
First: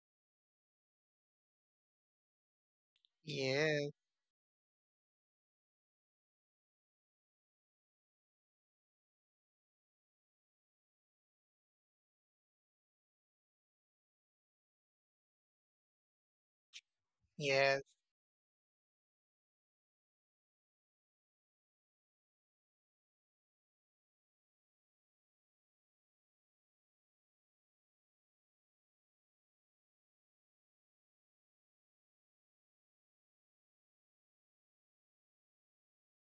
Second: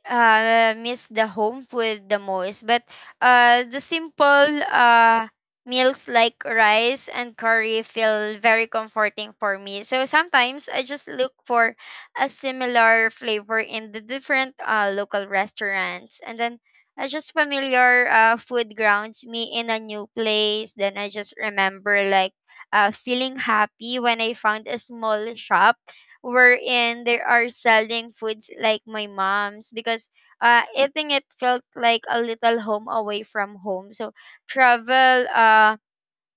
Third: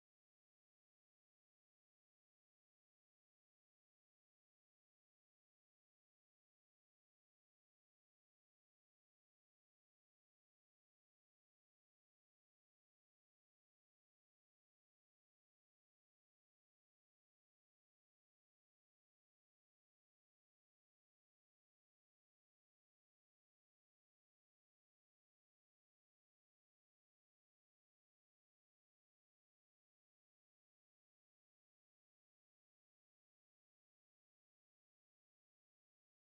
Speaker 3: miss the home food the most. But the
Speaker 1: Yes,
Speaker 3: simple meals like rice and curry feel very comforting for me. So sometimes I just look for a similar flavor in the different local restaurants. And then I just
Speaker 1: yes,
Speaker 3: familiar food grounds me in a new place. Then I just remember like feeling happy when I found a small shop wherein they are selling foods like my mom's, because eating it felt like a little home away from home. So travel, uh,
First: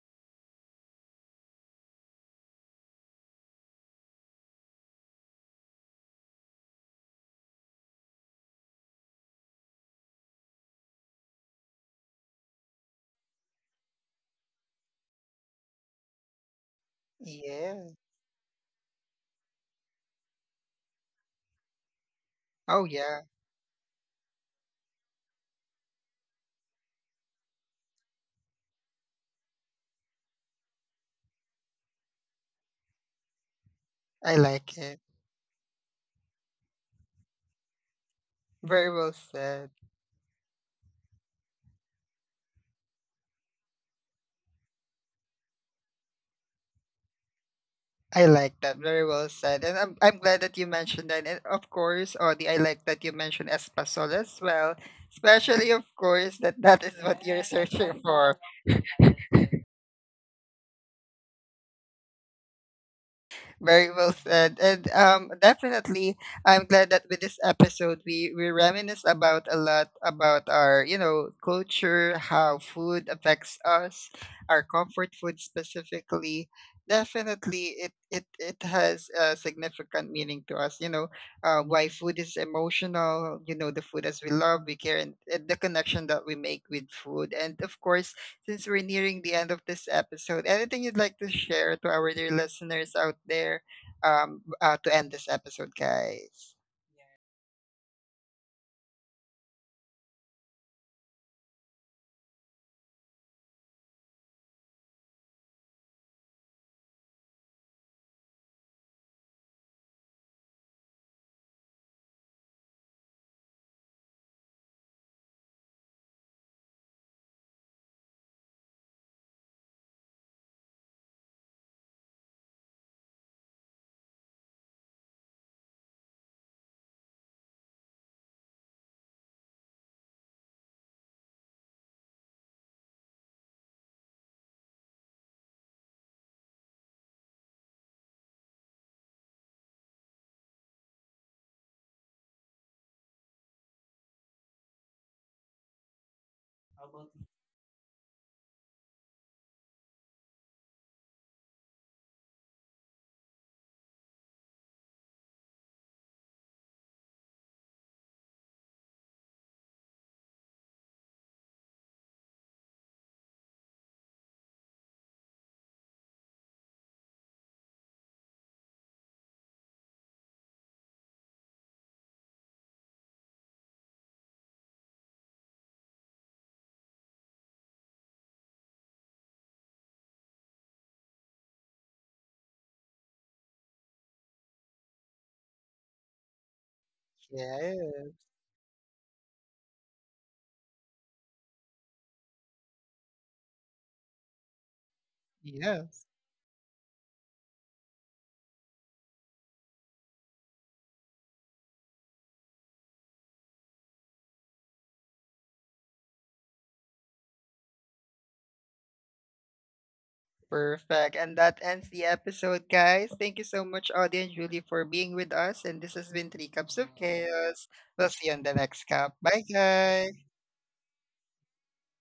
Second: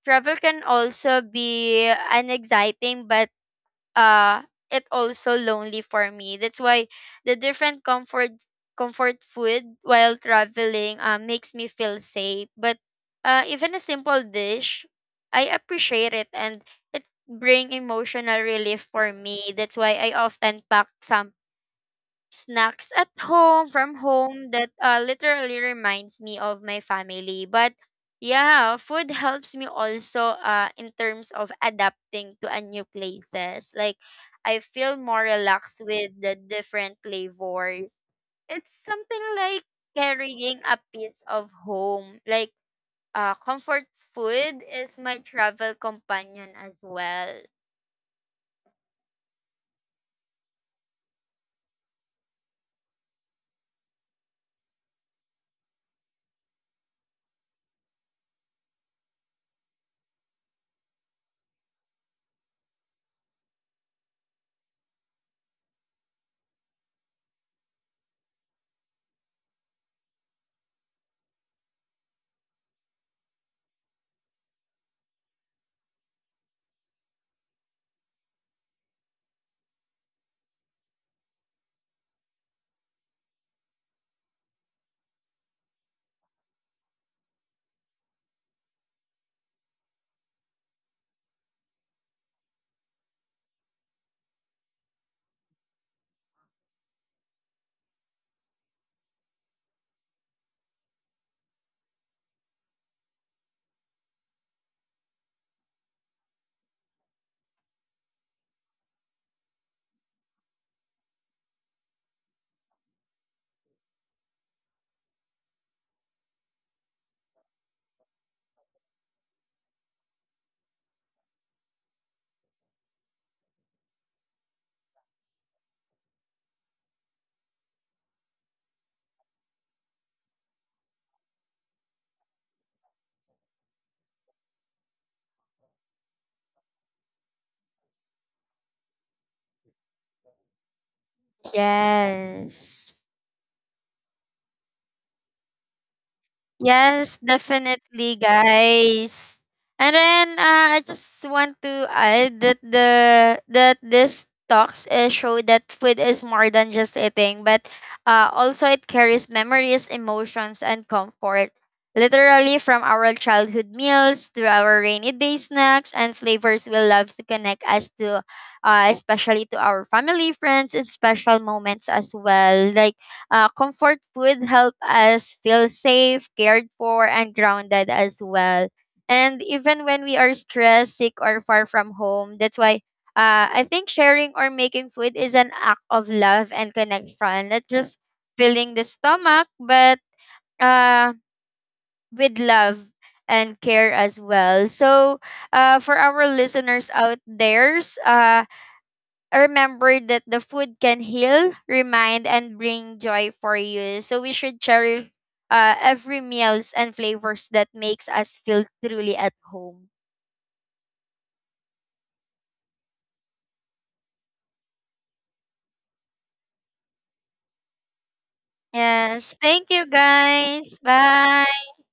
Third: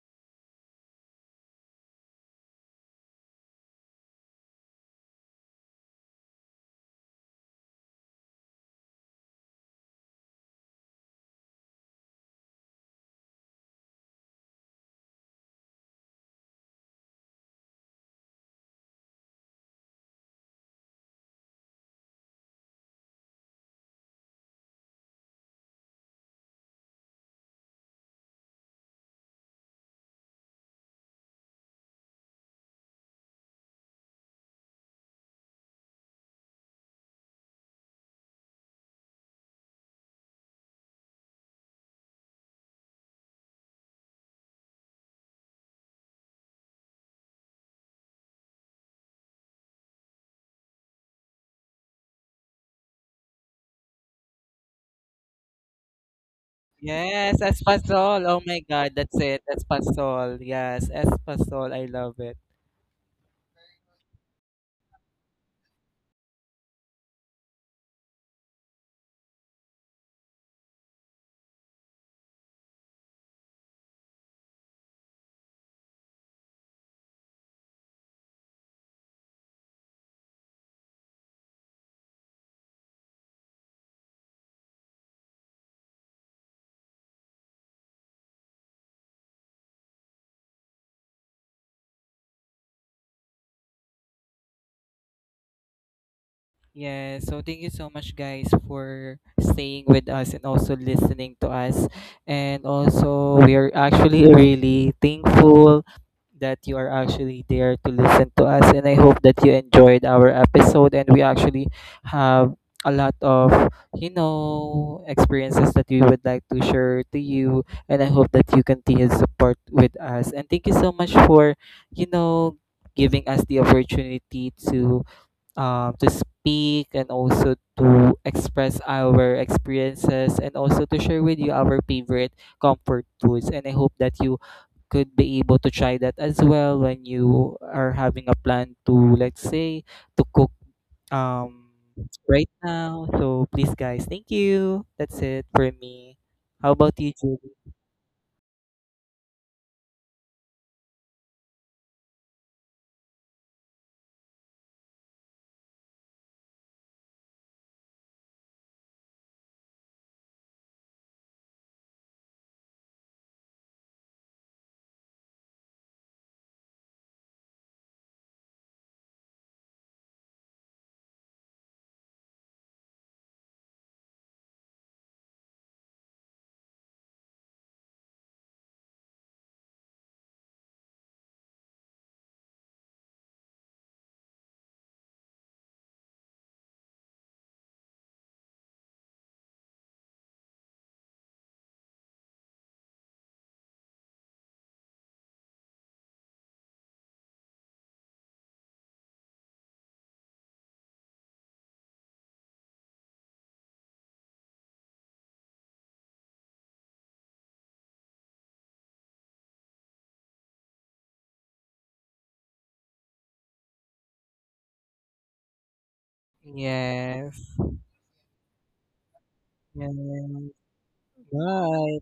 Speaker 3: travel can also be an exciting but uh it also lonely for me. That's why the different comfort food while traveling makes me feel safe. But even a simple dish, I appreciate it and it bring
Speaker 1: yes.
Speaker 3: emotional relief for me. That's why I often pack some
Speaker 1: Oh,
Speaker 3: snacks at
Speaker 1: yeah,
Speaker 3: home from home that literally reminds me of my family. But yeah, food helps me also in terms of adapting to a new places, like
Speaker 1: I
Speaker 3: I
Speaker 1: like
Speaker 3: feel
Speaker 1: it.
Speaker 3: more relaxed with the different flavors. It's
Speaker 1: Very well
Speaker 3: something like
Speaker 1: said.
Speaker 3: carrying a piece of home, like comfort food is my travel companion as well.
Speaker 1: I like that. Very well said. And I'm glad that you mentioned that. And of course, Audie, I like that you mentioned Espasol as well. Especially, of course, that that is what
Speaker 2: Yes,
Speaker 1: you're searching
Speaker 2: espasol.
Speaker 1: for.
Speaker 2: Oh my God, that's it. Espasol. Yes, espasol. I love it.
Speaker 1: Very well said. And definitely, I'm glad that with this episode, we reminisce about a lot about our, you know, culture, how food affects us, our comfort food specifically. Definitely, it has a significant meaning to us, you know, why food is emotional, you know, the food as we love, we care, and the connection that we make with food. And of course, since we're nearing the end of this episode, anything you'd like to share to our dear listeners out there to end this episode, guys?
Speaker 2: Yeah, so thank you so much, guys, for staying with us and also listening to us. And also, we are actually really thankful that you are actually there to listen to us. And I hope that you enjoyed our episode. And we actually have a lot of, experiences that we would like to share to you. And I hope that you continue to support with us. And thank you so much for, you know, giving us the opportunity to speak, and also to express our experiences, and also to share with you our favorite comfort foods. And I hope that you could be able to try that as well when you are having a plan to, let's say, to cook um, right
Speaker 3: Yes.
Speaker 2: now. So please, guys, thank you. That's it for me. How about you,
Speaker 3: Yes,
Speaker 2: Julie?
Speaker 3: definitely, guys. And then I just want to add that the that this talks show that food is more than just eating, but also it carries memories, emotions, and comfort. Literally from our childhood meals to our rainy day snacks and flavors we love to connect us to, especially to our family, friends, and special moments as well. Like comfort food help us feel safe, cared for, and grounded as well. And even when we are stressed, sick, or far from home. That's why I think sharing or making food is an act of love and connection, not just
Speaker 1: Yes,
Speaker 3: filling the stomach, but uh, with love and care as well. So, for
Speaker 1: yes.
Speaker 3: our listeners out there, uh, remember that the food can heal, remind, and bring joy for you. So we should cherish every meals and flavors that makes us feel truly at home.
Speaker 1: Perfect. And that ends the episode, guys. Thank you so much, Audie and Julie, for being with us. And this has been Three Cups of
Speaker 2: Yes.
Speaker 1: Chaos. We'll see you on the next cup.
Speaker 3: Yes,
Speaker 1: Bye,
Speaker 3: thank you
Speaker 1: guys.
Speaker 2: Yes.
Speaker 3: guys. Bye.
Speaker 2: Bye.